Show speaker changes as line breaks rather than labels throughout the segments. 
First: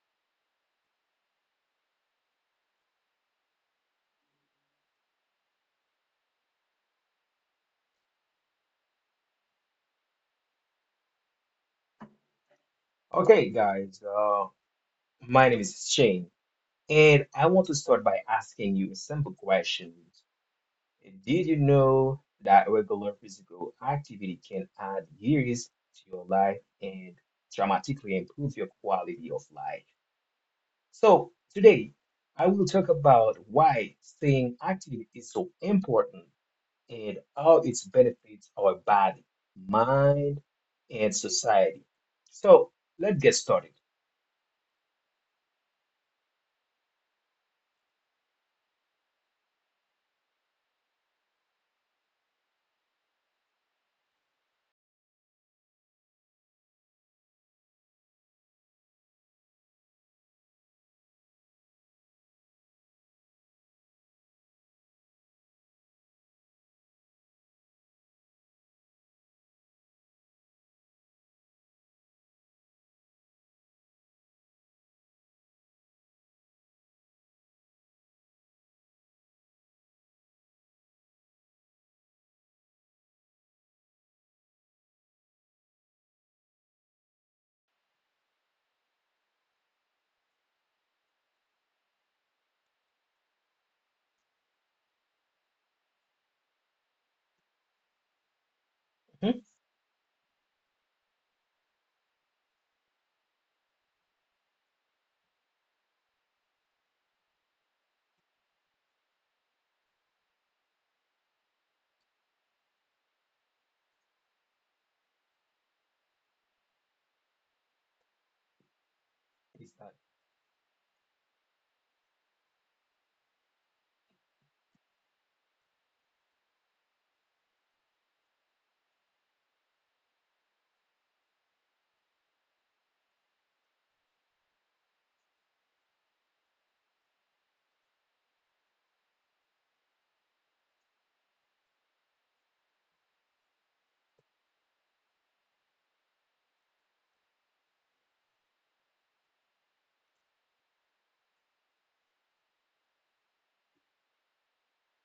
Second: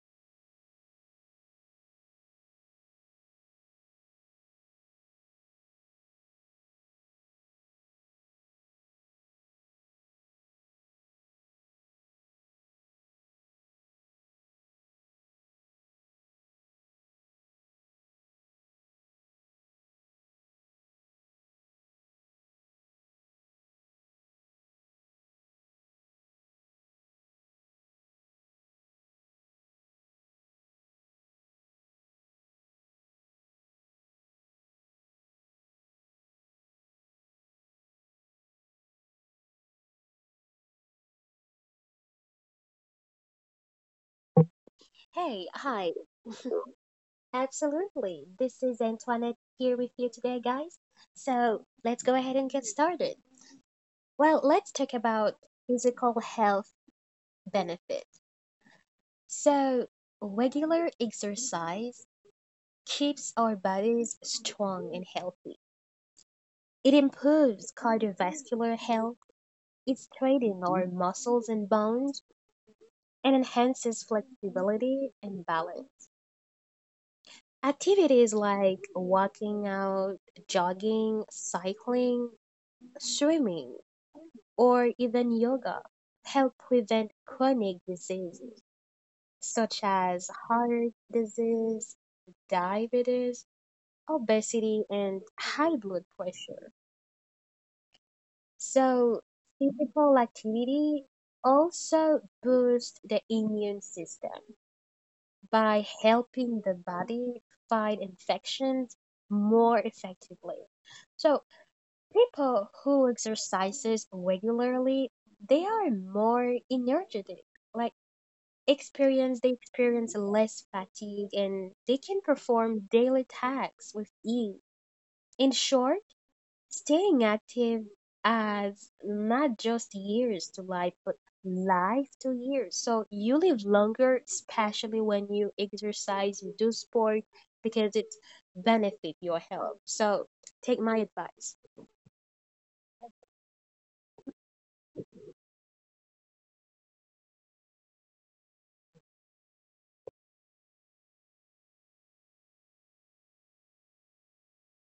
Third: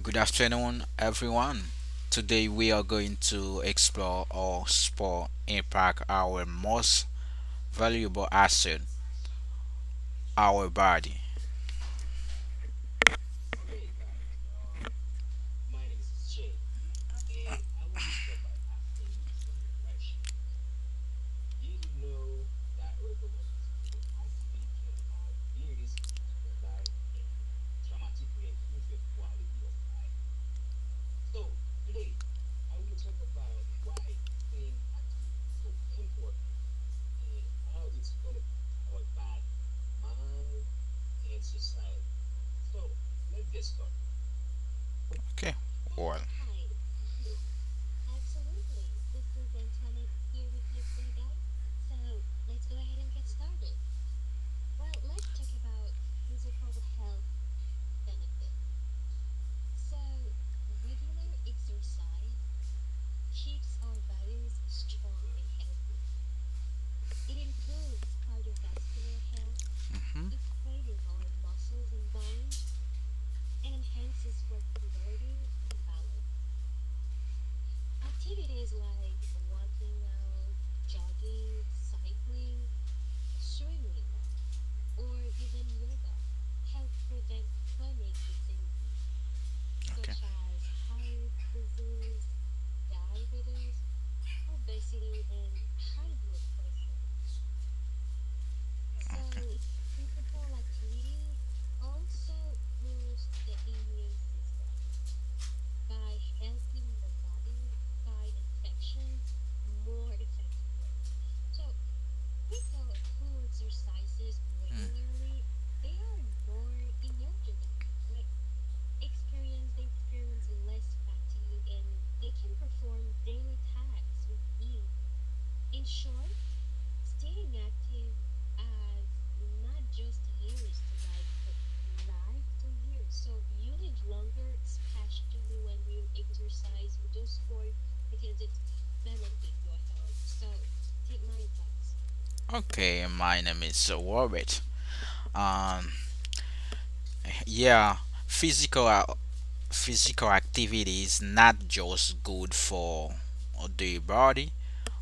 Good afternoon, everyone. Today we are going to explore how sport impact our most valuable asset, our body.
Okay, guys, my name is Shane, and I want to start by asking you a simple question. Did you know that regular physical activity can add years to your life and dramatically improve your quality of life? So, today, I will talk about why staying active is so important and how it benefits our body, mind, and society. So, let's get started.
Hey,
Okay.
hi.
Well.
Absolutely. This is Antoinette here with you today, guys. So let's go ahead and get started. Well, let's talk about physical health benefits. So, regular exercise keeps our bodies strong and healthy. It improves cardiovascular health, it
Mhm.
strengthens our muscles and bones, and enhances flexibility and balance. Activities like walking out, jogging, cycling, swimming, or even yoga help prevent chronic diseases such
Okay.
as heart disease, diabetes, obesity, and high blood pressure. So,
Mhm.
physical activity also boosts the immune system by helping the body fight infections more effectively. So, people who exercises regularly,
Mm.
they are more energetic. Like they experience less fatigue and they can perform daily tasks with ease. In short, staying active adds not just years to life, but life to years. So you live longer, especially when you exercise, you do sport, because it benefit your health. So take my advice.
Okay. My name is Robert. Um. Yeah. Physical uh, physical activity is not just good for the body.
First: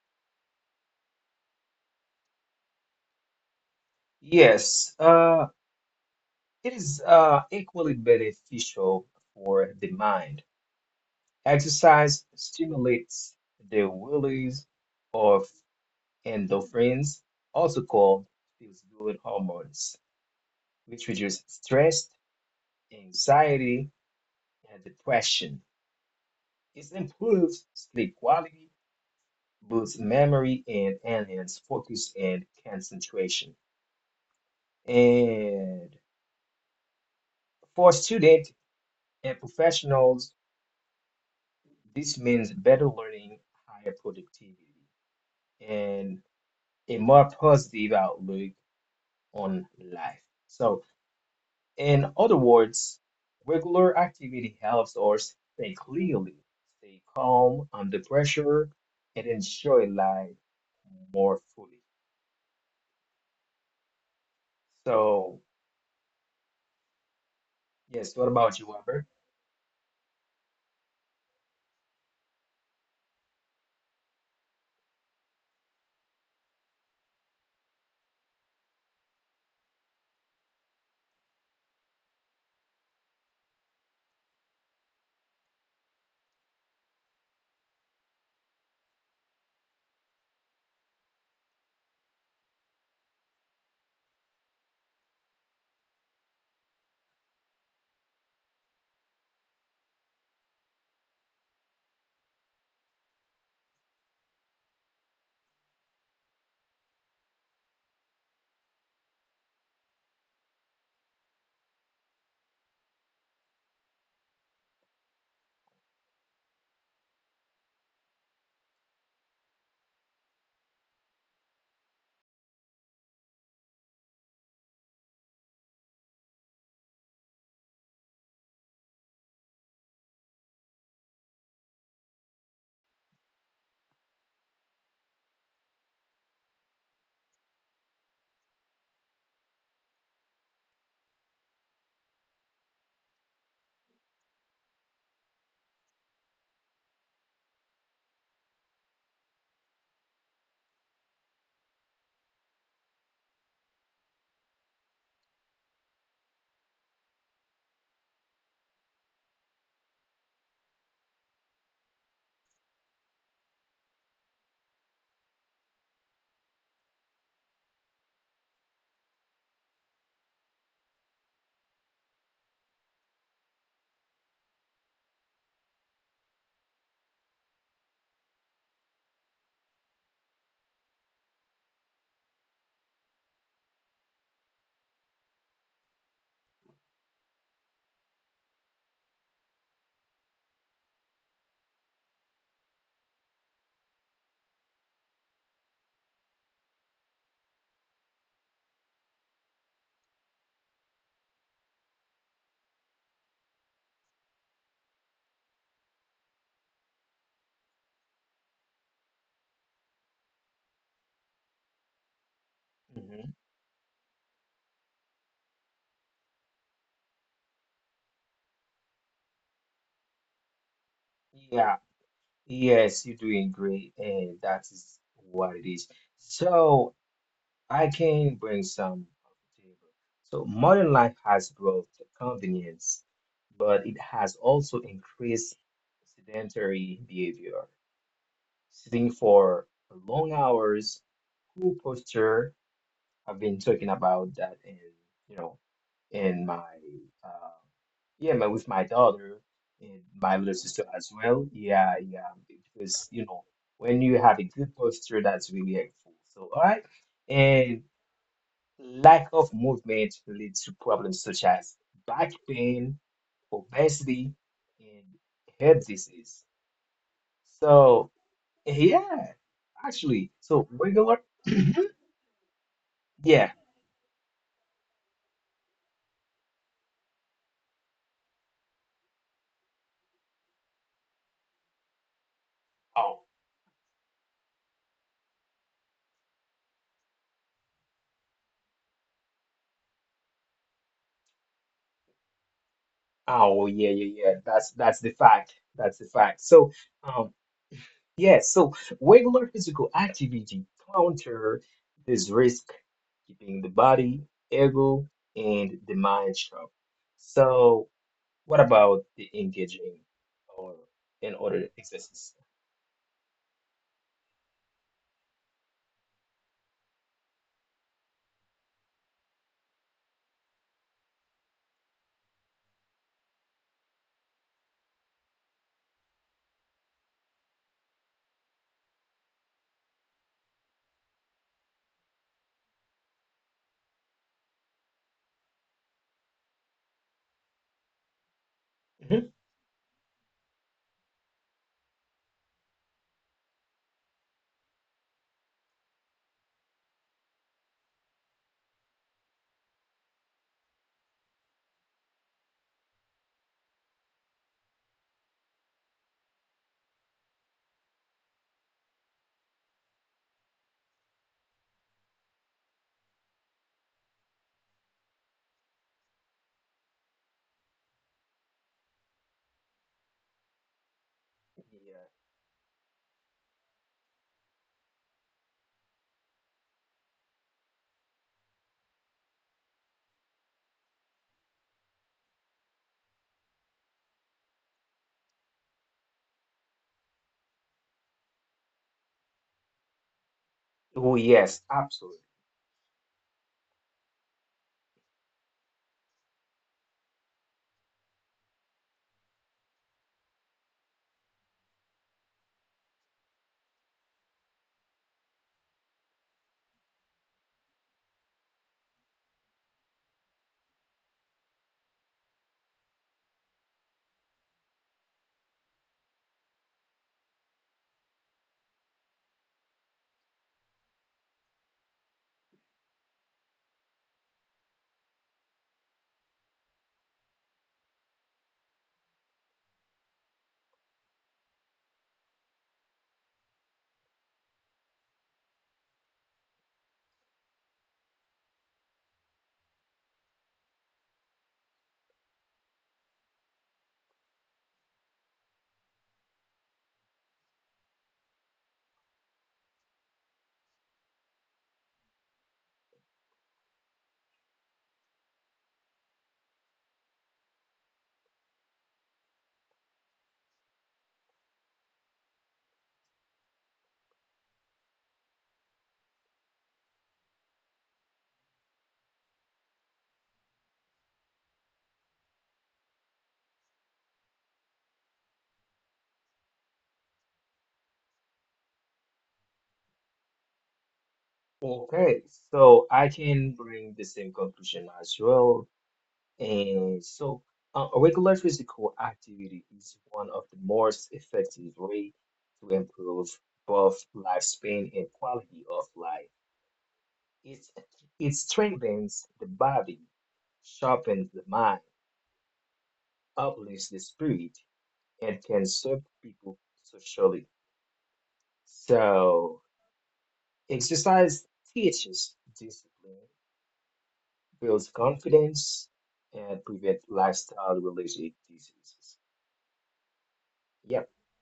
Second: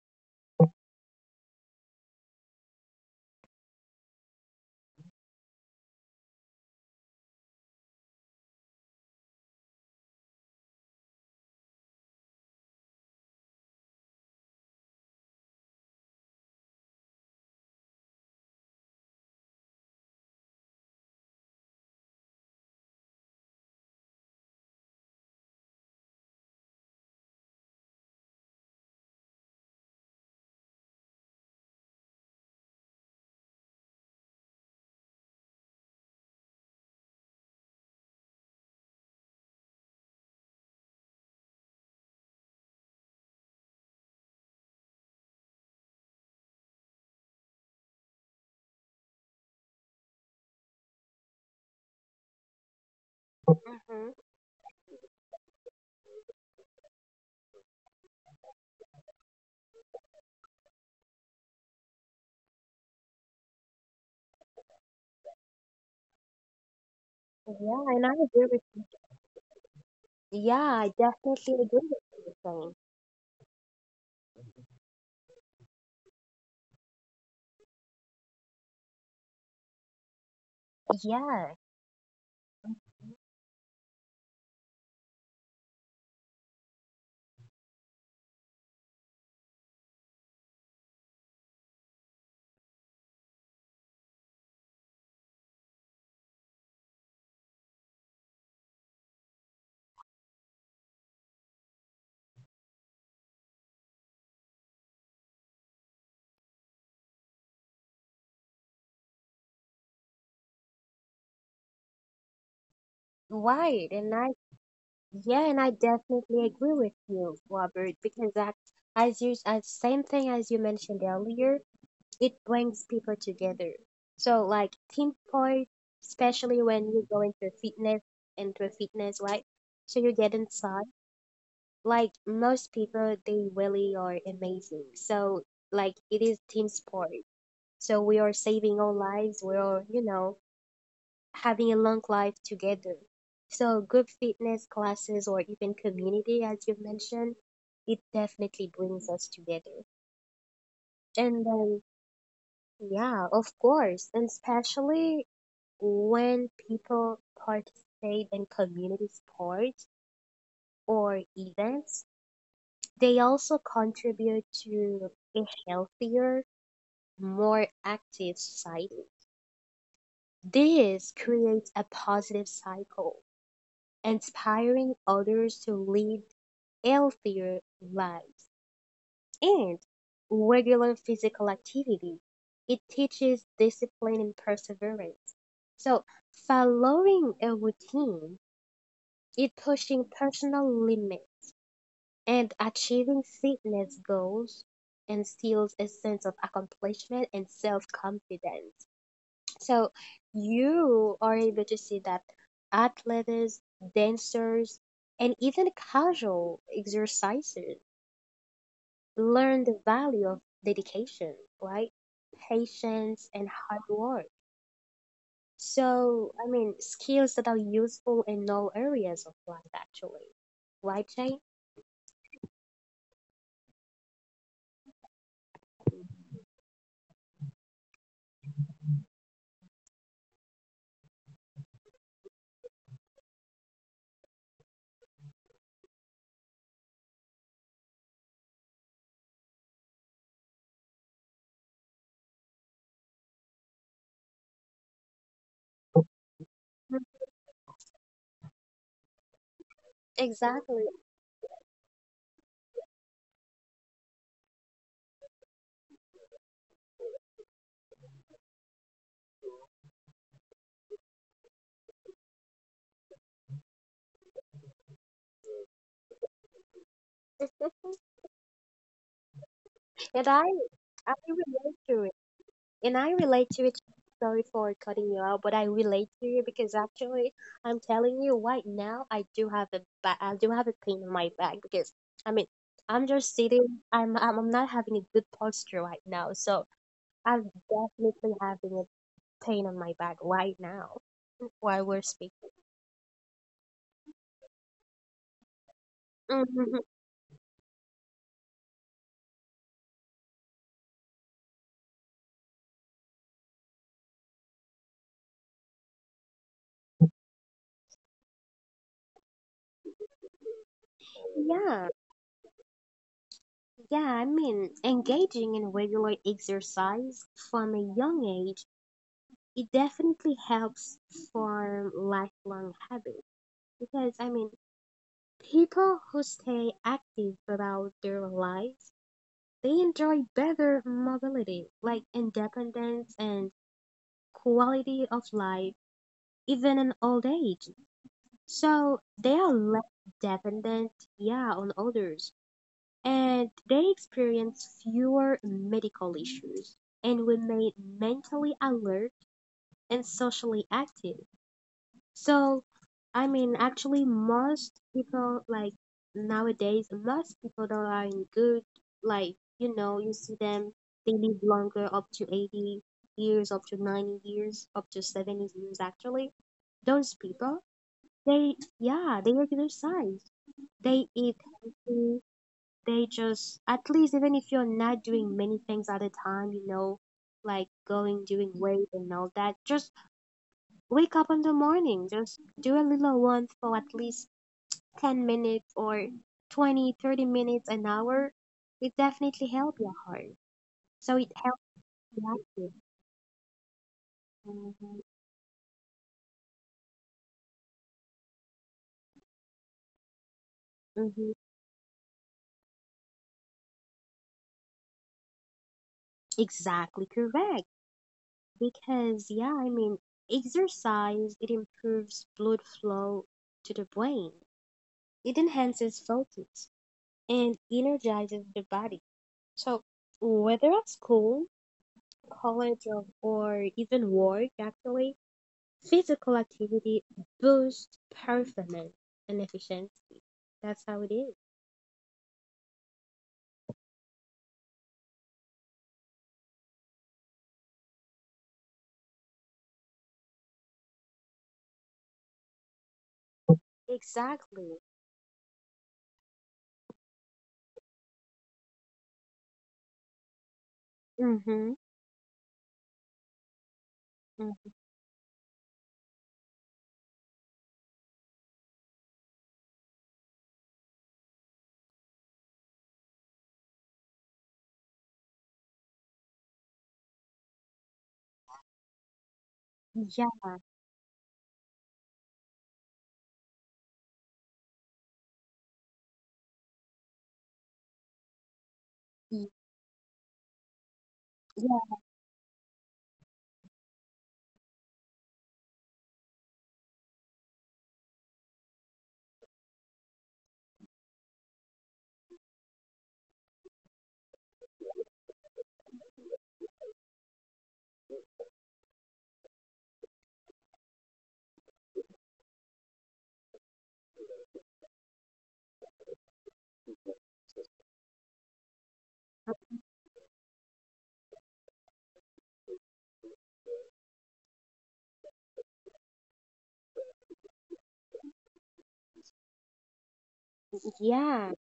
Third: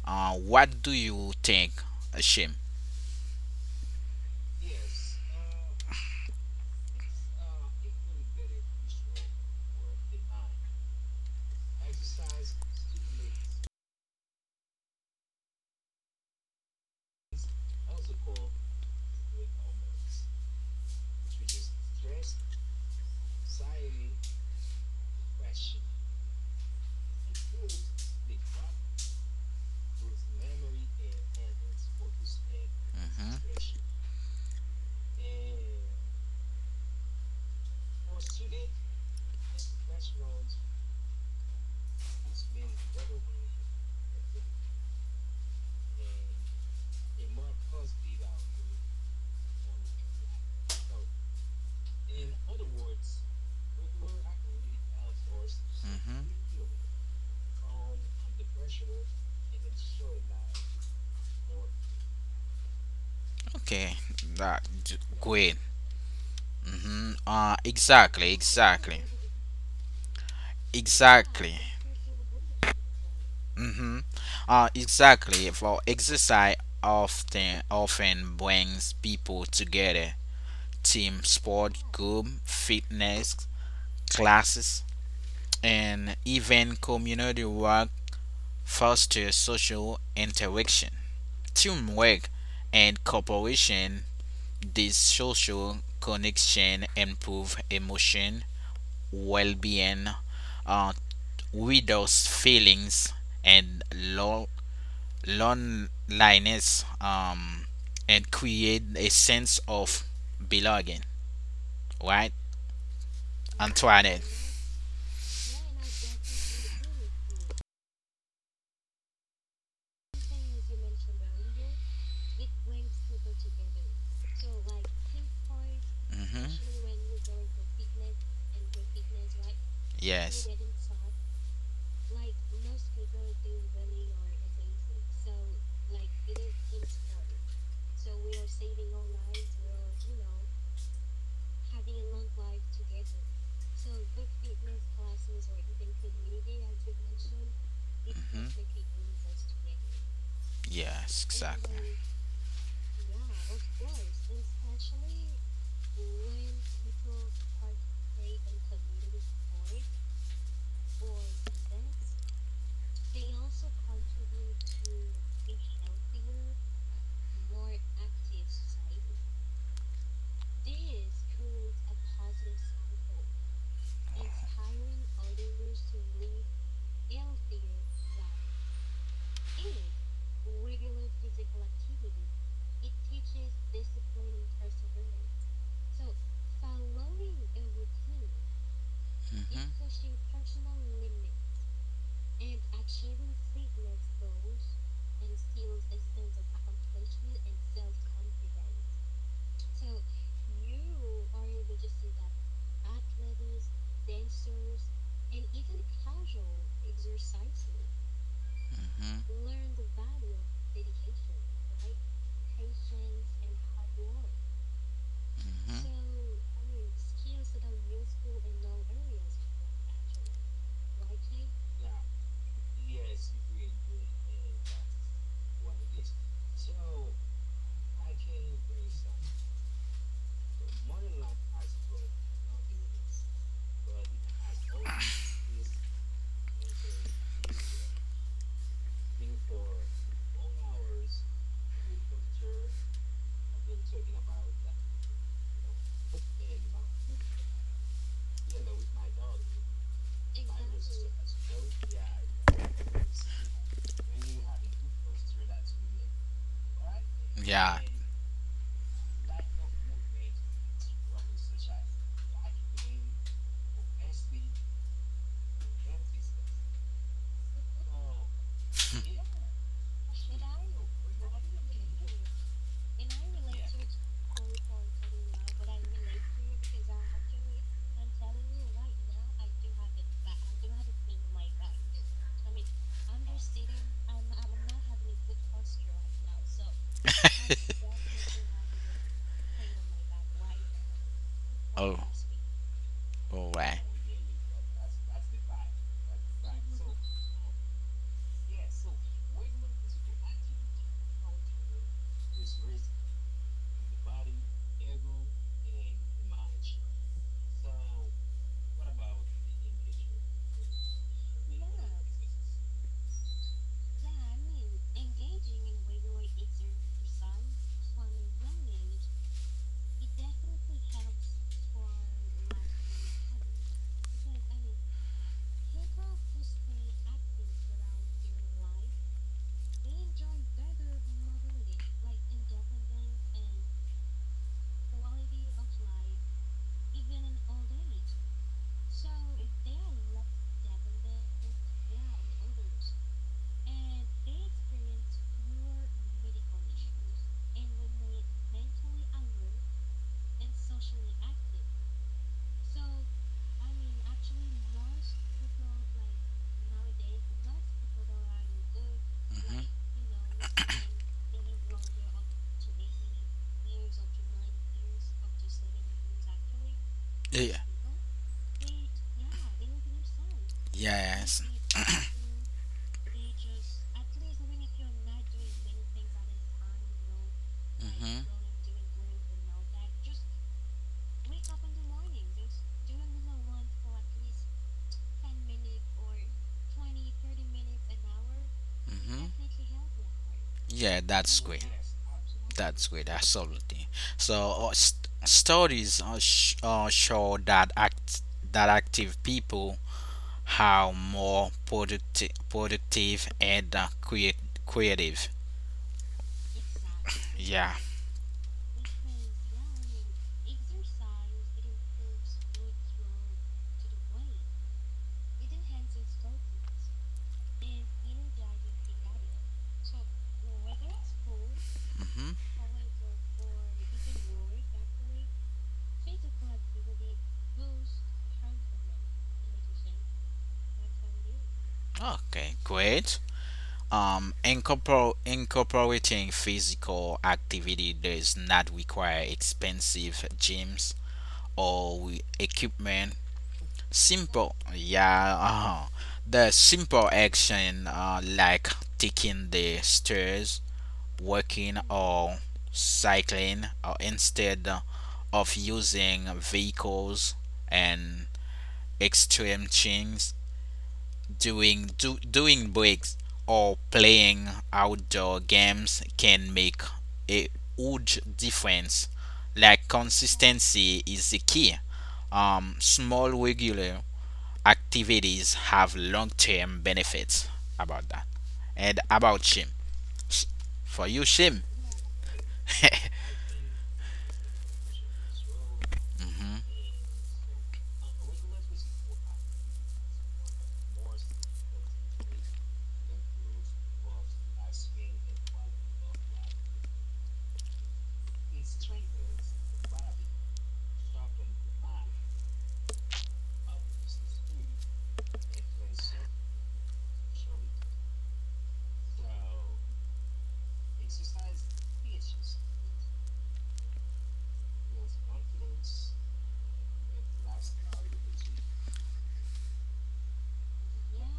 What do you think, Hashim?
Yes, it is equally beneficial for the mind. Exercise stimulates the release of endorphins, also called feels good hormones, which reduce stress, anxiety, and depression. It improves sleep quality, boosts memory, and enhances focus and
Hmm.
concentration. And for students and professionals, this means better learning, higher productivity, and a more positive outlook on life. So, in other words, regular
Mhm.
activity helps us think
Hmm.
clearly, stay calm under pressure, and enjoy life more fully.
Okay,
So,
great. Mm-hmm. Uh,
Yeah,
yes, what
and
exactly,
I
about you,
agree
Albert?
exactly,
with yeah, I
exactly.
definitely agree with you. Shane.
Mm-hmm. Exactly. For exercise often brings people together. Team
Yeah,
sport, group, fitness classes, and even community work foster social interaction, teamwork, and cooperation. This social connection improve emotion, well-being, uh, reduce feelings and loneliness, and create a sense of belonging. Right,
right. And I
Antoinette.
Yeah, and I definitely agree with you, Robert, because that as you as same thing as you mentioned earlier, it brings people together. So like team sport,
Hmm.
especially when you go into fitness, right? So you get
Yes.
inside. Like most people they really are amazing. So like it is team sport. So we are saving our lives. We are, having a long life together. So group fitness classes or even community, as you've mentioned, it
Hmm.
definitely brings us together.
Yes,
And then,
exactly.
yeah, of course, and especially when people participate in community sports or events, they also contribute to a healthier, more active society. This creates a positive cycle inspiring others to lead healthier lives and regular physical activity. It teaches discipline and perseverance. So, following a routine, it pushing
Hmm.
personal limits and achieving fitness goals instills a sense of accomplishment and self-confidence. So you are able to see that athletes, dancers, and even casual exercisers
Mhm.
learn the value of dedication, right? Patience and
hmm
hard work.
Mhm.
So, I mean, skills that are useful in all areas of life, actually. Right, Jane?
Yeah, yes, you're doing great, and that is what it is. So, I can bring some of the table. So modern life has brought convenience, but it has also increased sedentary behavior. Sitting for long hours, cool posture. I've been talking about that in, you know, in my
Mhm.
uh, yeah, my with my daughter and my little
Exactly.
sister as well. Yeah, yeah, because when you have a good posture, that's really helpful. So all right, and
Yeah.
lack of movement leads to problems such as back pain, obesity, and heart disease. So, yeah,
And I,
actually, so
I
regular,
relate to and I relate
yeah.
to it. Sorry for cutting you out, but I relate to you because actually, I'm telling you right now, I do have a I do have a pain in my back because I mean, I'm
Oh,
just sitting. I'm not having a good posture right now, so I'm definitely having a pain on my back right now while we're
Oh.
speaking.
All
oh,
right.
yeah, yeah, yeah. That's the fact. That's the fact.
Mhm.
So, um, yeah, so regular physical activity counter this risk, keeping the body, ego, and the mind sharp. So. What about the engaging or in order
Yeah,
exercise?
yeah. I mean, engaging in regular exercise from a young age, it definitely helps form lifelong habits. Because I mean, people who stay active throughout their lives, they enjoy better mobility, like independence and quality of life, even in old age. So
Mhm.
they are less dependent, yeah, on others, and they experience fewer medical issues and remain mentally alert and socially active. So, I mean, actually, most people like nowadays, most people that are in good, like,
Mhm.
you see them, they live longer up to 80 years, up to 90 years, up to 70 years, actually. Those
Yeah.
people, yeah, they exercise, they eat
Yes.
Yeah.
healthy, they just, at least, even if you're not doing many things at a time, you know, like going,
Mhm.
doing weight and all that, just wake up in the morning, just do a little one for at least 10 minutes or 20, 30 minutes, an hour, it definitely
Mhm.
help your heart. So
Yeah,
Oh,
it helps
that's
yes,
great.
your
absolutely.
life.
That's great, absolutely. So
Mm-hmm.
studies show that active people how
Mm-hmm.
more productive and creative.
Exactly correct.
Yeah.
Because, yeah, I mean, exercise, it improves blood flow to the brain, it enhances focus and energizes the body. So, whether at school,
Mhm.
college, or even work, actually, physical activity boosts performance and efficiency. That's how it is.
Okay, great. Incorporating physical activity does not require expensive gyms or equipment. Simple,
Exactly.
yeah. The simple action like taking the stairs,
Mm-hmm.
walking, or cycling, or
mm
instead of using vehicles and extreme things, doing breaks or playing outdoor games can make a huge difference. Like
Yeah,
consistency is the key. Small regular activities have long-term benefits about that. And
y-
about Shim, S- for you, Shim.
yeah,
Okay, so I can bring the same conclusion as well. And so, a regular physical activity is one of the most effective way to improve both lifespan and quality of life. It, it strengthens the body, sharpens the mind, uplifts the spirit, and can serve people socially. So, exercise teaches discipline, builds confidence, and prevent lifestyle related diseases. Yep.
yeah.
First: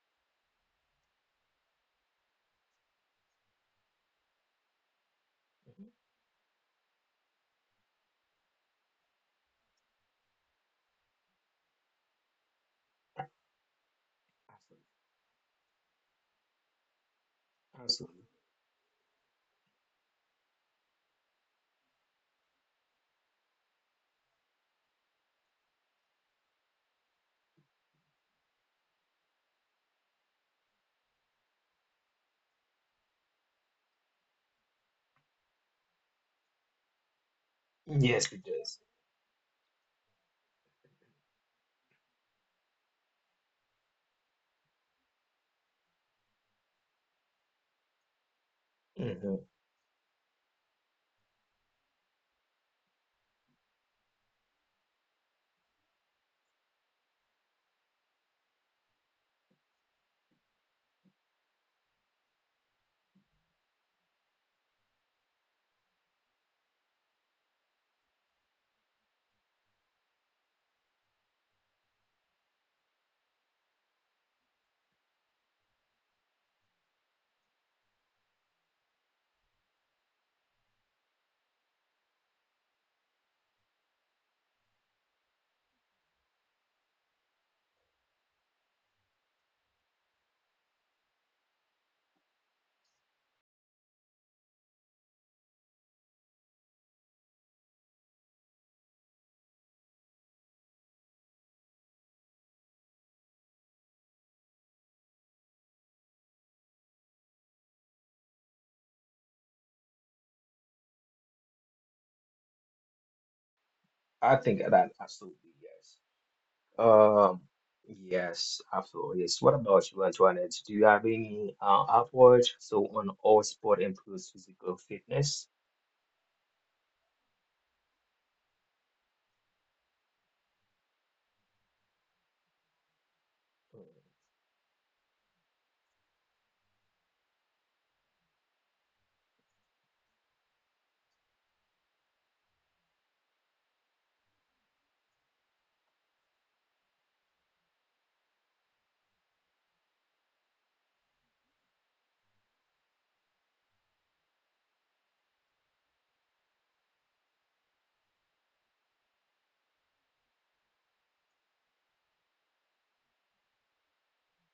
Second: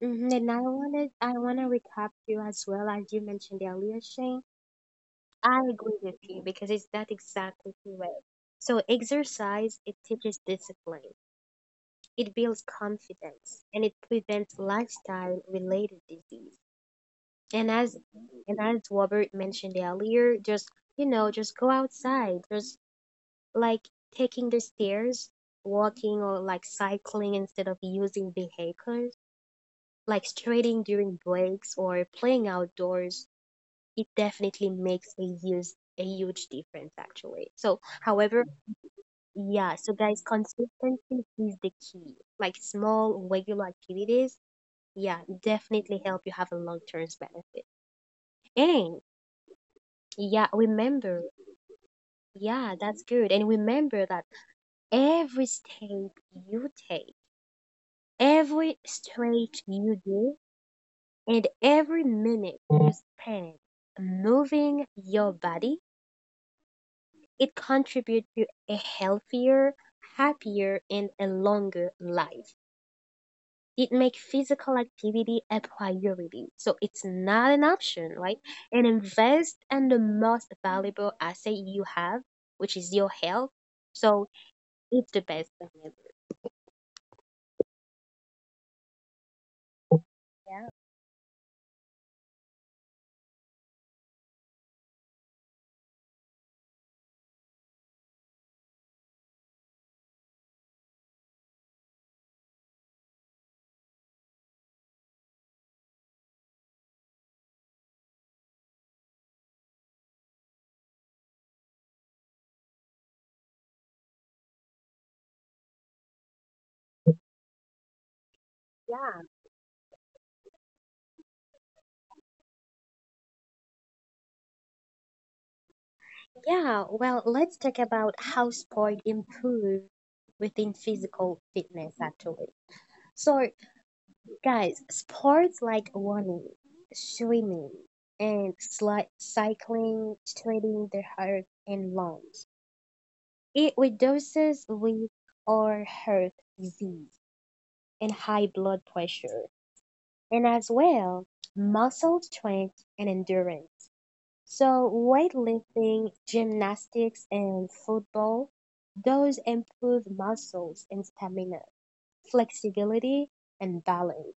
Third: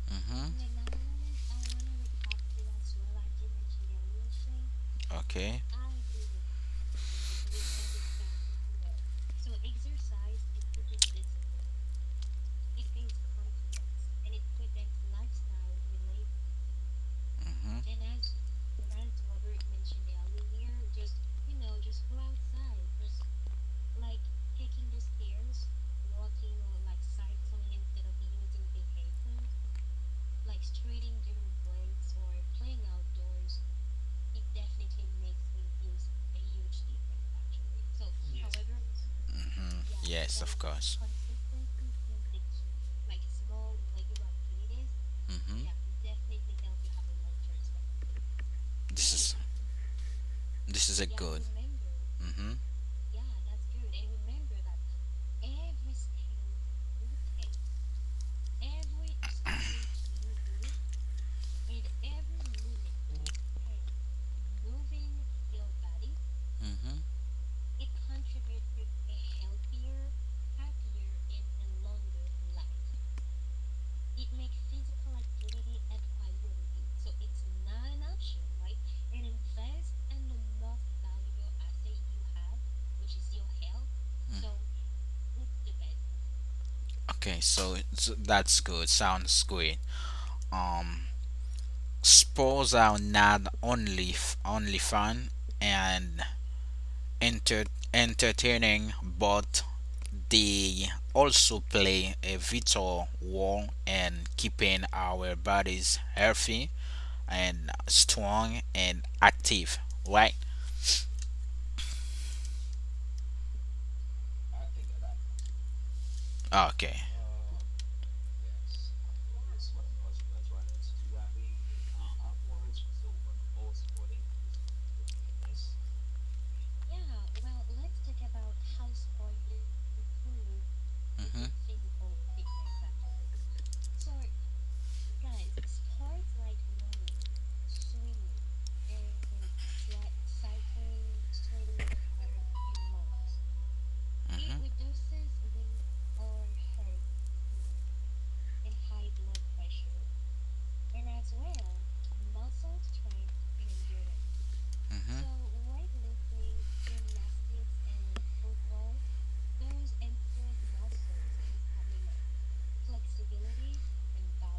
And
Mhm.
I want to recap you as well as you mentioned earlier, Shane. I
Okay.
Mhm.
agree with you because it's that exactly the way. So exercise, it teaches discipline, it builds confidence, and it prevents lifestyle-related disease. And as
Mhm.
Absolutely.
and as Robert mentioned earlier, just you know, just go outside. Just like taking the stairs, walking or like cycling instead of using vehicles, like straighting during breaks or playing outdoors, it definitely makes a huge difference actually. So
Absolutely. Yes, it
however,
does.
Mhm.
yeah, so guys,
Yes, of course.
consistency is the key. Like small regular activities, yeah,
Mhm.
definitely help you have a long term benefit. And
This is
Mhm.
yeah,
this is a
remember
good. Mhm.
yeah, that's good. And remember that every step you take, every stretch you do, and every minute you spend moving your body,
Mhm.
it contributes to a healthier, happier, and a longer life. It makes physical activity a priority. So it's not an option, right? And invest in the most valuable asset you have, which is your health. So
Mm.
it's the best. Thing ever.
Okay, so that's good. Sounds good. Um, sports are not only fun and enter- entertaining, but they also play a vital role in keeping our bodies healthy and strong and active, right?
I think that absolutely yes.
Okay.
Um, yes, absolutely.
Yeah.
Yes. What about you, Antoinette? Do you have any outward so on all sport improves physical fitness?
Yeah, well, let's talk about how sport improve within physical fitness actually. So,
Mhm.
guys, sports like running, swimming, and cycling strengthen the heart and lungs. It reduces
Hmm.
risk or heart disease and high blood pressure, and as well muscle strength and endurance. So, weightlifting,
Hmm.
gymnastics, and football, those improve muscles and stamina, flexibility, and balance,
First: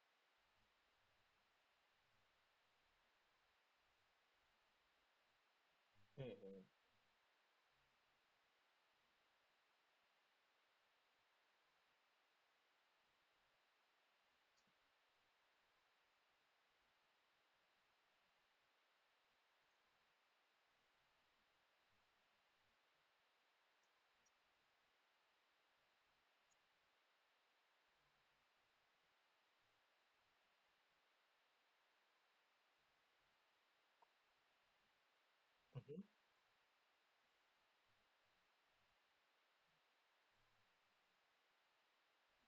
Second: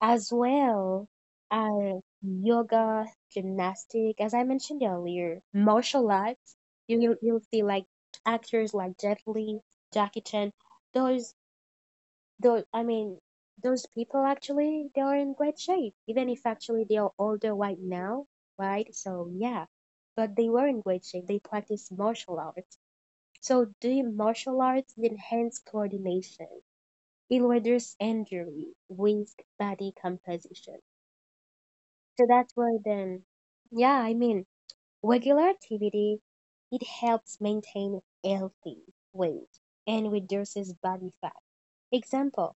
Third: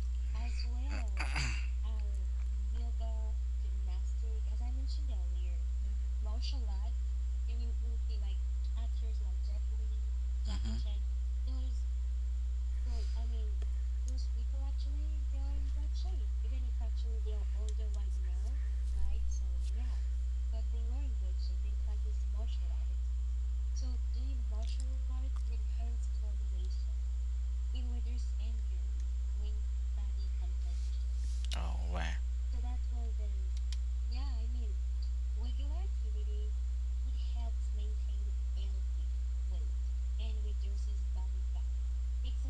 as well as yoga, gymnastic, as I mentioned earlier, martial arts.
Mhm.
You'll see like actors like Jet Li, Jackie Chan,
Hmm. Hmm.
those I mean, those people actually, they are in great shape, even if actually they are older right now, right? So, yeah, but they were in great shape. They practiced martial arts. So, doing martial arts enhances coordination, it reduces injury, risk, body composition.
Oh, right.
So, that's where then, yeah, I mean, regular activity, it helps maintain healthy weight and reduces body fat. Example,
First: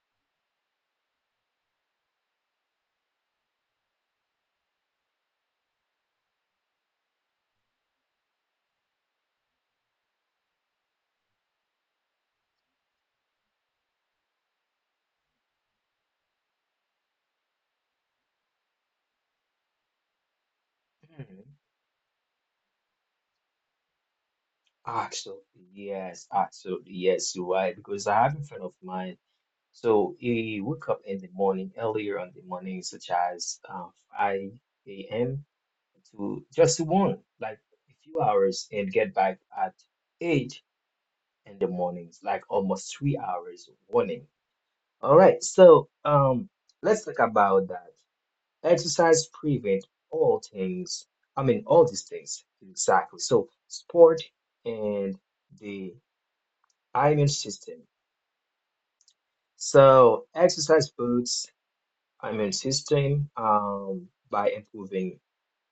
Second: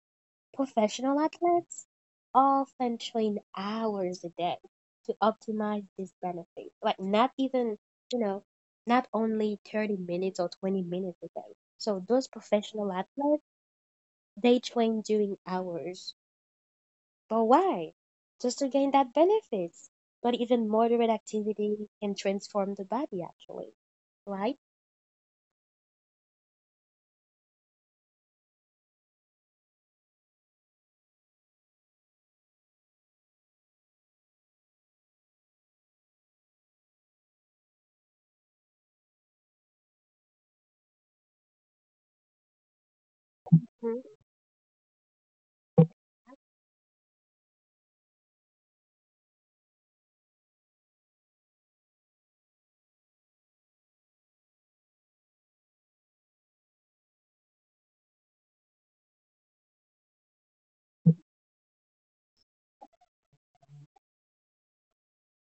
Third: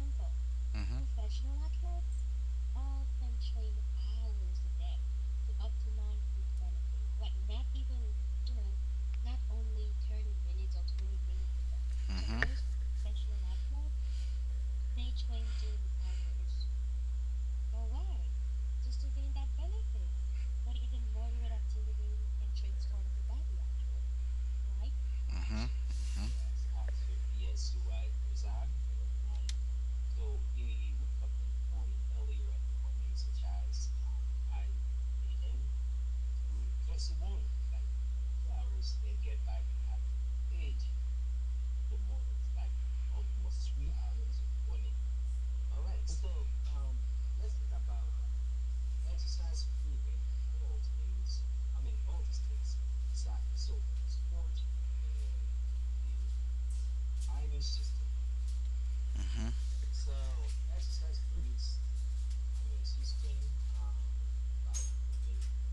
Hmm.
professional athletes often train hours a day to optimize this benefit. Like not even, you know, not only 30 minutes or 20 minutes a day. So those
Hmm.
professional athletes, they train during hours. But why? Just to gain that benefits. But even moderate
Mhm.
activity can transform the body actually, right?
Absolutely, yes, absolutely, yes, you're right. Because I have a friend of mine, so he woke up in the morning, earlier on the morning, such as 5 a.m. to just to one, like a few hours, and get back at 8 in the mornings, like almost 3 hours
Mm-hmm.
warning. All right, so let's talk about that. Exercise prevent all things, I mean, all these things, exactly. So, sport and the immune system.
Hmm. Hmm.
So exercise boosts immune system by improving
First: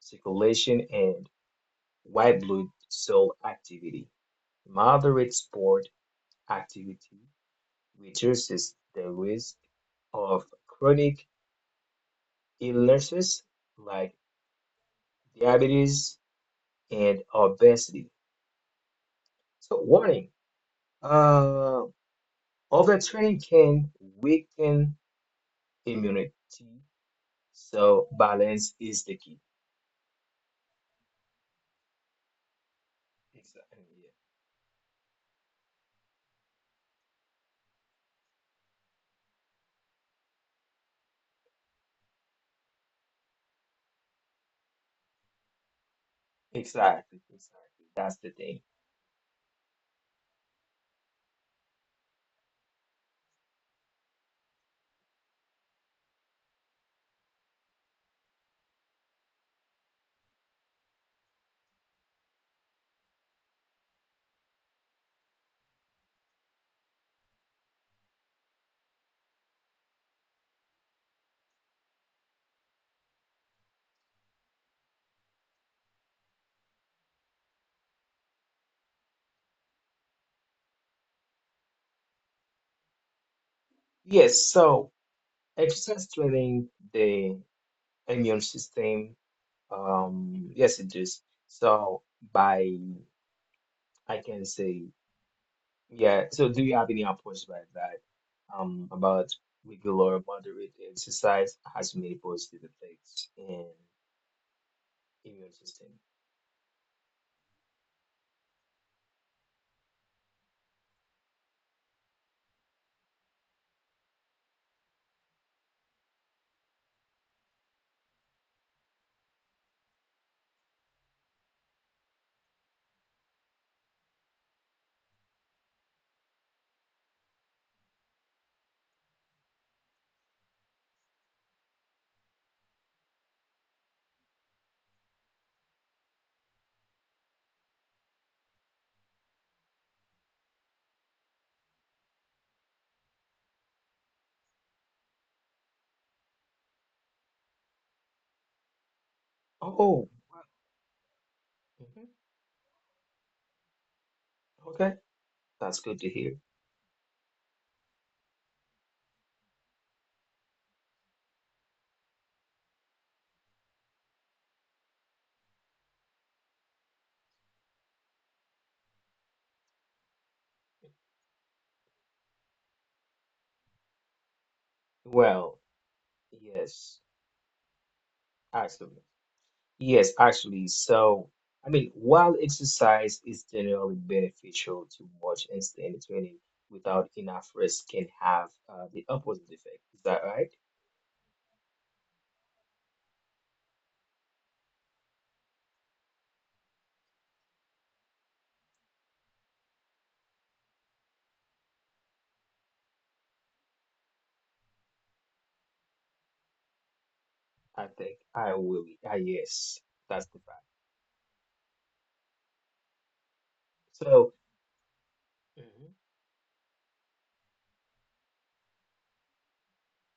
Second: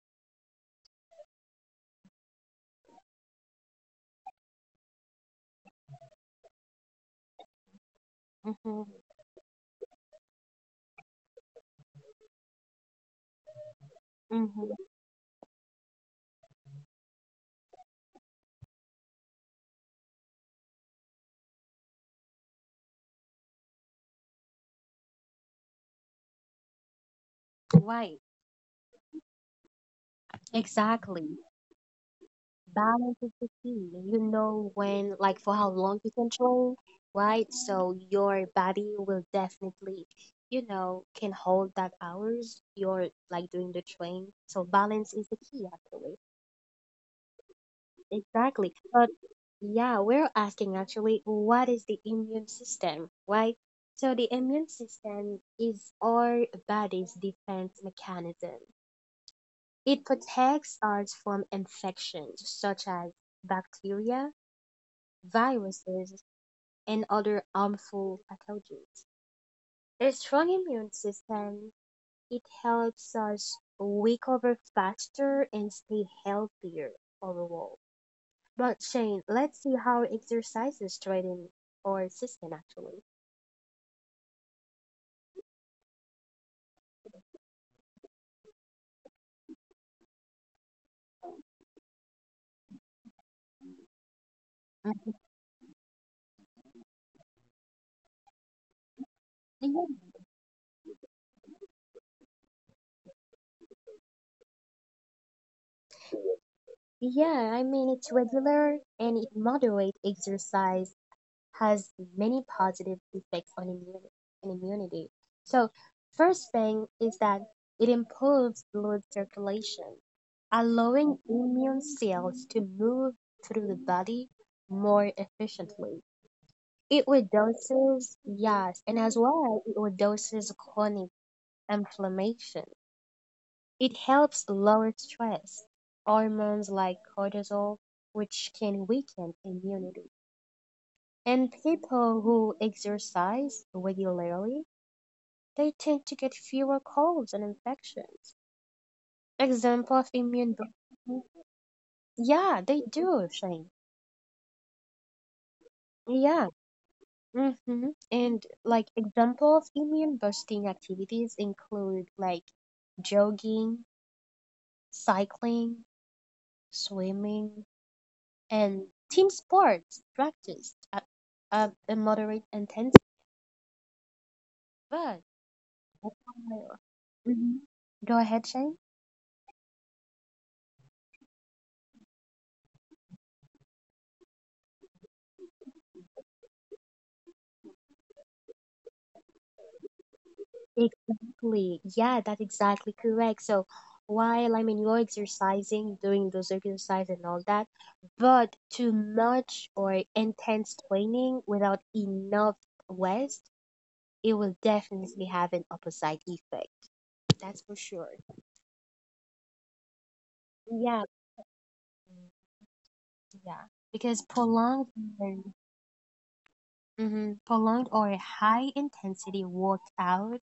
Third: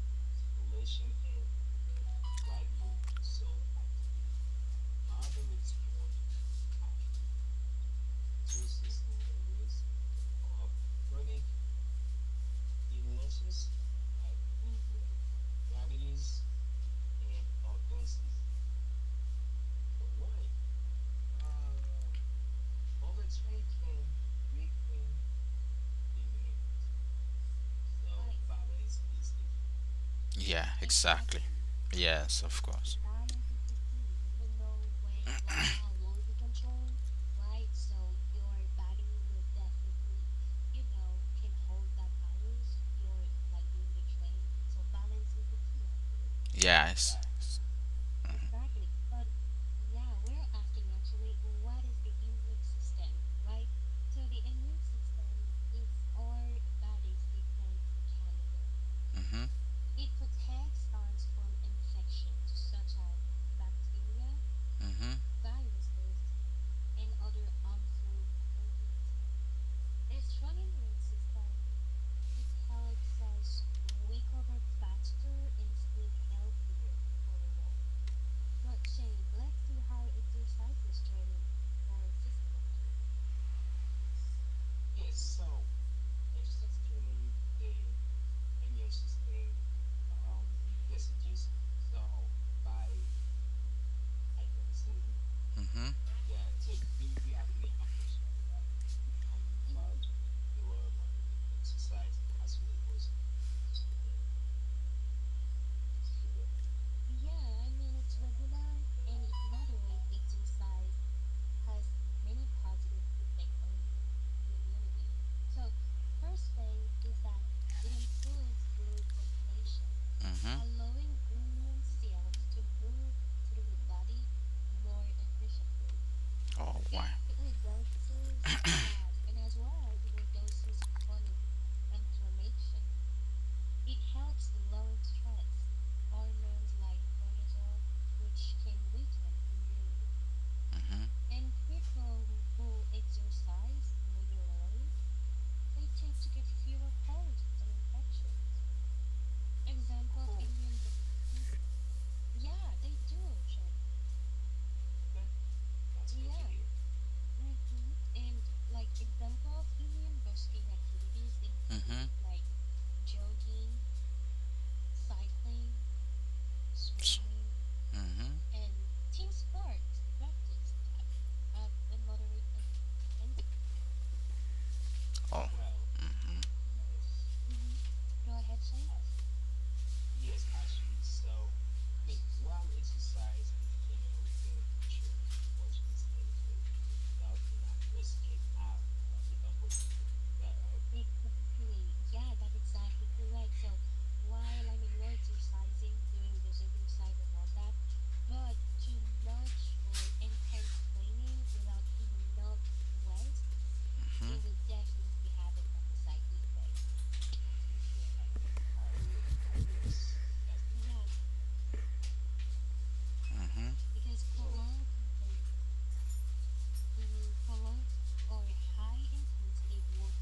circulation and white blood cell activity. Moderate sport activity reduces the risk of chronic illnesses like
Mm-hmm.
diabetes and obesity. So warning, uh, overtraining can weaken immunity, so
Right.
balance is the key.
Yeah, exactly.
Exactly.
Yes, of course.
Balance is the
Exactly.
key.
Yeah.
You know when, like, for how long you can train, right? So your body will definitely, you know, can hold that hours you're like doing the train. So balance is the key, actually.
Yes.
Exactly. Exactly. That's the thing.
Exactly. But yeah, we're asking actually, what is the immune system, right? So the immune system is our body's defense mechanism.
Mhm.
It protects us from infections such as bacteria
Mhm.
viruses, and other harmful pathogens. A strong immune system, it helps us recover faster and stay healthier overall. But Shane, let's see how exercises strengthen our system actually.
Yes. So exercise training the immune system. Yes, it does. So by I can
Mm.
say,
Mhm.
yeah. So do you have any approach by that? About
Yeah,
regular moderate exercise has many positive effects in immune system.
yeah, I mean it's regular and it moderate exercise has many positive effects on immunity. So, first thing is that it improves blood circulation,
Mhm.
allowing immune cells to move through the body more efficiently.
Oh,
It
why?
reduces,
Mhm.
yes, and as well, it reduces chronic inflammation. It helps lower stress, hormones like cortisol, which can weaken immunity. And people who exercise regularly, they tend to get fewer colds and infections. Example of
Oh, wow. Mhm.
Yeah, they do, Shane.
Okay. That's good to
Yeah.
hear.
Mm-hmm. And like example of immune boosting activities include
Mhm.
like jogging, cycling,
S-
swimming,
Mhm.
and team sports practiced at a moderate intensity. But
Oh.
Well,
Mhm.
yes,
Mhm. Go ahead, Shane.
excellent. Yes, actually. So, I mean, while exercise is generally beneficial to much, and stay entertaining without enough rest can have the opposite effect. Is that right?
Exactly. Yeah, that's exactly correct. So while I mean you're exercising, doing those exercise and all that, but too much or intense training without enough rest, it will
Mhm.
definitely have an opposite effect. That's for sure.
I think I will. Ah, yes, that's the fact.
Yeah, yeah.
Mhm.
Because
So, mhm,
prolonged or high intensity workout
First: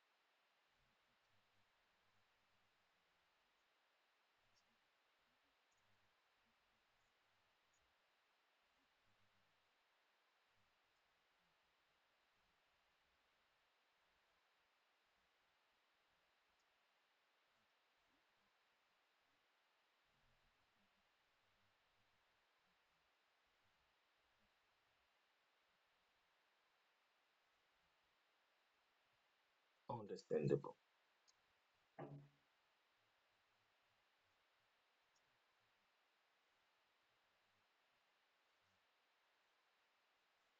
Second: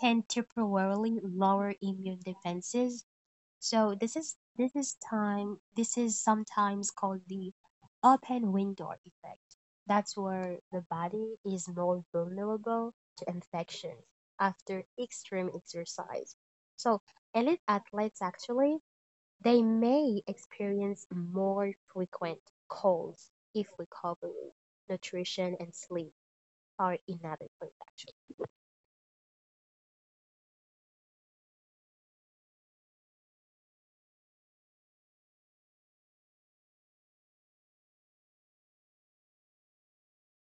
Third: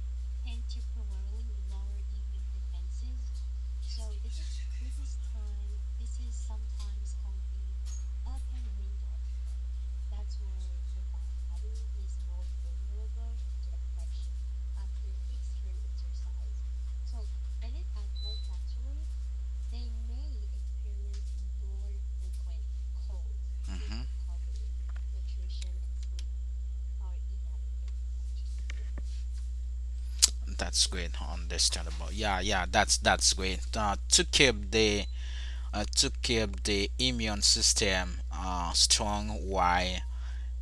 can temporarily lower immune defenses. So this is sometimes called the open window effect. That's where the body is more vulnerable to infections after extreme exercise. So elite athletes actually they may experience more frequent colds if
Mhm.
recovery, nutrition and sleep are inadequate actually.
understandable.
That's great, understandable. Yeah, yeah, that's great. To keep the immune system strong while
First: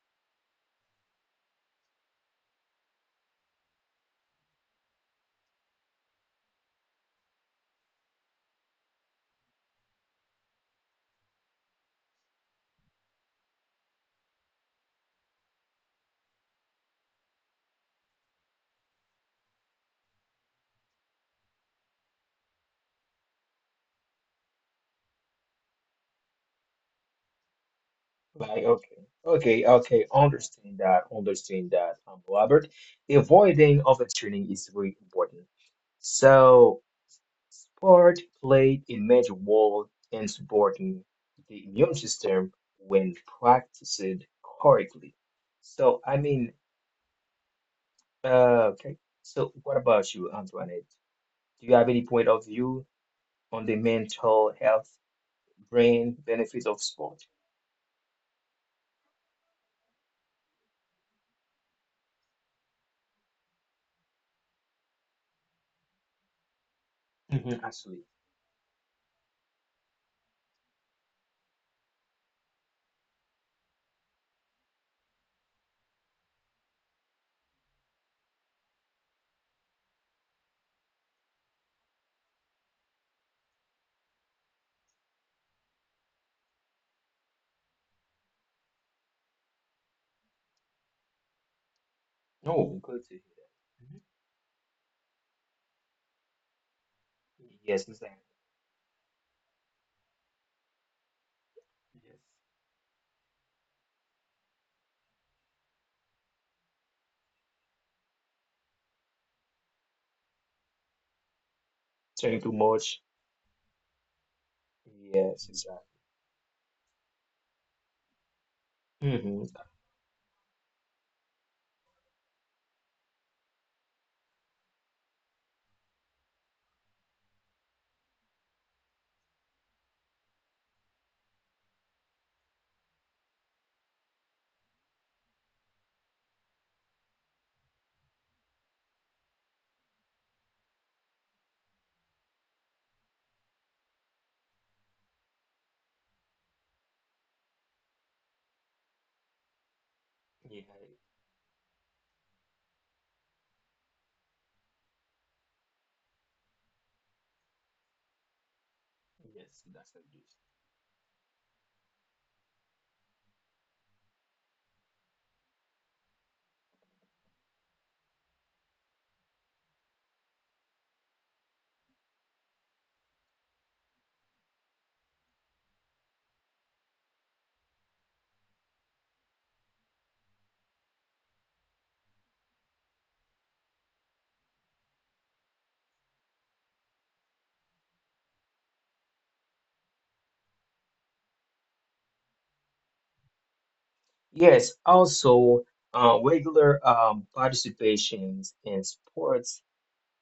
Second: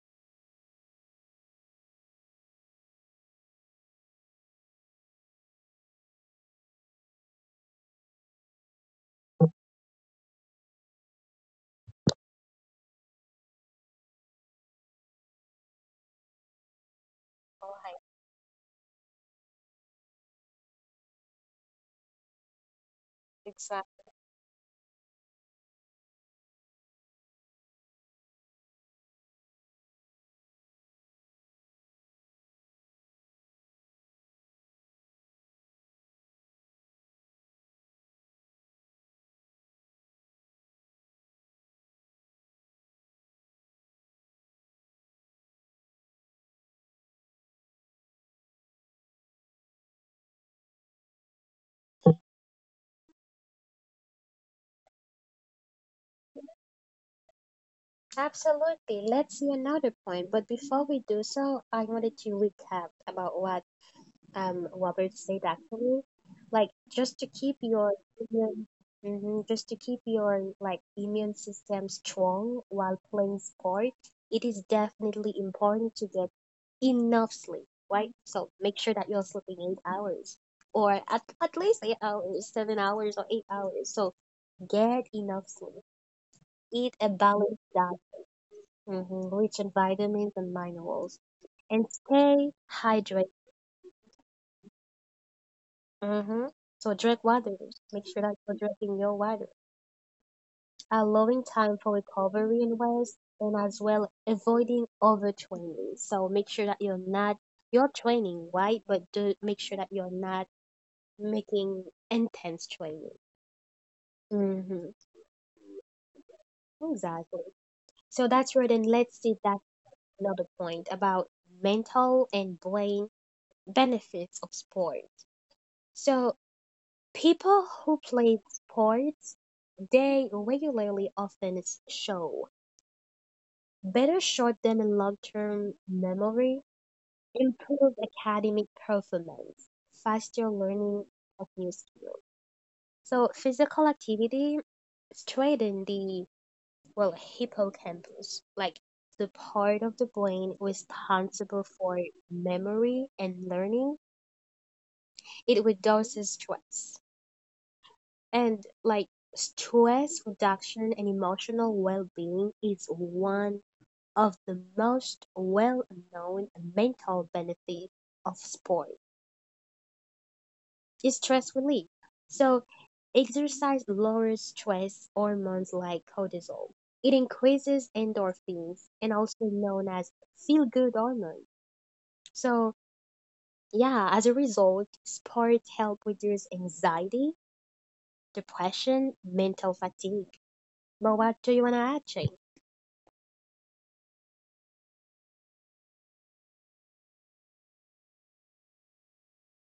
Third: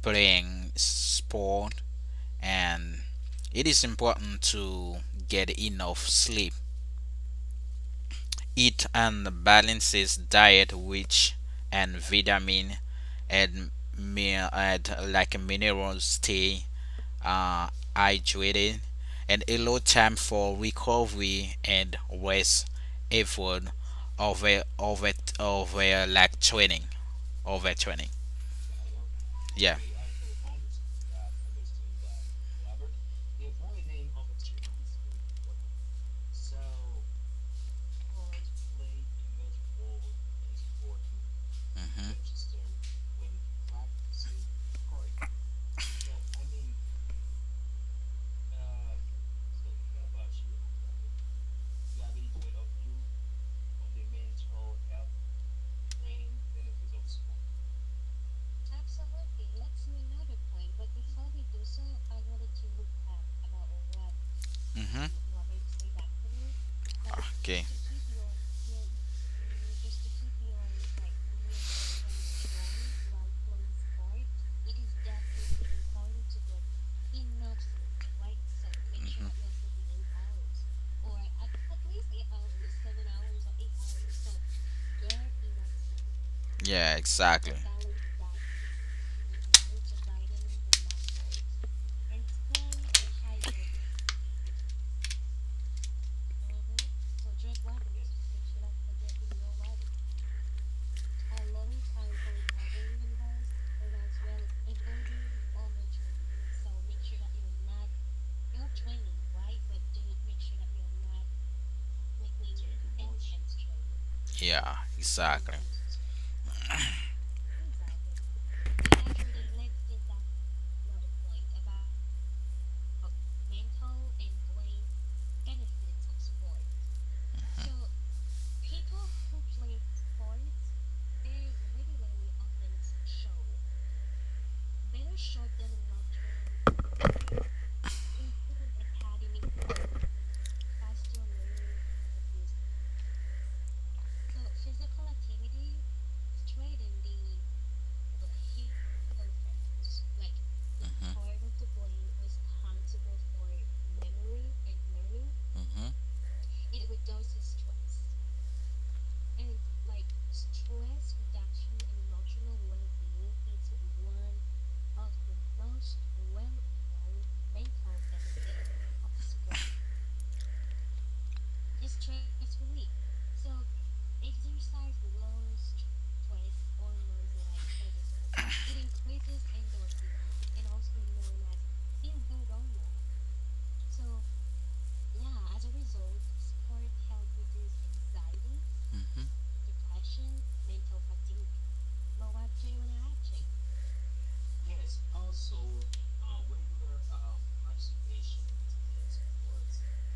playing sport, and it is important to get enough sleep, eat and balances diet, which and vitamin and and like minerals, stay uh, hydrated, and allow time for recovery and rest effort
Exactly.
over over over like training over training.
Like, okay, okay,
Yeah.
okay. Understand that. Understand that, Robert. Avoiding overtraining is very important. So. Sport played a major role in supporting the immune system when practiced correctly. So, I mean, okay. So, what about you, Antoinette? Do you have any point of view on the mental health, brain benefits of sport?
Absolutely. Let's see another point. But before we do so, I wanted to recap about what
Hmm. Hmm.
Robert said actually. Like
Mhm.
Okay.
Absolutely.
immune, just to keep your like immune system strong while playing sport, it is definitely important to get enough sleep, right? So make sure that you're
Hmm.
sleeping 8 hours or at least 8 hours, 7 hours or 8 hours. So get enough sleep. Eat
Yeah.
a
Exactly.
balanced diet hmm rich in vitamins and minerals, and stay
Oh, good to hear. Mhm.
hydrated.
That. Mhm.
Hmm. So drink water.
Yes, exactly.
Make sure that you're drinking your water, allowing time for
Yes.
recovery and rest, and as well avoiding overtraining. So make sure that you're not you're training, right? But do make sure that you're not making
Thank too
intense
much.
training.
Yeah.
Hmm.
Yes,
Exactly.
exactly.
Exactly. So that's right. And
hmm
let's see that another point about mental and brain benefits of sport. So people who play sports they regularly often show better short term and long term memory, improved academic performance, faster learning of new skills. So physical activity strengthens the well hippocampus, like the part of the
Yeah,
brain responsible for memory and learning.
Hmm.
It reduces stress and like
yes, that's a good.
stress reduction and emotional well-being is one of the most well-known mental benefits of sport. It's stress relief, so exercise lowers stress hormones like cortisol. It increases endorphins and also known as feel-good hormone. So yeah, as a result, sports help reduce anxiety, depression, mental fatigue. But what do you want to add, Jane?
Yes, also regular participations in sports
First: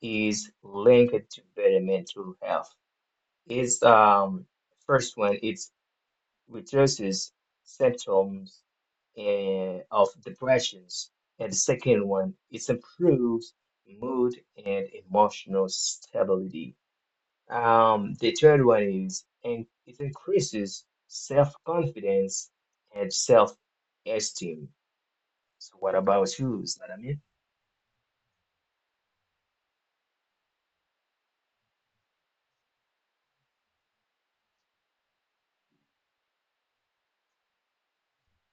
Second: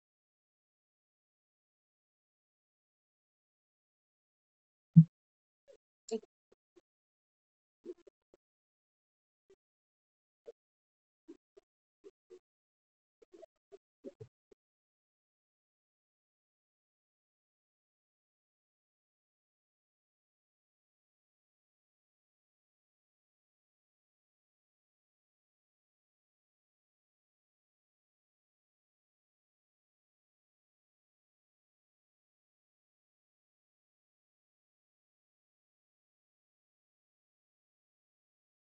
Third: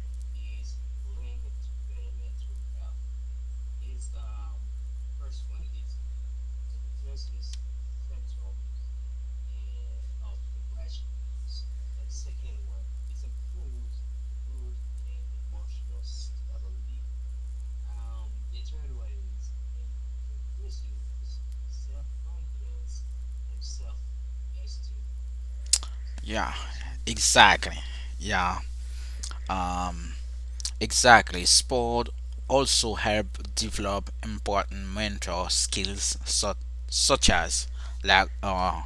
is linked to better mental health. It's first one, it reduces symptoms of depressions, and the second one, it improves mood and emotional stability. The third one is, and it increases self-confidence and self-esteem. So what
Yeah,
about you, Zlatamir?
exactly. Yeah, um, exactly. Sport also help develop important mental skills such as like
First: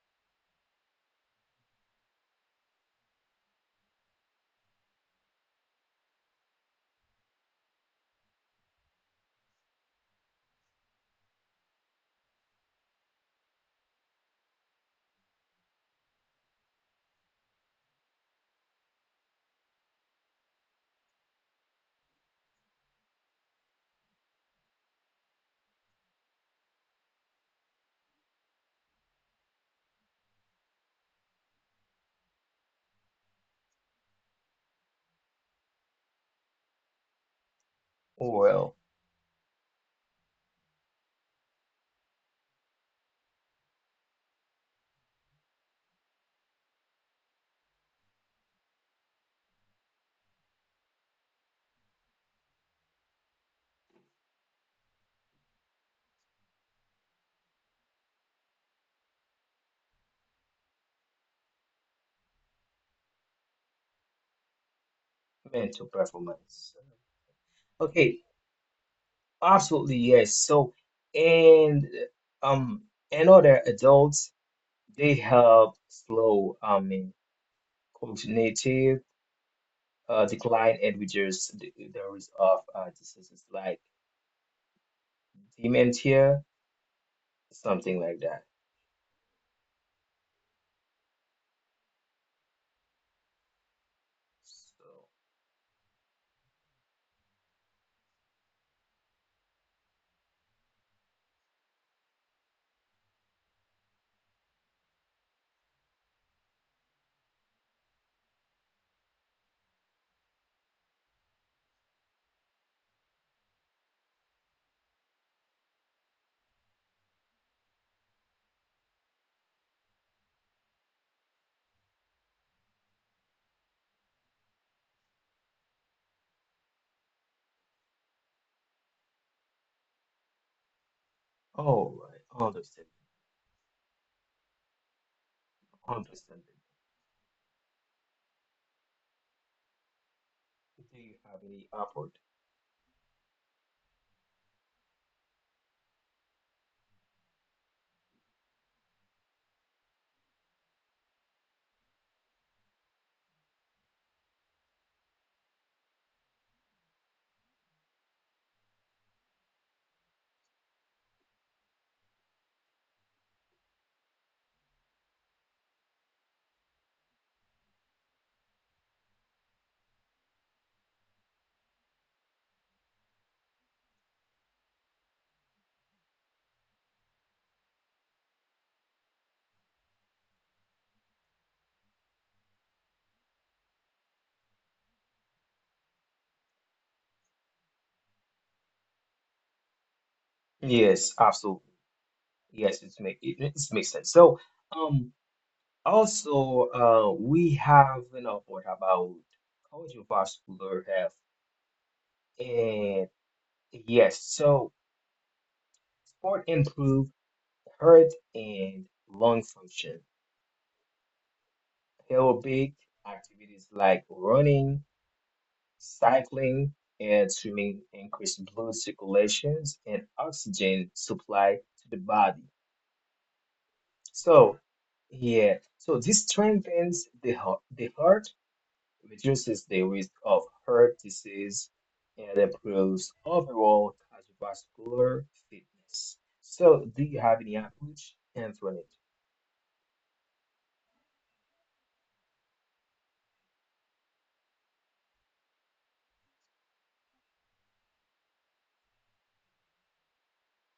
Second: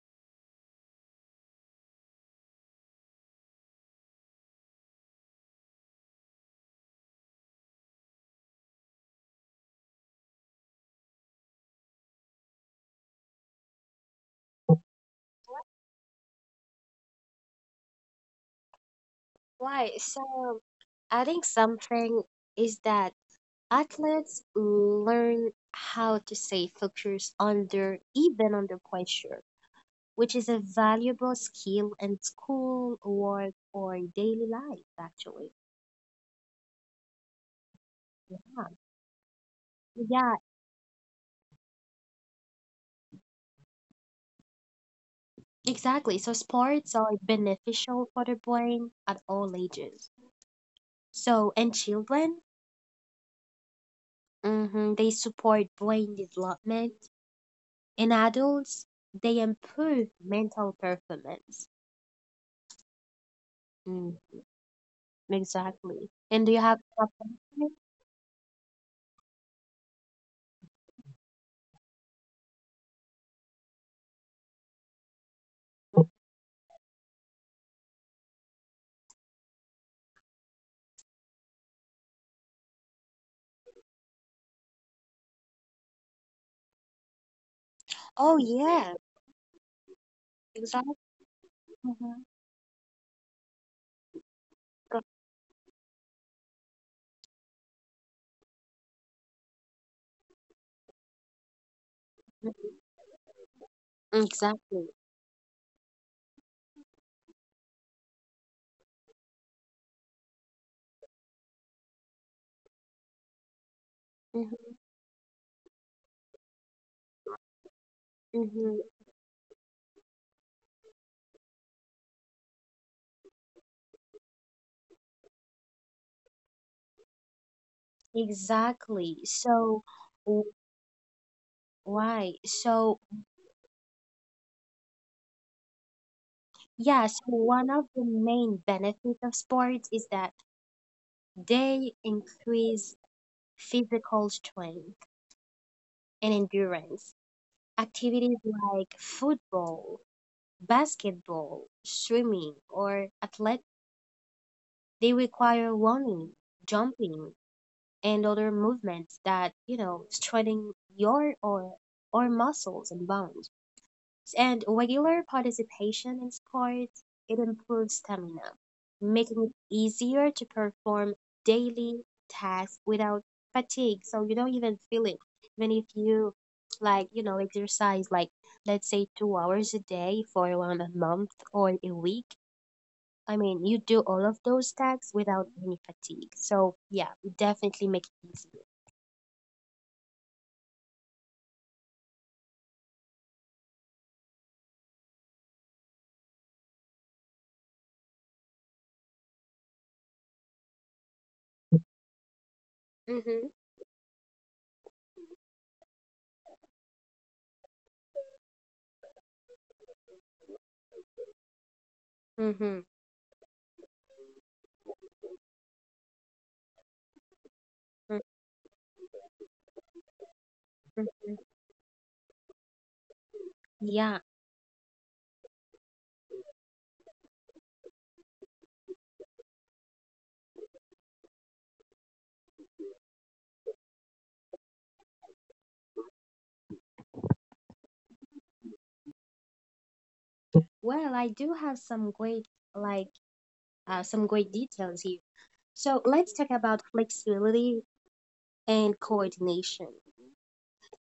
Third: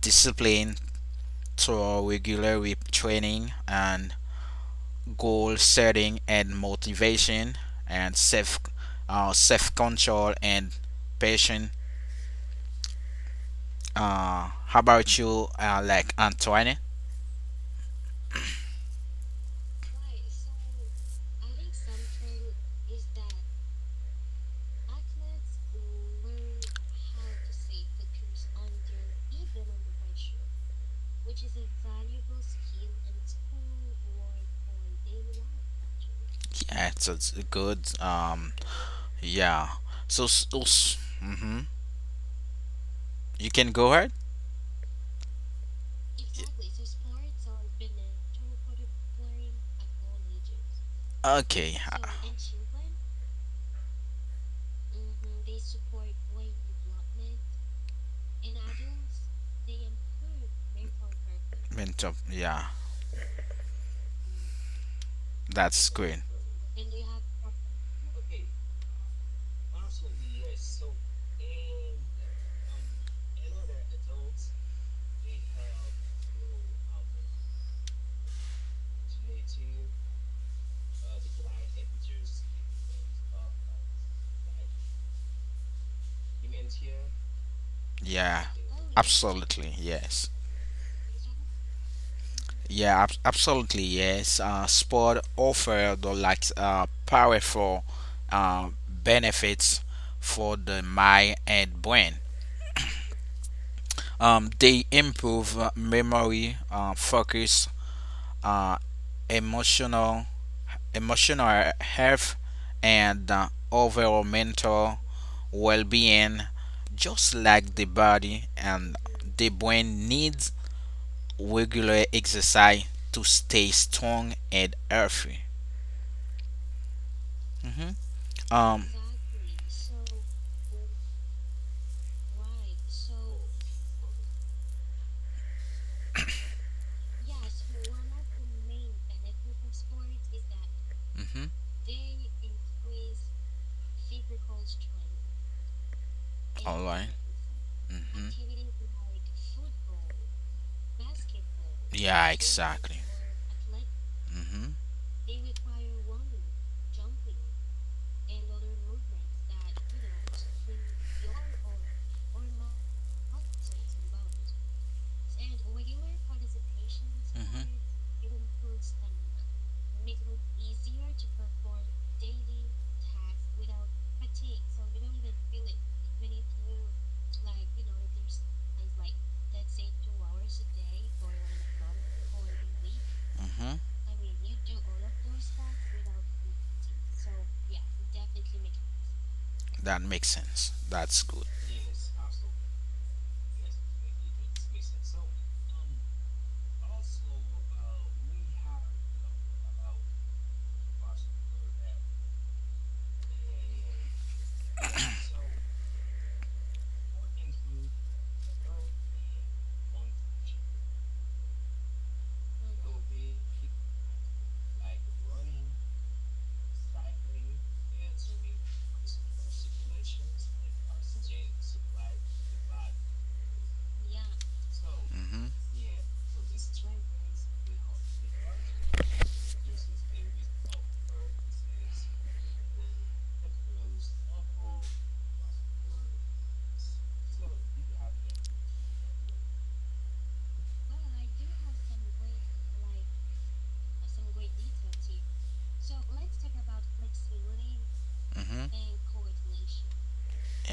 discipline through regular training and goal setting and motivation and self control and patient. How about you, like Antoine?
Right. So adding something is that athletes learn how to stay focused under even under pressure, which is a valuable skill in school, work, or daily life, actually.
Yeah, it's a good.
Well,
Yeah. So,
Yeah,
mm-hmm. You can go ahead.
exactly. So sports are beneficial for the brain at all ages.
Okay.
So in children, mhm, they support brain development. In adults, they improve mental performance.
Mint up. Yeah.
Mm.
mental
That's
Exactly.
great.
And do you
performance.
have preference?
Okay, absolutely yes. So and um and other adults they help slow in cognitive decline and reduce the risk of diseases like dementia, something like that.
Yeah.
Oh yeah,
Absolutely. Yes.
exactly. Mhm.
Yeah. Absolutely. Yes. Uh,
So,
sport
Go-
offer the like powerful benefits for the mind and brain.
mm,
They
exactly.
improve memory, focus, uh, emotional emotional health, and overall mental
Hmm.
well being. Just like the body and
Hmm.
the brain needs regular exercise to stay strong and healthy. Hmm. Um,
Exactly. So w-
all
why?
right,
So
understand, understand.
yeah, so one of the main benefits of sports is that
Do you
mhm.
have any
they
upward?
increase physical strength and
All right.
endurance. Activities
Mhm.
like football, basketball,
Yeah,
swimming,
exactly.
or athletic,
Hmm.
they require running, jumping, and other movements that strengthen your or muscles and bones. And regular participation in sports, it
Hmm.
improves stamina, making it easier to perform daily tasks without fatigue. So you don't even feel it, even if you like exercise, like let's say 2 hours a day for one a month or a week.
Hmm.
I mean, you do all of those tasks without any fatigue. So yeah, definitely make it easy.
That makes sense. That's good.
Yes, absolutely. Yes, it's make it, it makes sense. So. Um, Also, we have an report about cardiovascular health. And
Mhm.
yes, so sport improve heart and lung function.
Mhm.
Aerobic activities like running, cycling, and swimming
Mhm.
increase blood circulations and oxygen supply to the body.
Yeah.
So,
Hmm.
yeah, so this strengthens the heart reduces the risk of heart disease, and improves overall cardiovascular fitness. So, do you have any approach, Anthony?
Well, I do have like some great details here. So let's talk about flexibility and
Mhm.
coordination.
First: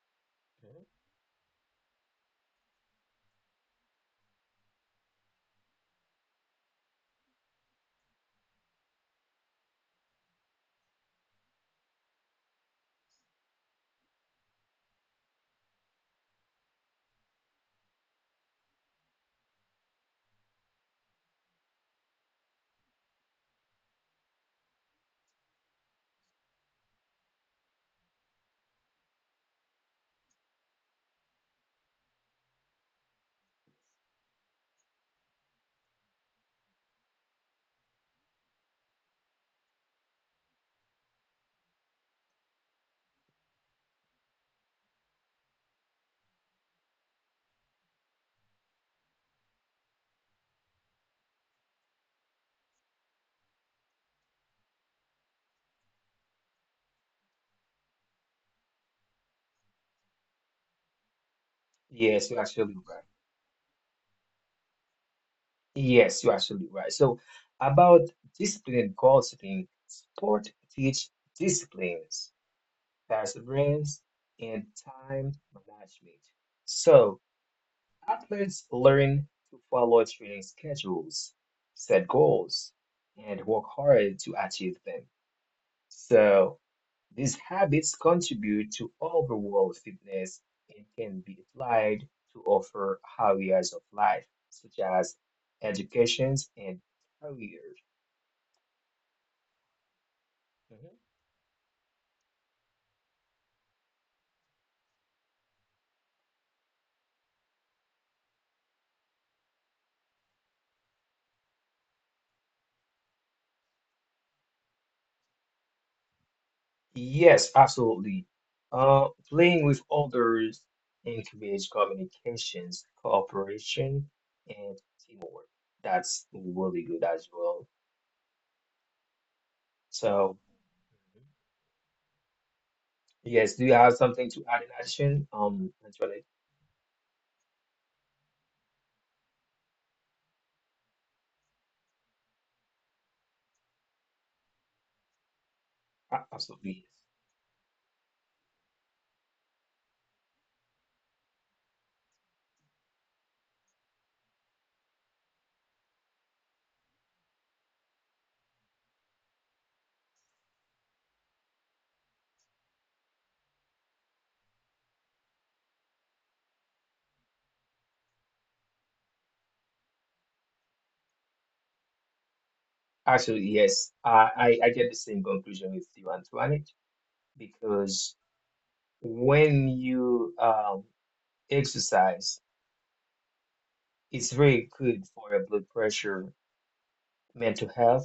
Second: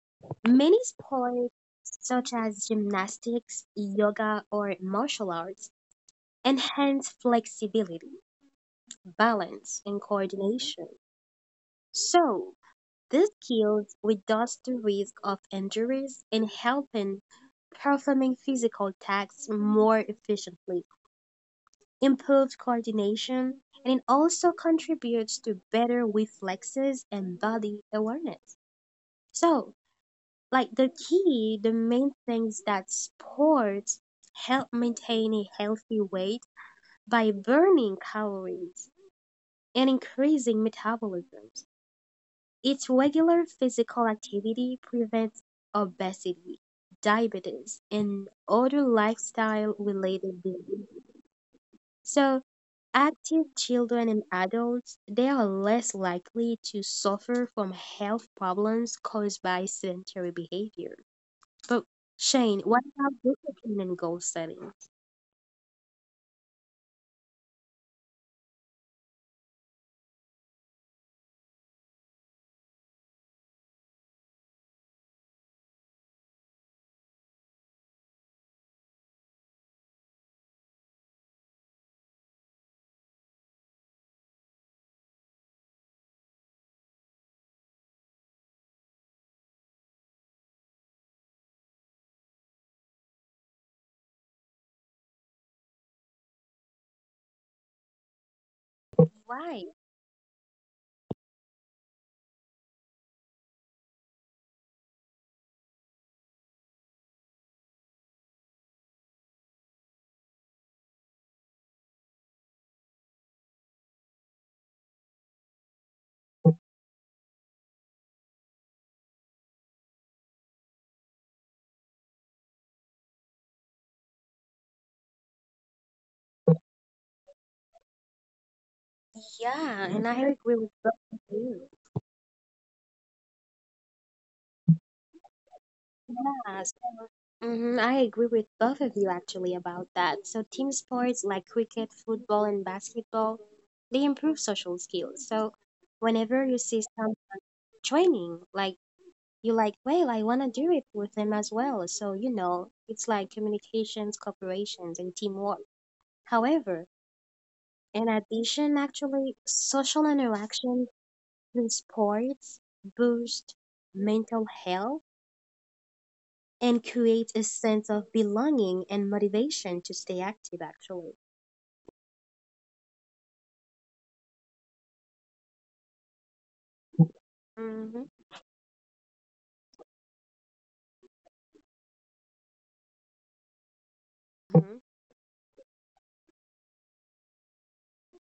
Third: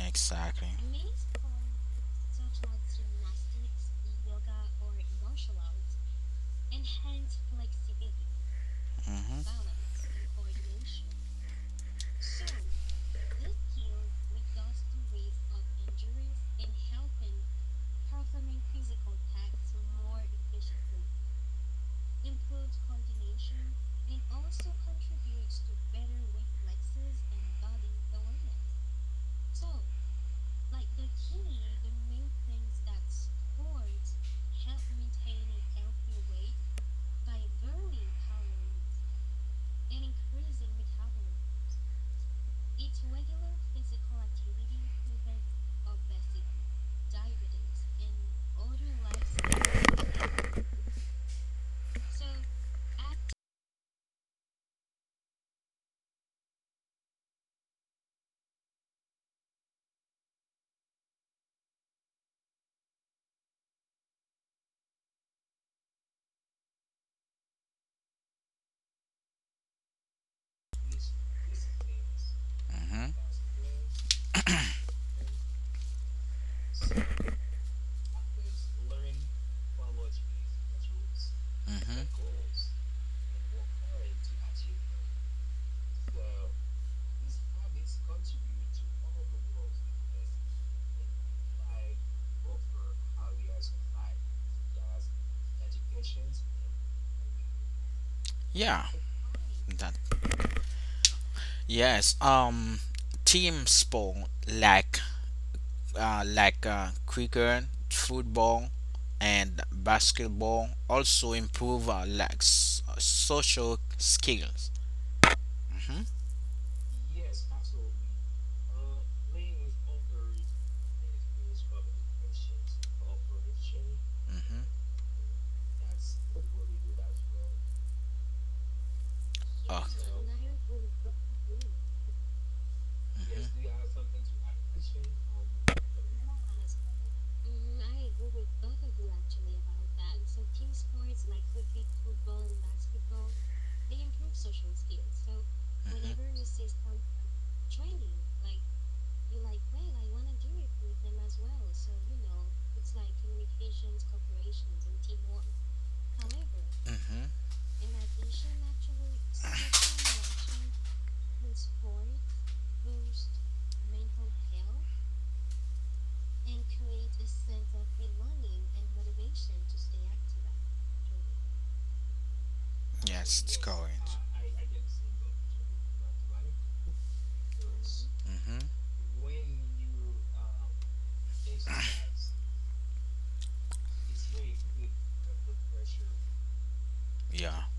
Exactly.
Mhm.
Many sports such as gymnastics, yoga, or martial arts enhance flexibility,
Mhm.
balance, and coordination. So these skills reduce the risk of injuries and helping performing physical tasks more efficiently. Improved coordination, and it also contributes to better reflexes and body awareness. So, like the main things that sports help maintain a healthy weight by burning calories and increasing metabolisms. Its regular physical activity prevents obesity, diabetes, and other lifestyle related diseases. So, active children and adults, they are less likely to suffer from health problems caused by sedentary behavior. But
Yes, you're
Shane,
actually
what
right.
about discipline and goal setting?
Yes, you're actually right. So, about discipline and goal setting, sport teach disciplines,
Mhm.
perseverance, and time management. So, athletes learn to follow training schedules, set
Mhm.
goals, and work hard to achieve them. So, these habits contribute to overall fitness and can be applied to other areas of life, such as education and career.
Yeah.
Right.
That.
Mhm.
Yes. Team sport like like cricket, football, and basketball also improve like social skills. Mhm.
Yes, absolutely. Playing with others encourages communications, cooperation, and
Mhm.
teamwork. That's really good as well.
Yeah, and
Oh.
I
So,
agree with both of you.
mm-hmm. Yes, do you have
Mhm.
something to add in addition? Antoinette?
Yes. I agree with both of you actually about that. So team sports like cricket, football, and basketball, they improve social skills. So
A-
whenever you
Absolutely.
see
Yes.
Mhm.
some training, like you're like, well, I want to do it with them as well. So, it's like communications, cooperations, and teamwork. However,
Mhm.
in addition, actually, social interaction through sports boost mental health and create a sense of belonging and motivation to stay active, actually.
Actually,
Yes.
yes.
It's
I, I,
correct.
I get the same conclusion with you, Antoinette,
Hmm.
because
Mm-hmm.
when you exercise, it's very
Hmm.
good for your blood pressure mental
Yeah.
health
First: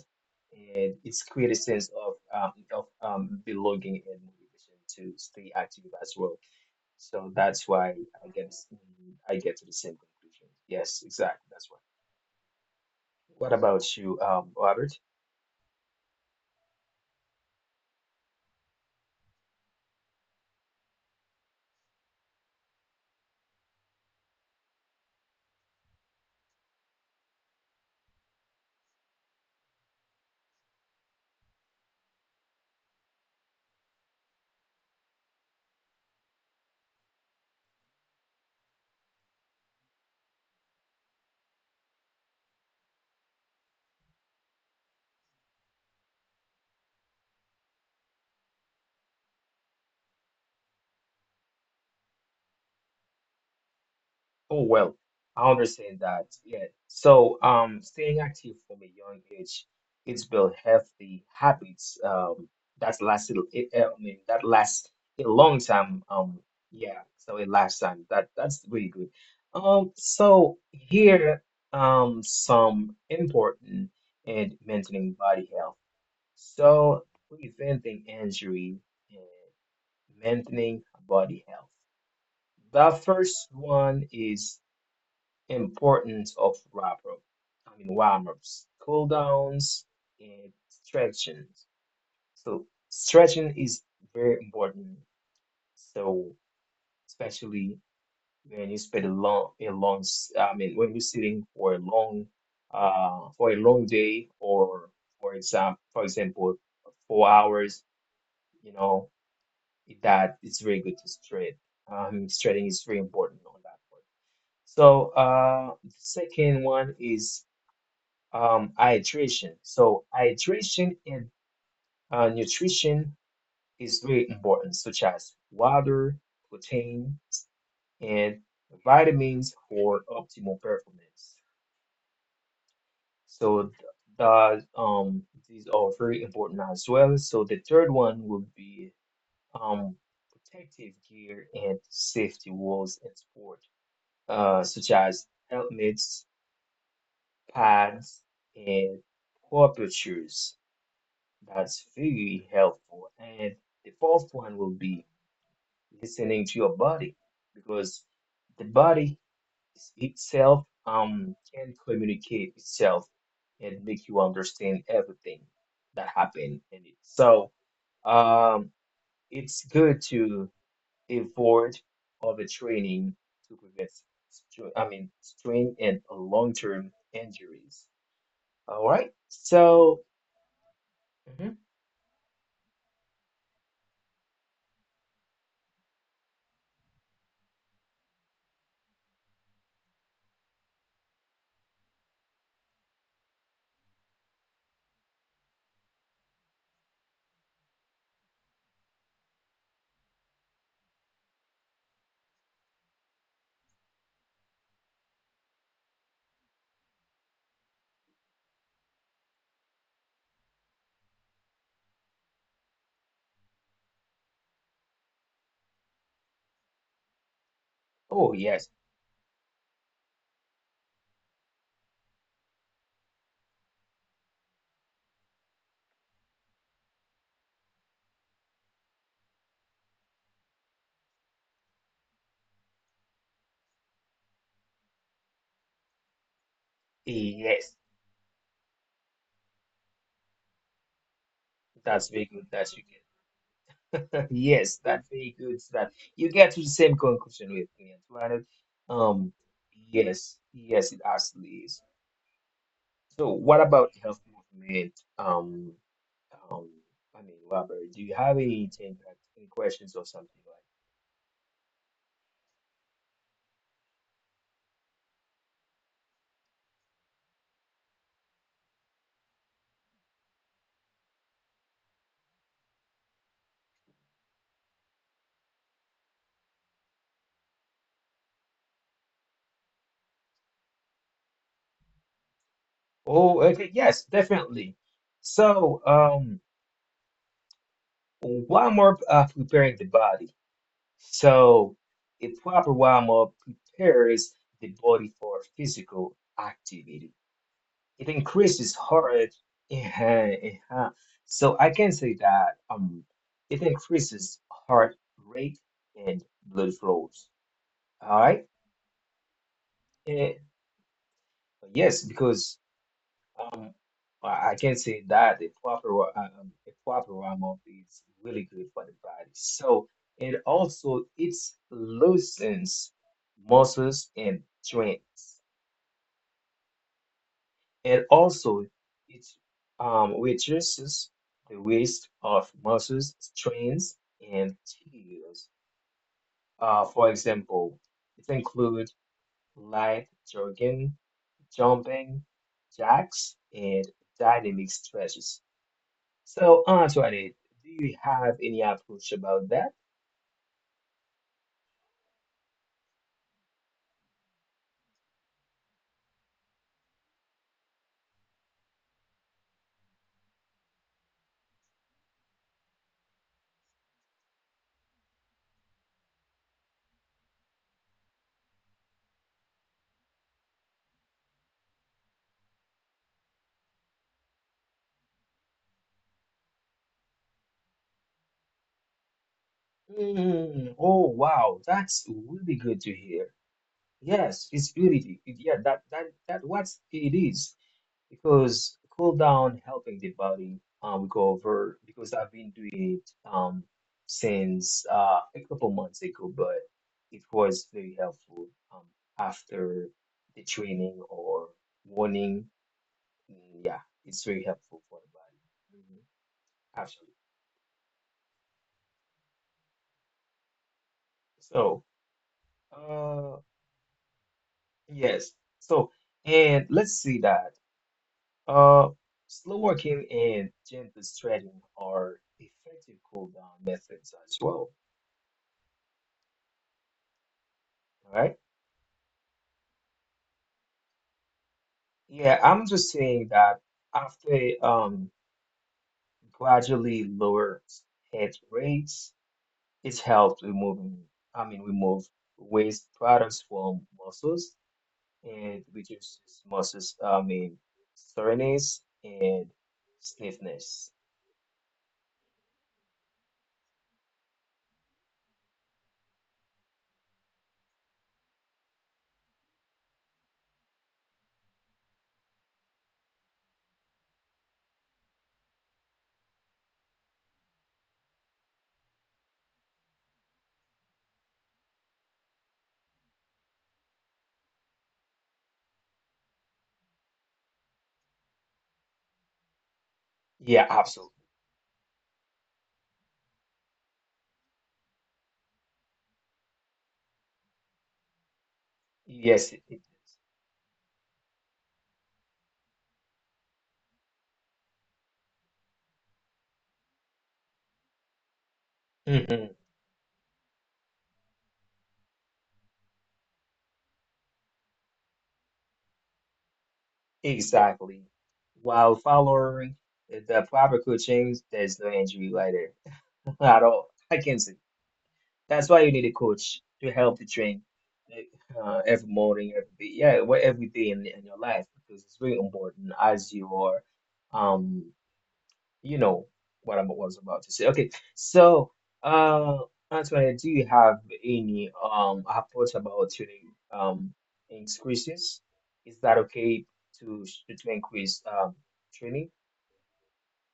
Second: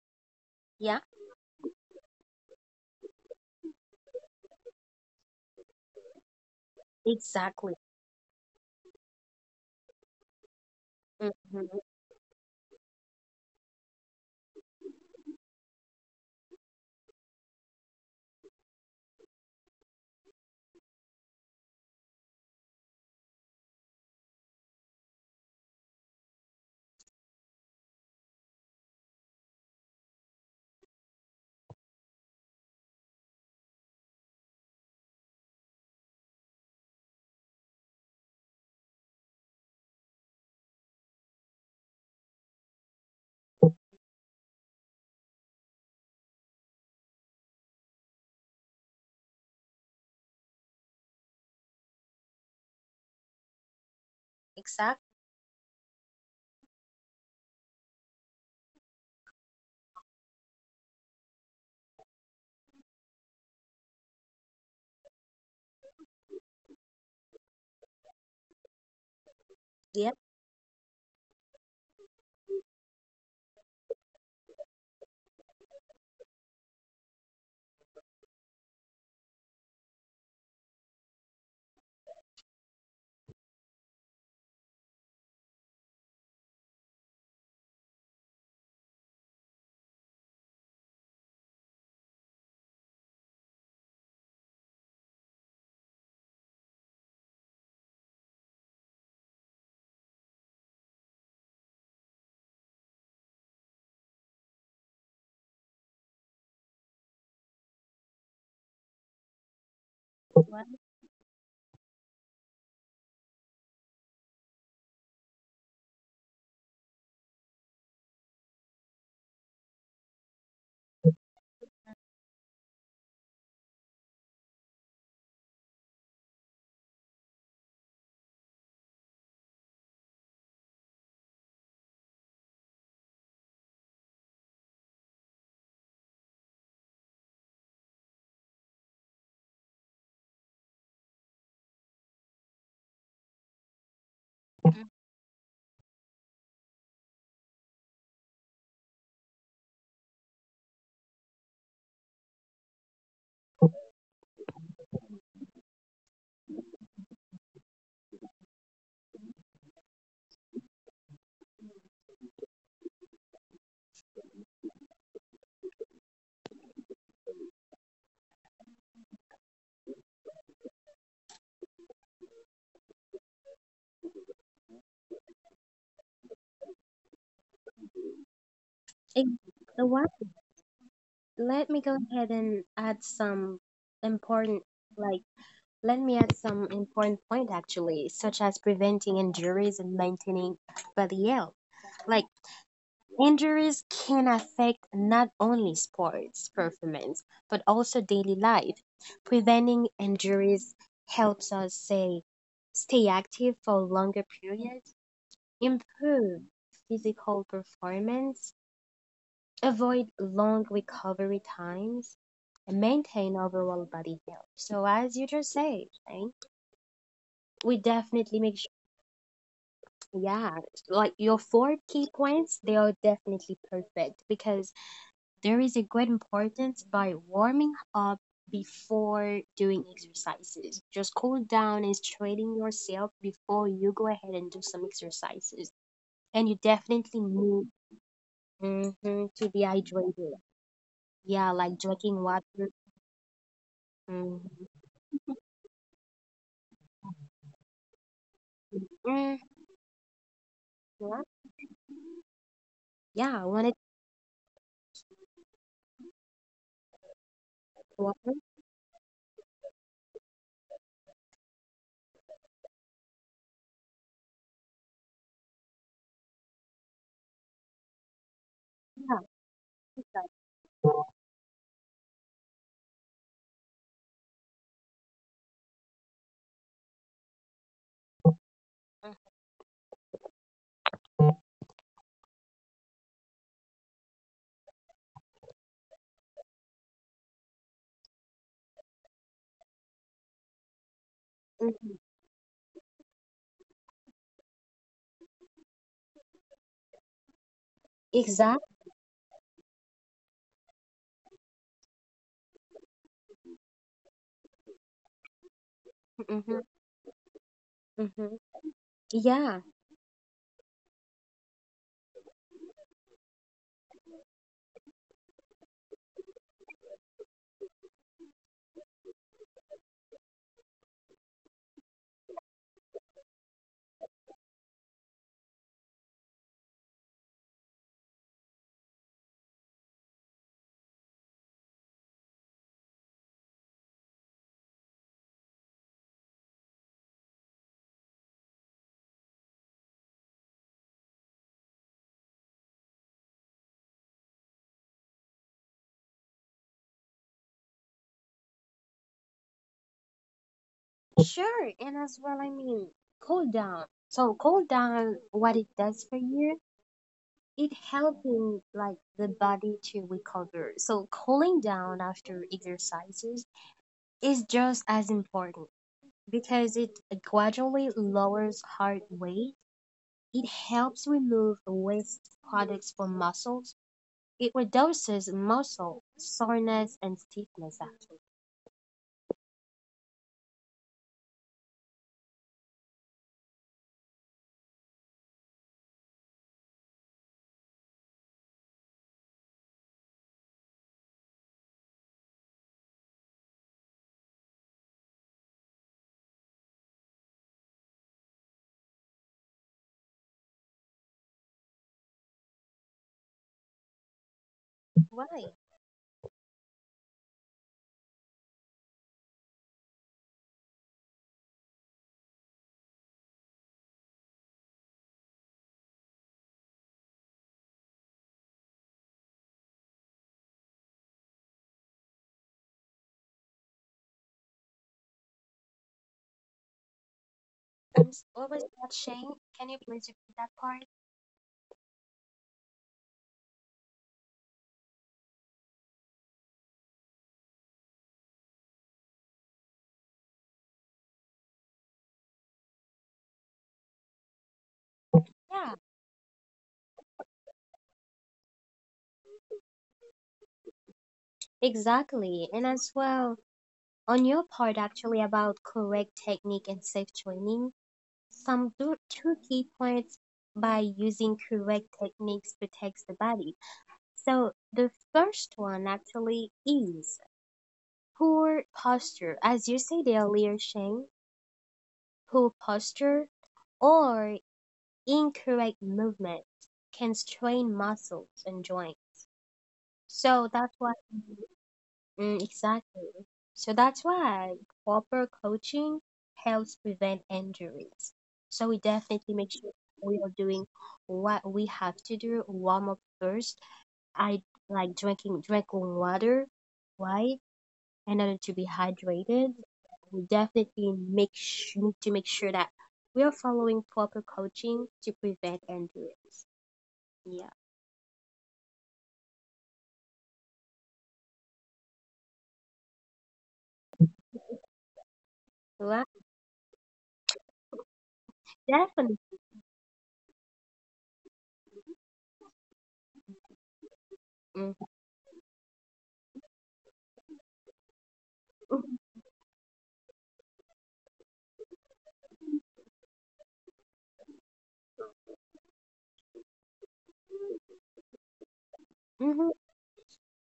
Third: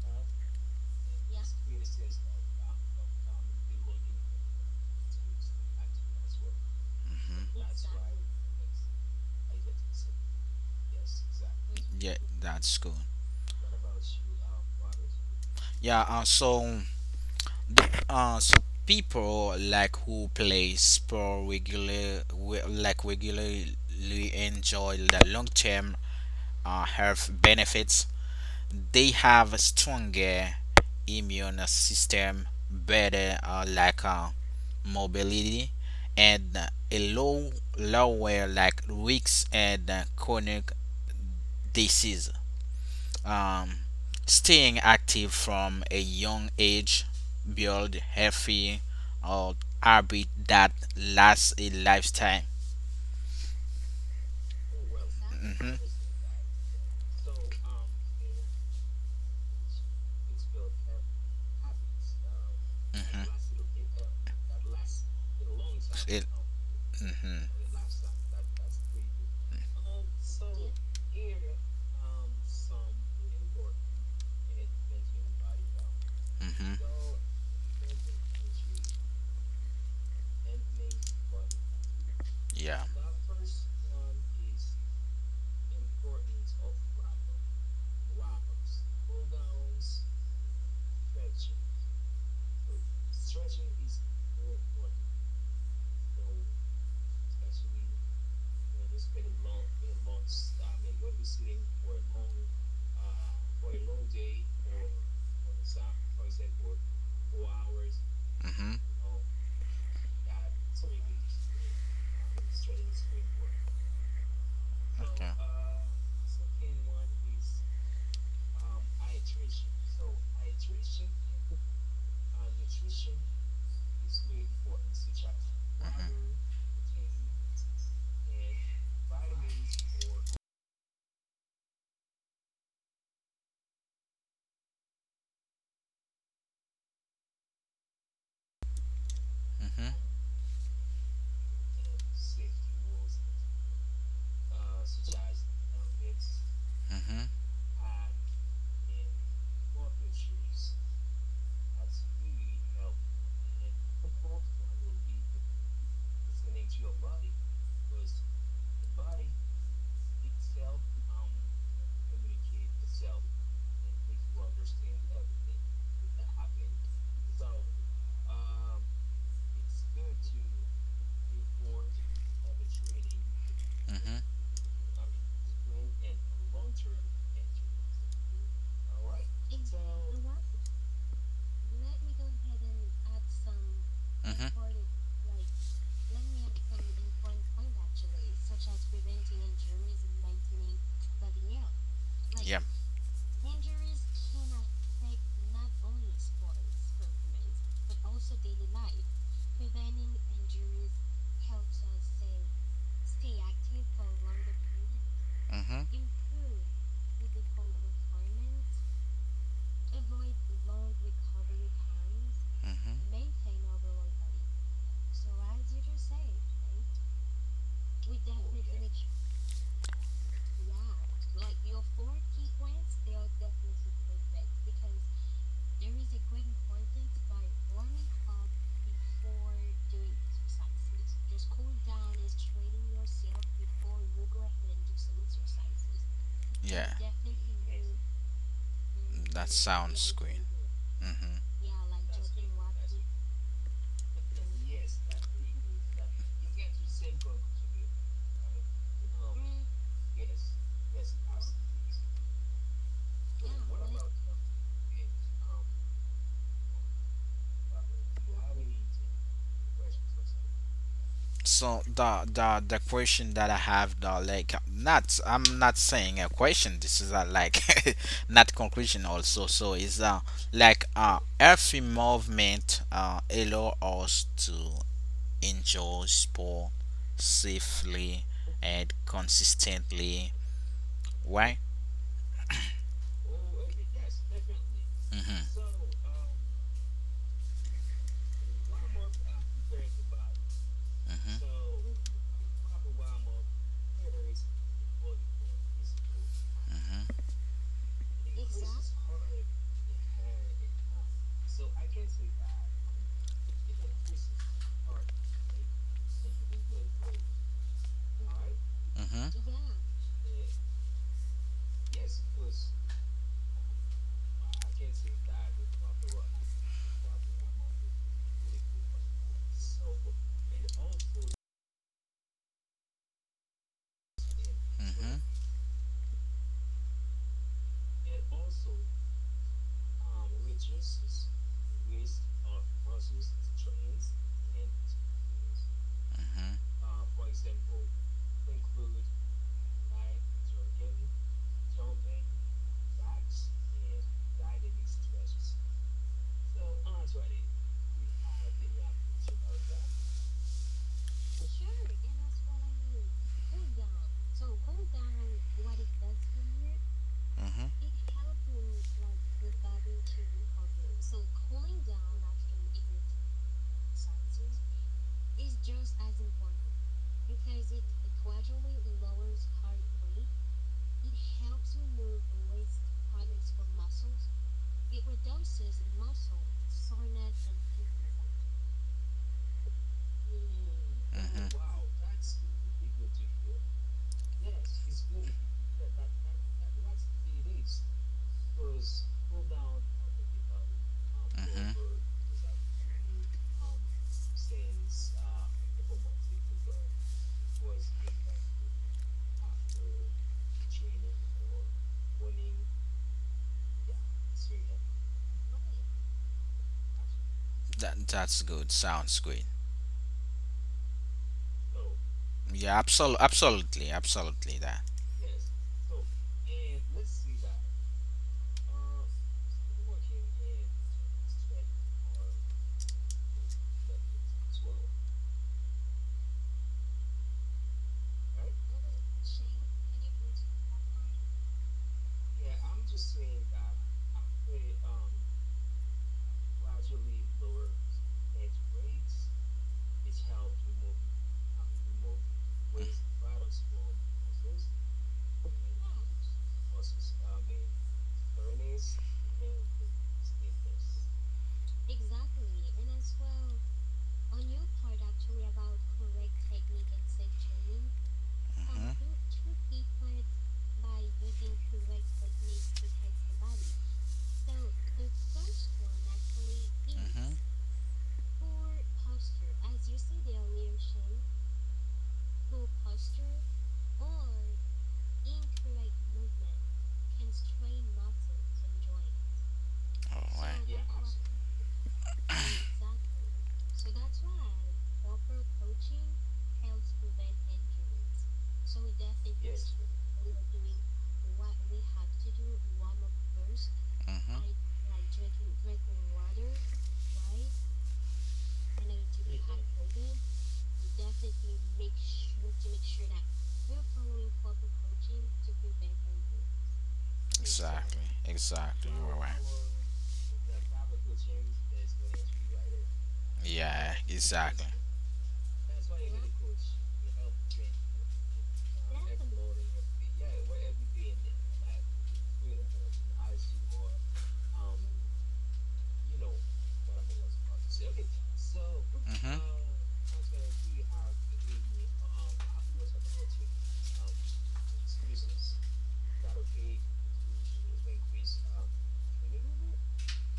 and
Yeah,
its sense of belonging and motivation to stay active as well. So
Mm-hmm.
that's
exactly.
why I get I get to the same conclusion. Yes, exactly.
Hmm.
That's why.
Yeah, that's good.
What about you, Robert?
Yeah. So people like who play sport like regularly enjoy the long term health benefits. They have a stronger immune system, better like mobility, and a lower like risks and chronic disease. Um, staying active from a young age build healthy or habit that lasts a lifetime.
Oh well,
Exactly.
I
Hmm.
understand that. Yeah. So staying active from a young age, it's built healthy habits that lasted it,
Hmm.
I mean that lasts a long time.
It,
Yeah, so
hmm.
it lasts time. That's really good.
Yep.
So here some important and maintaining body health.
Hmm.
So preventing injury and maintaining body health. The
Yeah.
first one is importance of wrapper, I mean warm-ups, cool downs, and stretching. So stretching is very important. So especially when you spend a long, I mean when you're sitting for a long day, or for example, 4 hours, you
Hmm.
know, that it's
Well,
very good to stretch. Stretching is very important on that one. So
Okay.
the second one is hydration. So hydration and nutrition is very important, such as water, protein, and vitamins for optimal performance. So these are very important as well. So the third one would be um,
Hmm.
protective gear and safety rules in sport, such as helmets,
Hmm.
pads, and proper shoes. That's very helpful. And the fourth one will be listening to your body because the body is itself can communicate itself and make you understand everything that happened in it. So um, it's good to avoid overtraining to prevent,
Hmm.
I mean, strain and long-term injuries. All right.
Ex-
So,
well,
mhm.
let me go ahead and add some
Hmm.
important like let me add some important point actually, such as preventing injuries and maintaining body health. Like
Yeah.
injuries can affect not only sports performance but also daily life. Preventing injuries helps us say stay active for longer periods,
Hmm.
improve physical performance, avoid long recovery times, and
Hmm.
maintain overall body health. So as you just said, right, we
Oh
definitely
yes,
make. Yeah, like your four key points, they are definitely perfect because there is a great importance by warming up before doing exercises. Just cool down and straighten yourself before you go ahead and do some exercises. And you
Yeah.
definitely
yes.
need, mhm,
That
to be
sounds
hydrated.
great. Hmm.
Yeah, like
That's very
drinking
good that
water.
you get. Yes,
Mhm.
that's very good that you get to the same conclusion with me, Antoinette. Um,
Mm.
yes, yes, it
Yeah,
actually is. So,
yeah, I
what
wanted.
about the health movement? Um, I mean, Robert, do you have anything, like, any questions or something like?
So the question that I have, the like not, I'm not saying a question, this is a like not conclusion
Yeah,
also, so it's like every movement allow us to enjoy sport safely and consistently. Why?
Oh, okay, yes, definitely.
Mm-hmm.
So, warm up preparing the body. So,
Mm-hmm.
mhm,
a proper warm up prepares the body for physical activity. It
exactly.
increases her yeah, yeah. So I can say that it increases heart rate and
Hmm.
blood flows, all
Hmm.
right.
Hmm. Hmm.
Yeah.
Eh, yes because um I can say that the proper amount is really good for the body, so and also it loosens muscles and joints and also it reduces the waste of muscles, strains, and tears. For example, it includes light jogging, jumping jacks, and dynamic stretches. So, Antoinette, do you have any approach about that?
Sure, and as well, I mean, cool down. So cool down, what it does for you, it
Hmm.
helping like the body to recover. So cooling down after exercises is just as important because it gradually lowers heart rate. It helps remove waste products from muscles. It reduces muscle soreness and stiffness. Actually,
Mm, oh wow, that's really good to hear. Yes, it's really yeah, that that what it is. Because cool down helping the body go
Hmm.
over
Hmm.
because I've been doing it since a couple months ago, but it was very helpful um after the training or warning. Mm, yeah, it's very helpful for the body.
right?
Mhm, actually.
That's good. Sounds good.
So
Yeah, absolutely,
uh
absolutely, absolutely that.
yes. So and let's see that uh slow working and gentle stretching are effective cool down methods as well.
I'm
Right.
always not Shane. Can you please repeat that part?
Yeah, I'm just saying that after gradually lower head rates, it's helped removing, I mean, remove waste products from muscles and
Yeah.
reduces muscles, I mean, soreness and stiffness.
Exactly, and as well, on your part actually about correct technique and safe training, some two,
Mhm.
two key points by using correct techniques protects the body. So the first one actually is
Mhm.
poor posture. As you said earlier, Shane, poor posture or incorrect movement can strain muscles and joints.
All
So
Yeah,
that's
right.
why.
absolutely.
Mm, exactly. So that's why proper coaching helps prevent injuries. So we definitely make
Yes, it
sure
it
we are doing what we have to do. Warm up first. I
Mhm.
like drinking water, right? In order to be
is.
hydrated,
Mhm,
we definitely make need to make sure that we are following proper coaching to prevent injuries. Yeah,
exactly.
Exactly.
While
Exactly. You are right.
following the proper coaching, there's no injury later at all.
Yeah.
I can say.
Exactly.
That's why you need
well,
a coach to help you train like, every
definitely.
morning, every day, yeah, well, every day in your life because it's very important as you are, um,
Hmm.
you know what I was about to say. Okay, so
Mhm.
uh, Antoinette, do you have any thoughts about training increases? Is that okay to increase training?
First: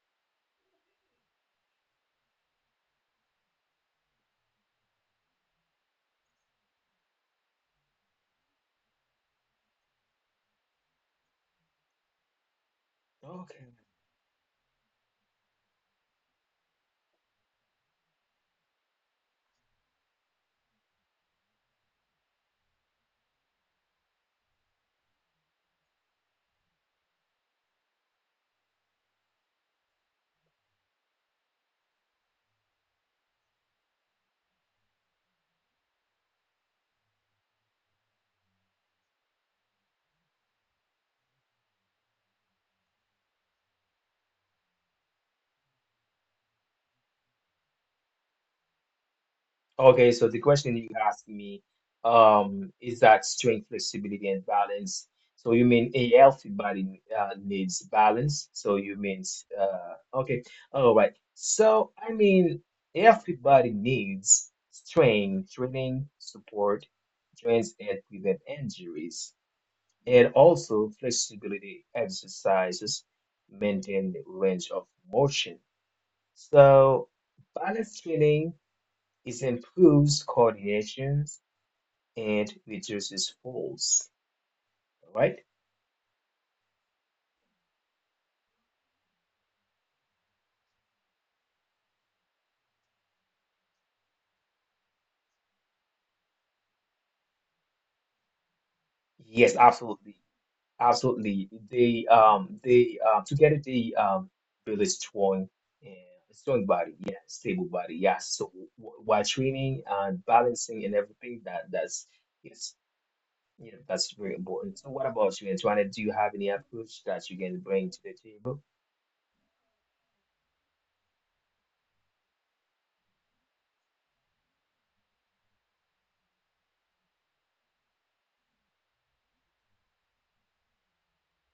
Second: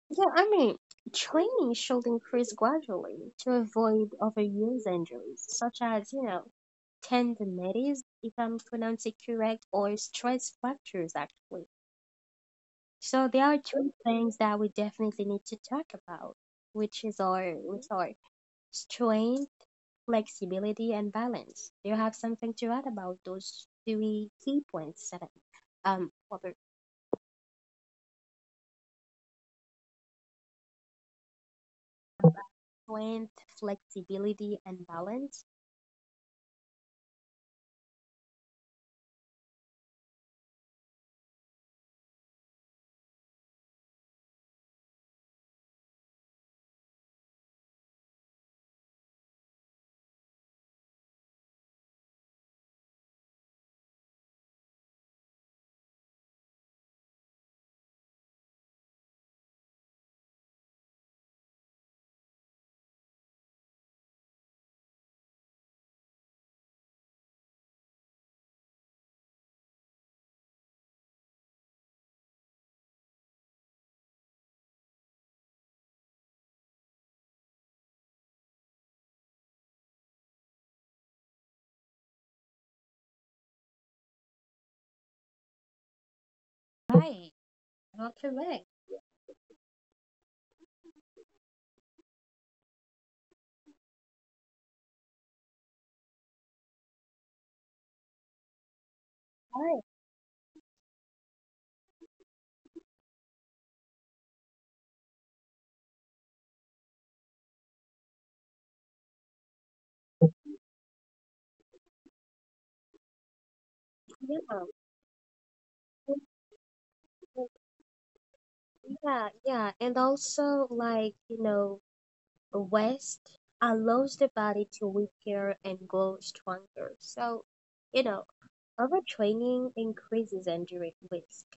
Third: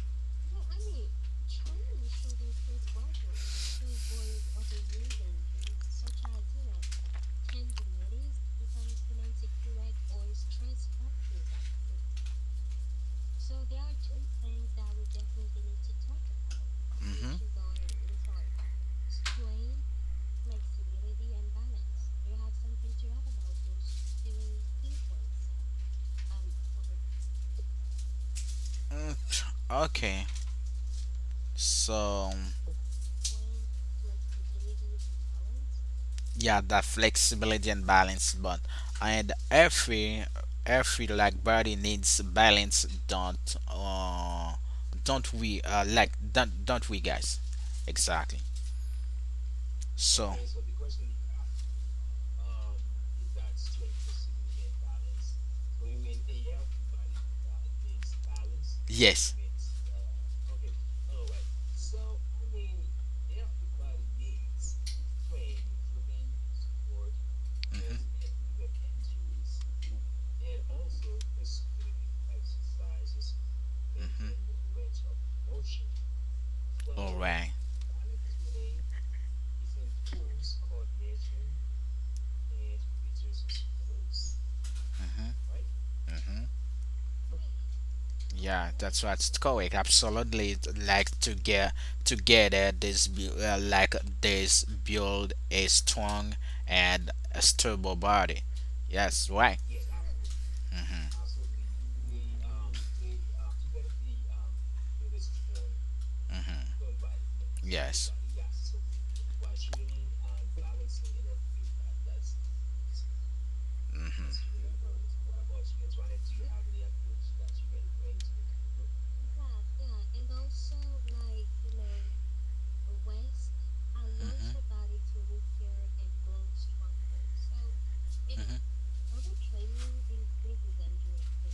Yeah, I mean, training should increase gradually to avoid overuse injuries, such as tendinitis, if I'm pronouncing it correct, or stress fractures, actually. So there are
Okay.
two things that we definitely need to talk about, which is
Mhm.
our, which are strength, flexibility, and balance. Do you have something to add about those three key points, Seven? Robert,
Mm. Okay. So.
strength, flexibility, and balance?
Yeah, that flexibility and balance, but and every like body needs balance, don't we, like don't we, guys? Exactly,
Okay, so
so
the question you asked me, is that strength, flexibility, and balance. So you mean a healthy body needs balance. So you
yes.
means okay, all right. So I mean, a healthy body needs strength, training, support, joints,
Mhm.
and prevent injuries, and also flexibility exercises, maintain
Mhm.
range of motion. So
All right.
balance training it improves coordinations and reduces falls. All
Mhm.
right?
Mhm.
Right, you're correct.
Yeah, that's what's correct. Absolutely, it's like to get together, this like this build a strong and a stable body. Yes,
Yes,
right.
Right.
absolutely,
Mhm,
absolutely. They together they build a strong and
mhm.
strong body, yeah, stable body,
Yes.
yeah. So while training and balancing and everything that's is
Mhm,
that's very
Yeah.
mhm,
important. So what about you, Antoinette? Do you have any approach that you can bring to the table?
Yeah, yeah. And also, like, rest allows the body
mhm,
to repair and grow stronger. So, you know, overtraining increases injury risk.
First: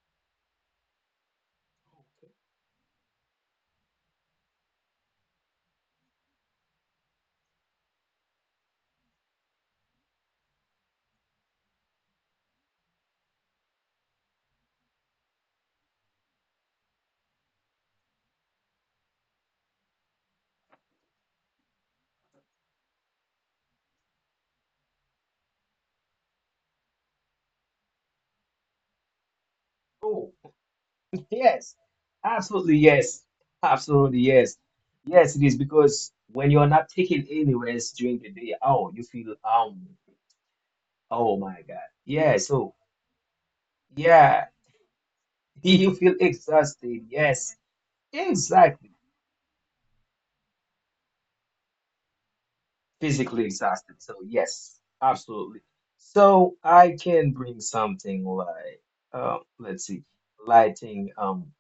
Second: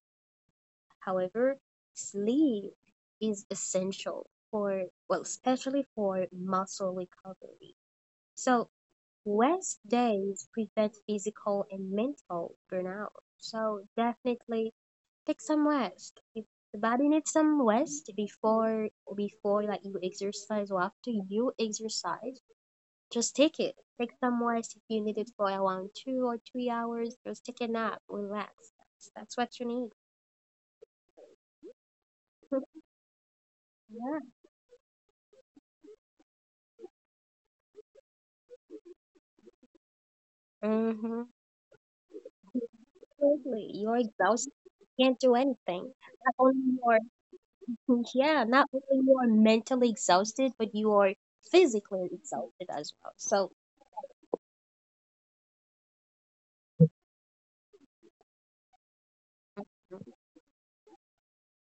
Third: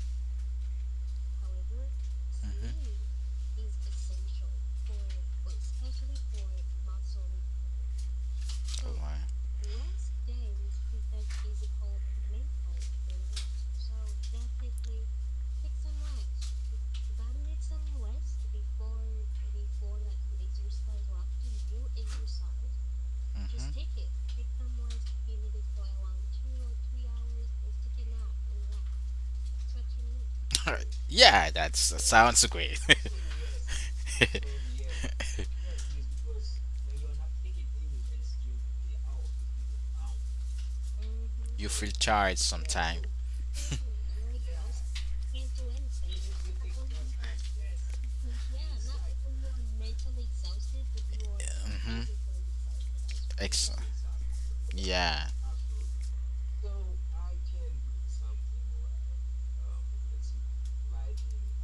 However, sleep
mhm.
is essential for, well, especially for muscle recovery. So,
Alright,
rest days prevent physical and mental burnout. So, definitely take some rest. If the body needs some rest before you exercise or after you exercise, just take
mhm.
it. Take some rest if you need it for around 2 or 3 hours. Just take a nap, relax. That's what you need.
Oh.
Yeah,
Yes,
that sounds great.
absolutely. Yes,
Yeah.
absolutely. Yes, yes, it is because when you're not taking any rest during the day, oh, you feel
Mm-hmm.
oh my
You feel
God,
tired
yeah. So
sometime.
Totally. You're
yeah,
exhausted. You can't do anything.
you feel
Not only you're
exhausted. Yes,
Yeah, not
exactly,
only you are mentally exhausted, but you are
Mhm.
physically exhausted as well.
physically
So,
Ex-
exhausted. So yes,
yeah.
absolutely. So I can bring something like, let's see, lighting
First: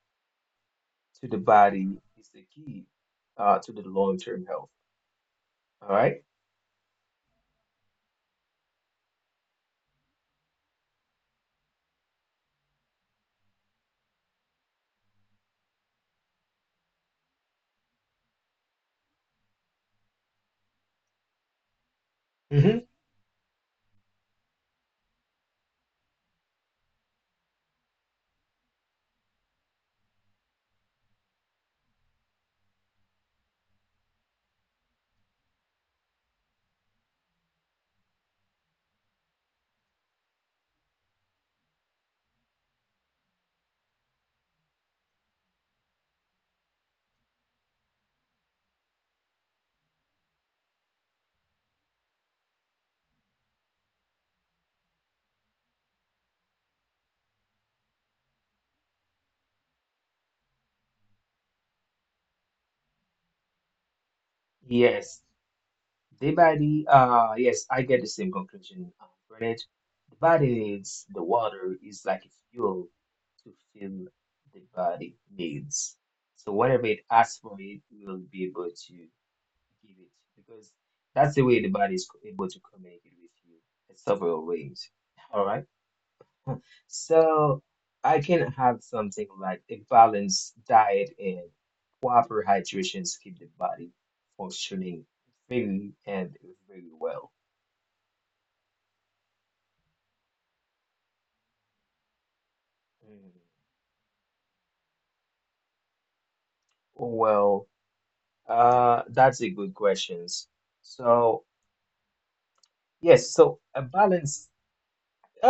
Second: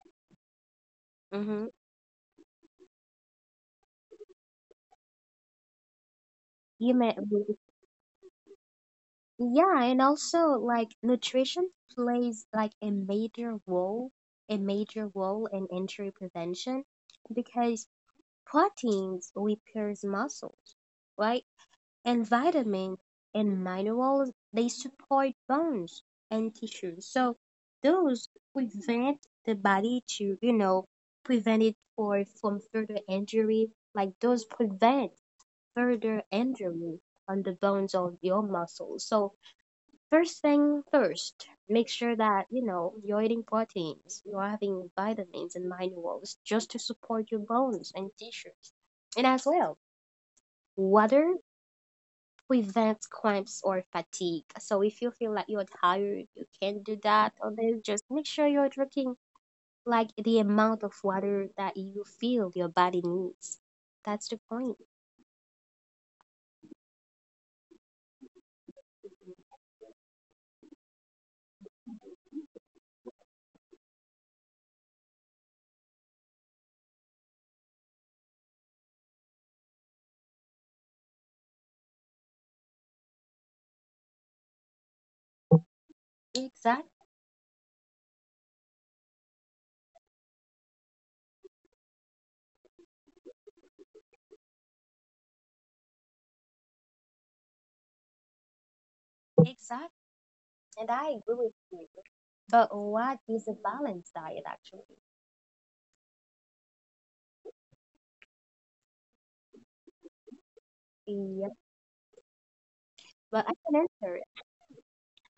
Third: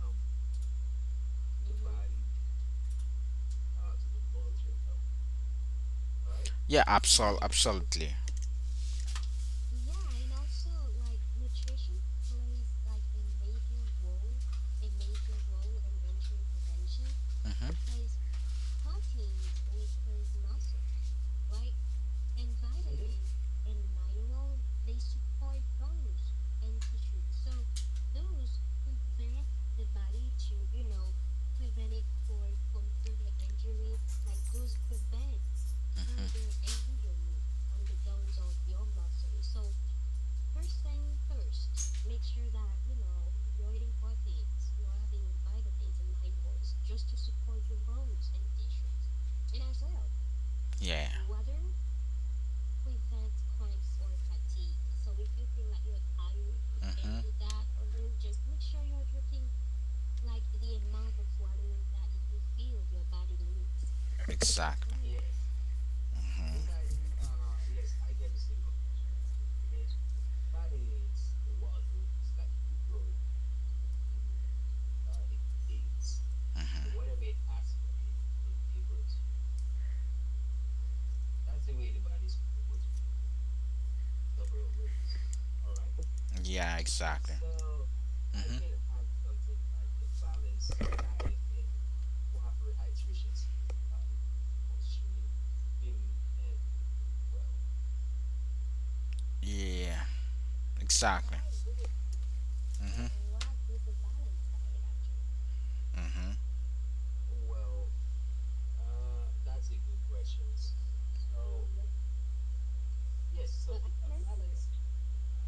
to the
mm-hmm.
body is the key to the long-term health. All right.
Yeah,
you may
absolutely.
Yeah, and also like nutrition plays like a major role in injury prevention because
Hmm.
proteins repairs muscles, right? And
Mm-hmm.
vitamins and minerals, they support bones and tissues. So those prevent the body to, prevent it for from further injury, like those prevent further
Hmm.
injury on the bones of your muscles. So, first thing first, make sure that, you're eating proteins, you're having vitamins and minerals just to support your bones and tissues. And as well,
Yeah.
water prevents cramps or fatigue. So if you feel like you're tired, you can't do
Hmm.
that or this, just make sure you're drinking like the amount of water that you feel your body needs. That's the point.
Exactly.
Yes. Day by day,
Hmm.
yes, I get the same conclusion from the body needs the water is like a fuel to fill the body needs. So whatever it asks
Hmm.
for, it will be able to give it because that's the way the body is able to communicate with you in several ways. All right.
Yeah,
Exactly.
exactly.
So I can
Hmm.
have something like a balanced diet and proper hydration to keep the body functioning really and very well.
Yeah,
Exactly. And I
exactly.
agree with you. But
Hmm.
Mm.
what is a balanced diet actually?
Hmm.
Well, that's a good questions. So yes,
Well,
so
I
a
can answer it.
balance.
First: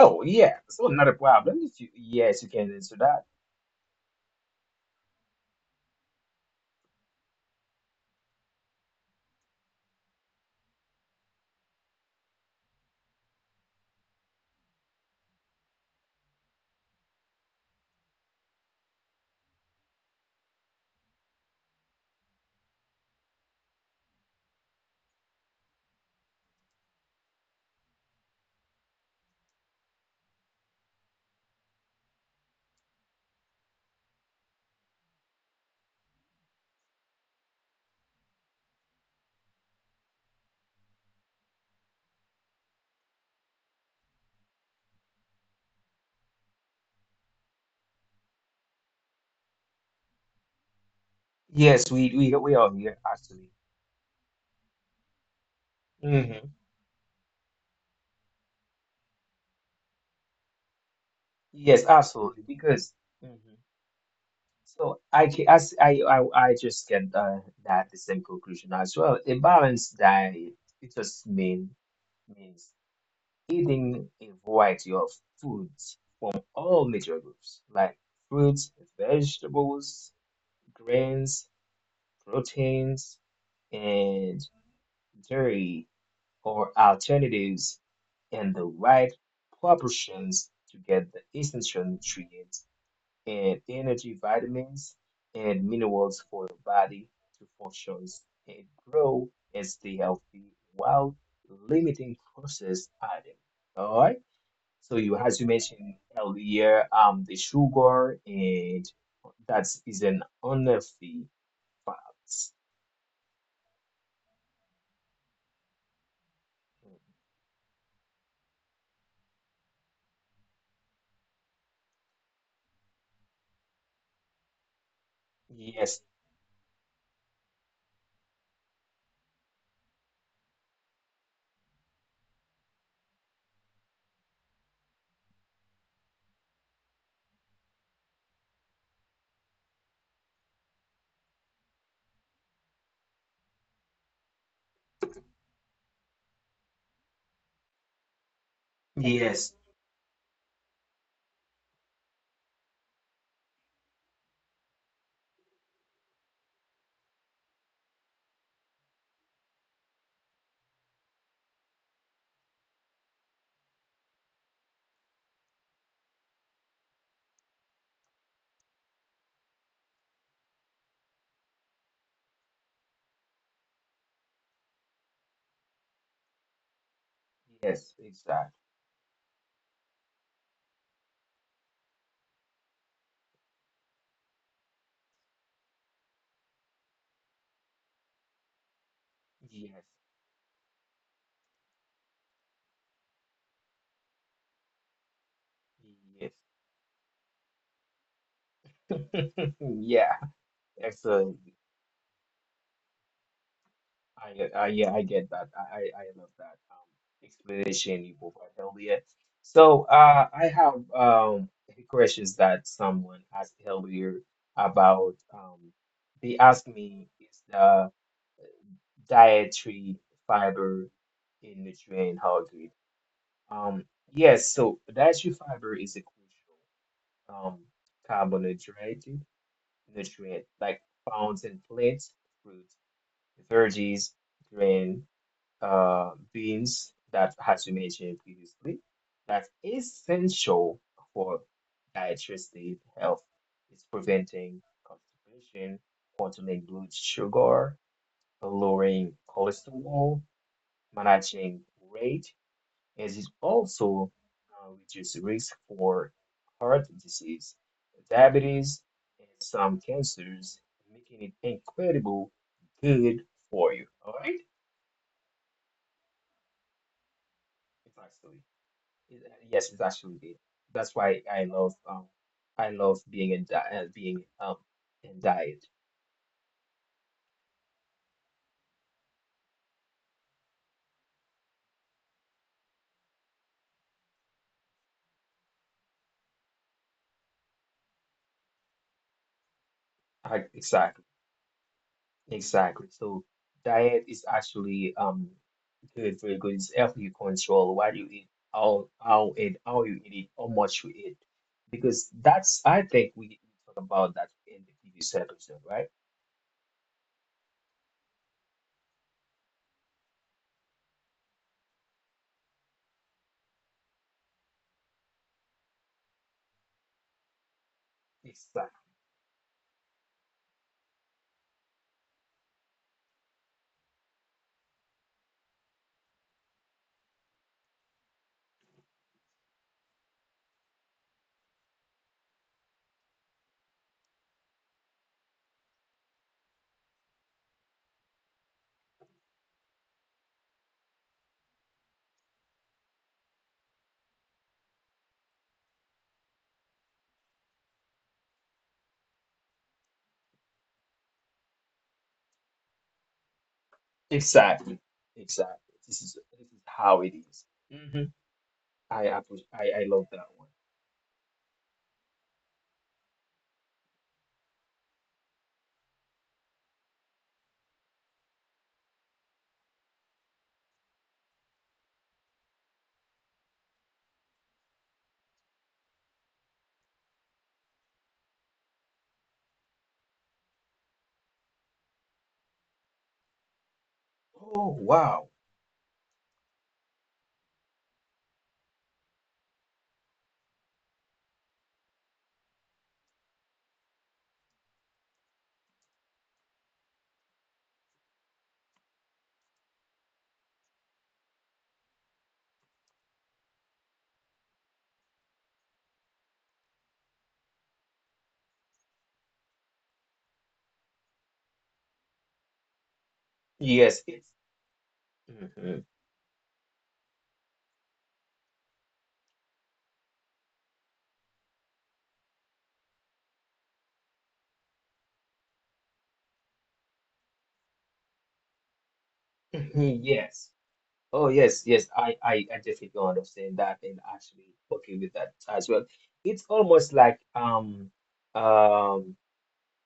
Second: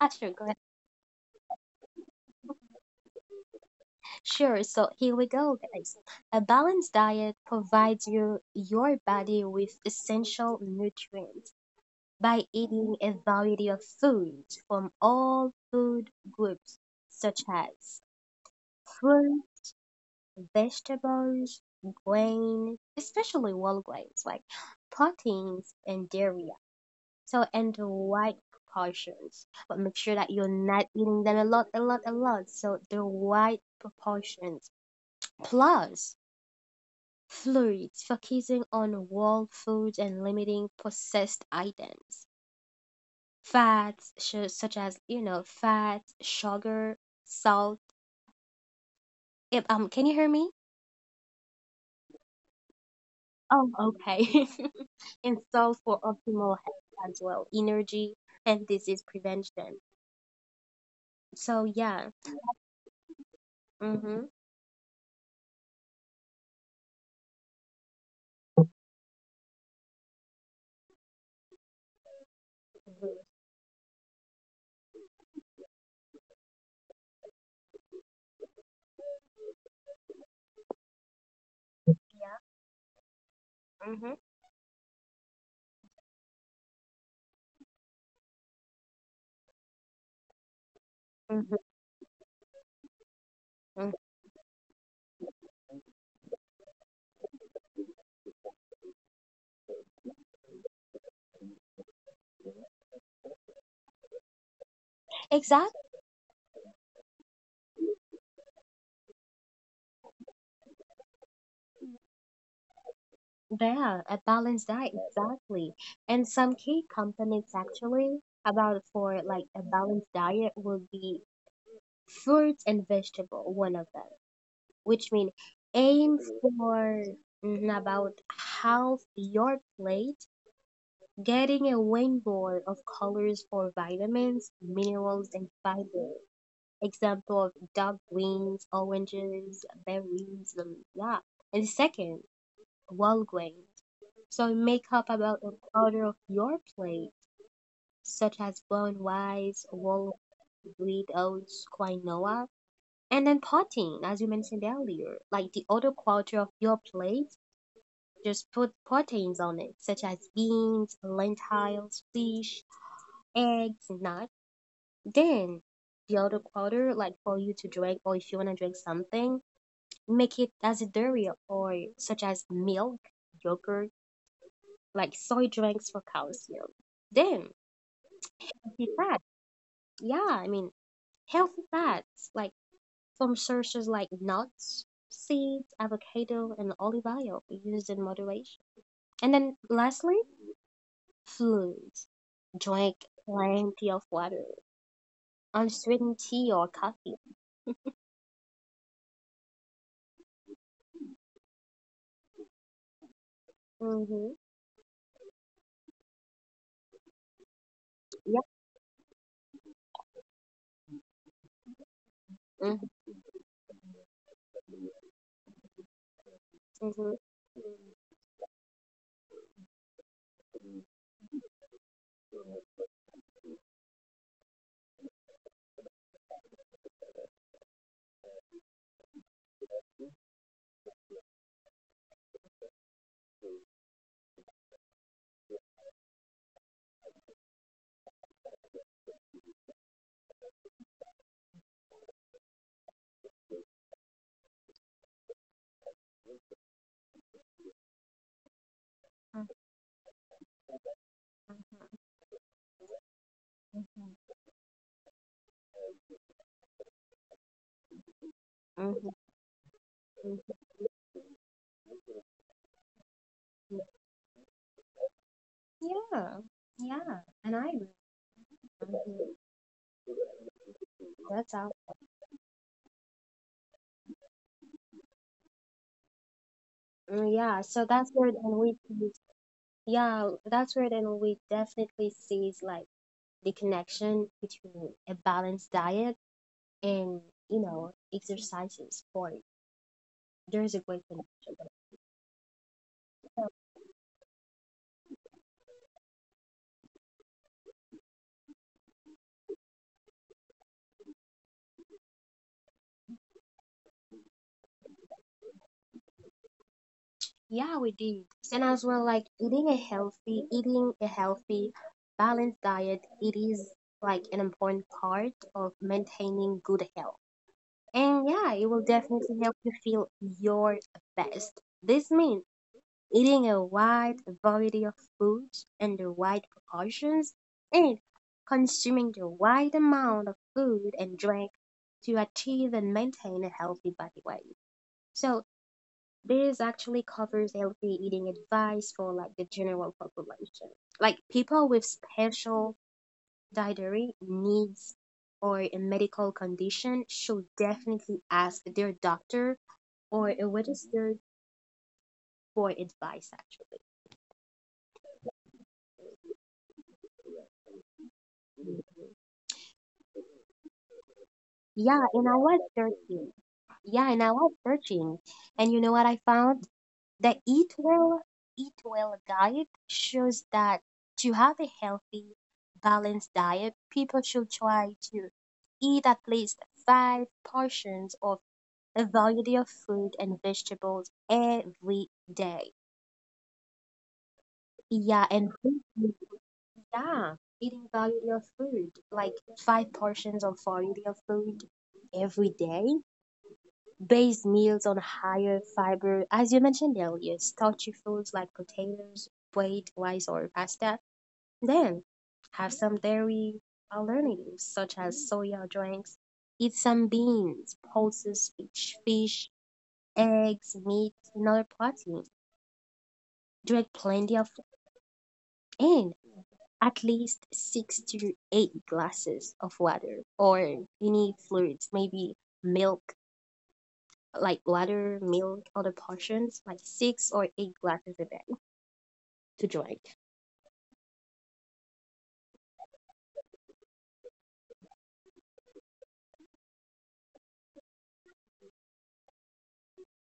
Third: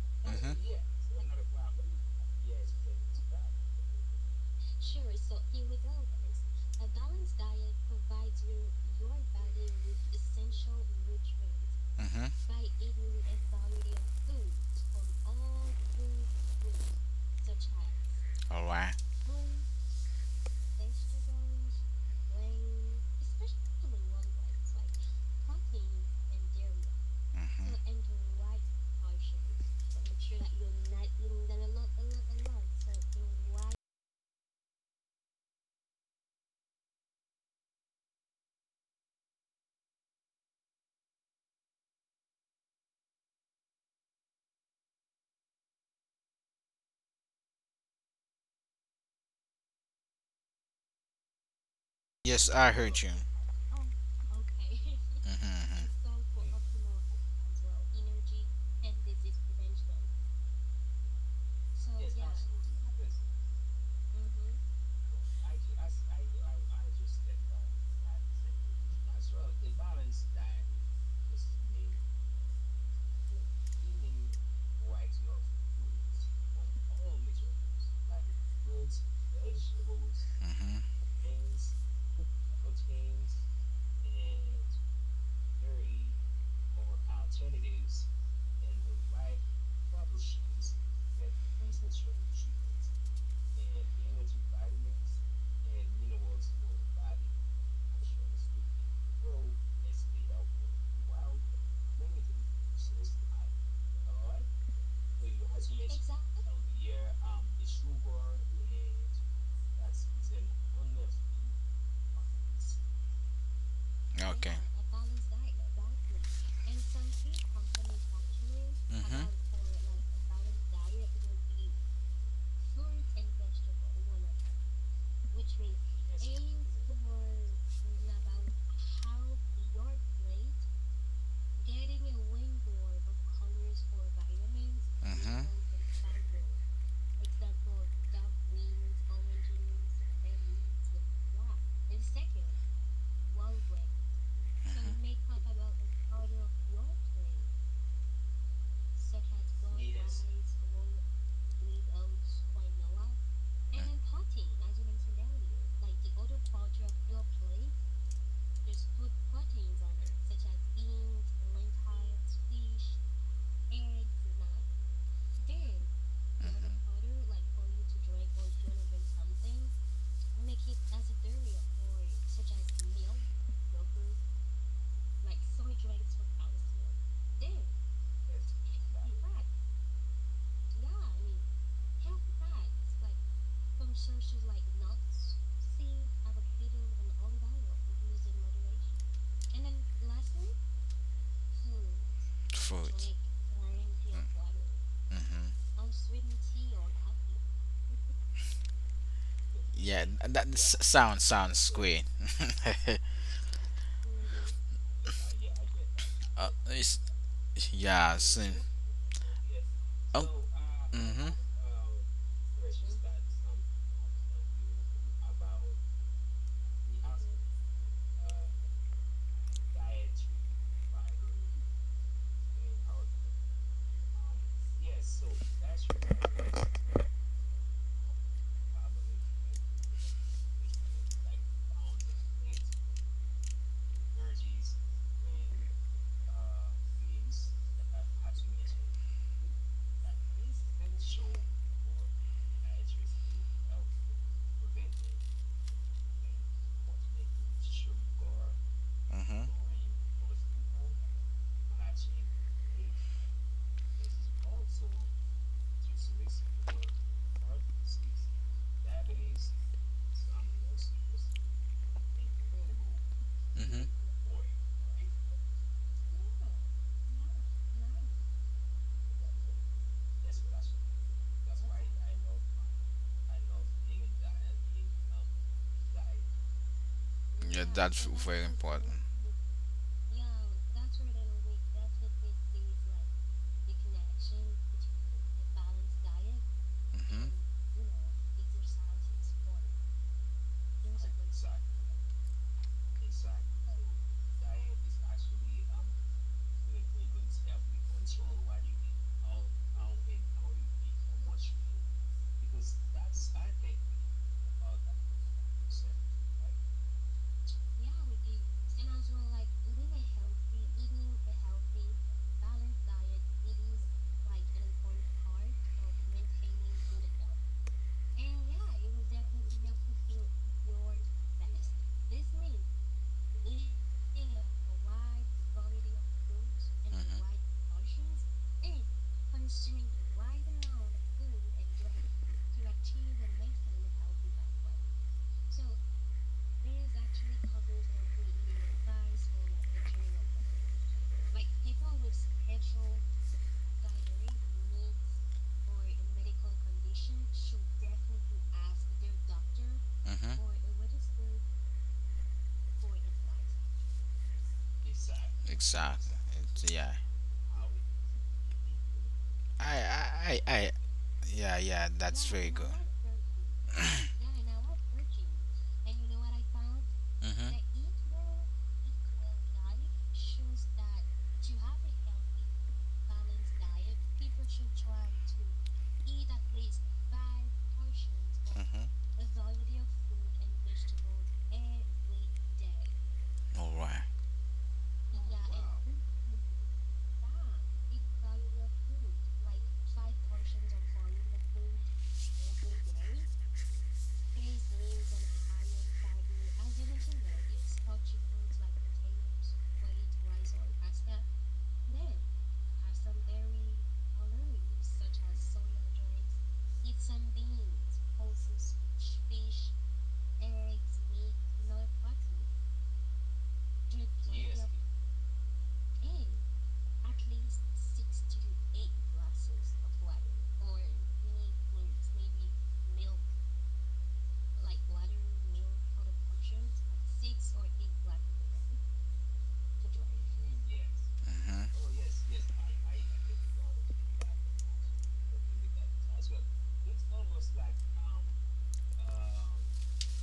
Ah, sure, go ahead.
yeah,
Mhm.
so not a problem. If you yes, you can answer that.
Sure. So here we go, guys. A balanced diet provides your body with essential nutrients by
Mhm.
eating a variety of foods from all food groups, such as
All right.
fruit, vegetables, grain, especially whole grains like proteins and dairy. So, and the
Mhm.
right proportions, but make sure that you're not eating them a lot, a lot, a lot. So the right proportions, plus fluids, focusing on whole foods and limiting processed items, fats such as, fats, sugar, salt. If, can you hear me?
Yes, we we
Yes,
we are
I
here
heard you.
actually.
Oh, okay. And salt
Mhm.
for
Hmm,
optimal health as well, energy and disease prevention. So
yes,
yeah.
absolutely. Because. Mhm.
Mhm.
So I can I s- I just get that the same conclusion as well. A balanced diet it just means
Mhm.
eating a variety of foods from all major groups like fruits, vegetables,
Mhm. Mhm.
grains, proteins,
Mhm.
and dairy or alternatives in the right proportions to get the essential nutrients and
Mhm.
energy vitamins and minerals for your body to function and grow and stay healthy while limiting processed items. All right. So you, as you mentioned
Exactly.
earlier, the sugar and that is an unhealthy fats.
Yeah, a
Okay.
balanced diet, exactly. And some
Mhm.
key components actually about
Mhm.
for like a balanced diet would be
Mhm.
fruits and vegetable, one of them, which mean
Yes,
aim for, about half your plate, getting a rainbow of colors for vitamins, minerals, and fiber. Example of dark greens, oranges, berries, yeah. And second, whole grain. So make up about an order of your plate, such as brown
yes,
rice, wall wheat oats, quinoa, and then protein, as you mentioned earlier. Like the other quarter of your plate, just put proteins on it, such as beans, lentils, fish, eggs, nuts. Then the other quarter, like for you to drink, or if you want to drink something,
Mhm.
make it as a dairy or such as milk, yogurt, like soy drinks for calcium. Then,
yes, exactly.
besides, yeah, I mean, healthy fats like from sources like nuts, seeds, avocado, and olive oil used in moderation. And then lastly,
Yes,
fluids. Drink
Fruit.
plenty of water,
Mm-hmm.
unsweetened tea or coffee.
yes.
Yeah, that
Yeah,
sounds
excellent.
great.
Mm-hmm.
Yeah, I get that. I
uh,
love that
it's, yeah,
Yep.
explanation you
same.
provided earlier. So,
Oh,
I have
mm-hmm,
questions
Mm-hmm.
that someone asked earlier about. They asked
Mm-hmm.
me is the dietary fiber and nutrient how good. Um, yes, so dietary fiber is a crucial um carbohydrate nutrient like found in plants, fruits, veggies, grain, beans that as you mentioned previously, that's essential for digestive health. It's preventing constipation, controlling blood sugar,
mm-hmm,
lowering cholesterol, managing weight as it
Mhm.
also reduces risk for heart disease,
Mm-hmm.
diabetes, and some cancers, making it incredible good
mm-hmm.
for you. All right?
Yeah, yeah, and I agree.
It's actually,
Mhm.
yes, it's actually good. That's
That's how.
why I love being in di being in diet.
Mm, yeah,
Yeah,
so
that's
that's where
very
then we,
important.
yeah, that's where then we definitely sees like the connection between a balanced diet and
Mm-hmm,
exercise and sport. There is a great
Exactly,
connection.
exactly. So diet is actually good, very good. It's healthy control. What you eat, how and how you eat it, how much you eat. Because that's I think we talk about that in the previous episode, right?
Yeah, we did. And as well, like eating a healthy, balanced diet, it is like an important part of maintaining good health. And yeah, it will
Exactly.
definitely help you feel your best. This means eating a wide
mm-hmm,
variety of foods in the right proportions, and consuming the right amount of food and drink to achieve and maintain a healthy body weight. So this actually covers healthy eating advice for like the general population. Like people with special dietary needs or a medical condition should definitely ask their doctor or
mm-hmm.
a registered for advice actually.
Exactly.
Exactly.
Exactly. This is
It's, yeah.
how it is. Mm-hmm. I
I,
appreciate
I,
I
I,
love
I,
that one.
yeah, yeah,
Yeah,
that's
and I
very
was
good.
searching. Yeah, and I was searching. And you know what I found? The
Mm-hmm,
Eat Well guide shows that to have a healthy, balanced diet, people should try to eat at least 5 portions of
mm-hmm.
a variety of fruit and vegetables every day.
All right.
Oh
Yeah,
wow.
yeah, eating variety of food, like 5 portions of variety of food every day. Base meals on higher fiber, as you mentioned earlier, starchy foods like potatoes, wheat, rice, or pasta. Then have some dairy alternatives such as soya drinks. Eat some beans, pulses, fish, eggs, meat, and other protein. Drink plenty
Yes,
of
it's.
and
Mhm.
at least 6 to 8 glasses of water or you need fluids, maybe milk, like water, milk, other portions, like 6 or 8 glasses a day to
Mhm,
drink.
yes. Oh
Mm-hmm.
yes, yes. I definitely understand that and actually okay with that as well. It's almost like um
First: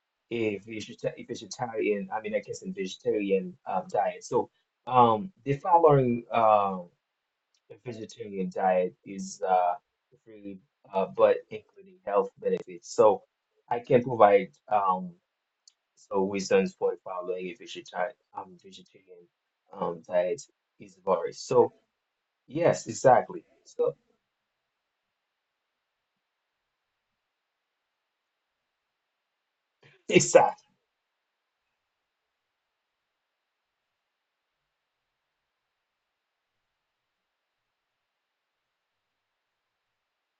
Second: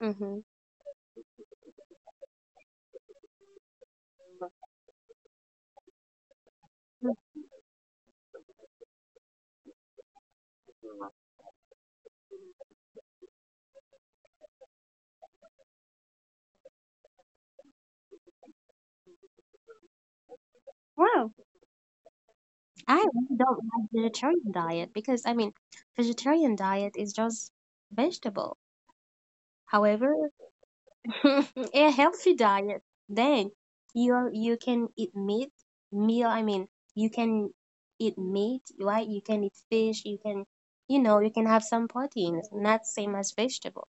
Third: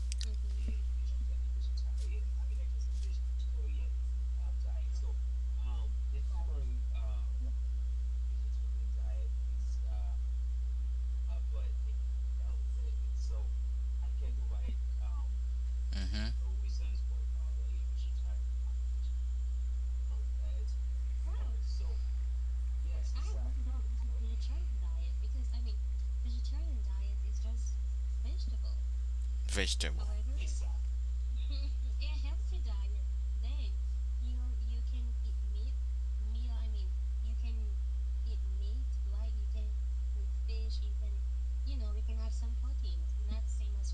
Mm-hmm.
a vegetarian, I mean, I guess, a vegetarian diet. So, the following vegetarian diet is free, but including health benefits. So, I can provide so
Mm-hmm.
reasons for following a vegetarian diet is
Wow.
various. So, yes,
I really
exactly.
don't like
So,
vegetarian diet because I mean, vegetarian diet is just vegetable.
Vegetable.
However, a
exactly.
healthy diet, then you can eat meat, meal. I mean, you can eat meat, right? You can eat fish. You can, you know, you can have some proteins, not same as vegetable.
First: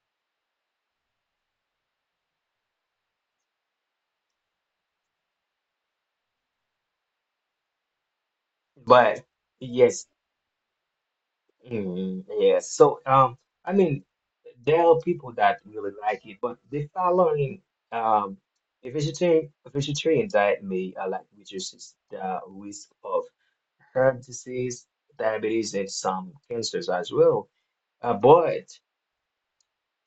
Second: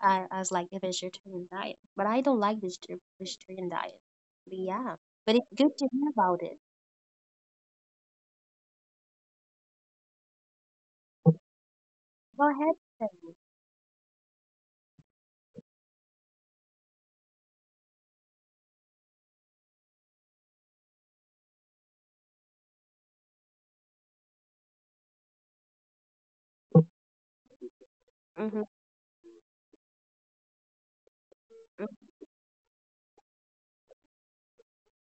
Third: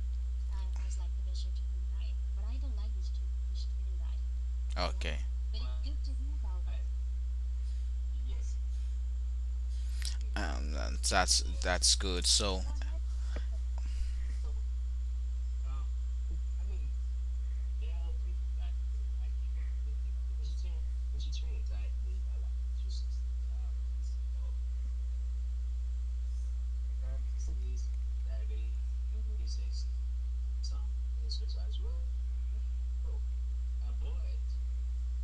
I was like a vegetarian diet, but I don't like this vegetarian diet. But yeah,
Okay.
but it's good to hear about it.
Um,
But
that's that's that's
yes,
good.
Go
So,
ahead.
mm, yes. So, I mean, there are people that really like it, but they start learning um, a vegetarian diet may like reduces the risk of
Mm-hmm,
heart disease, diabetes, and some cancers as well. But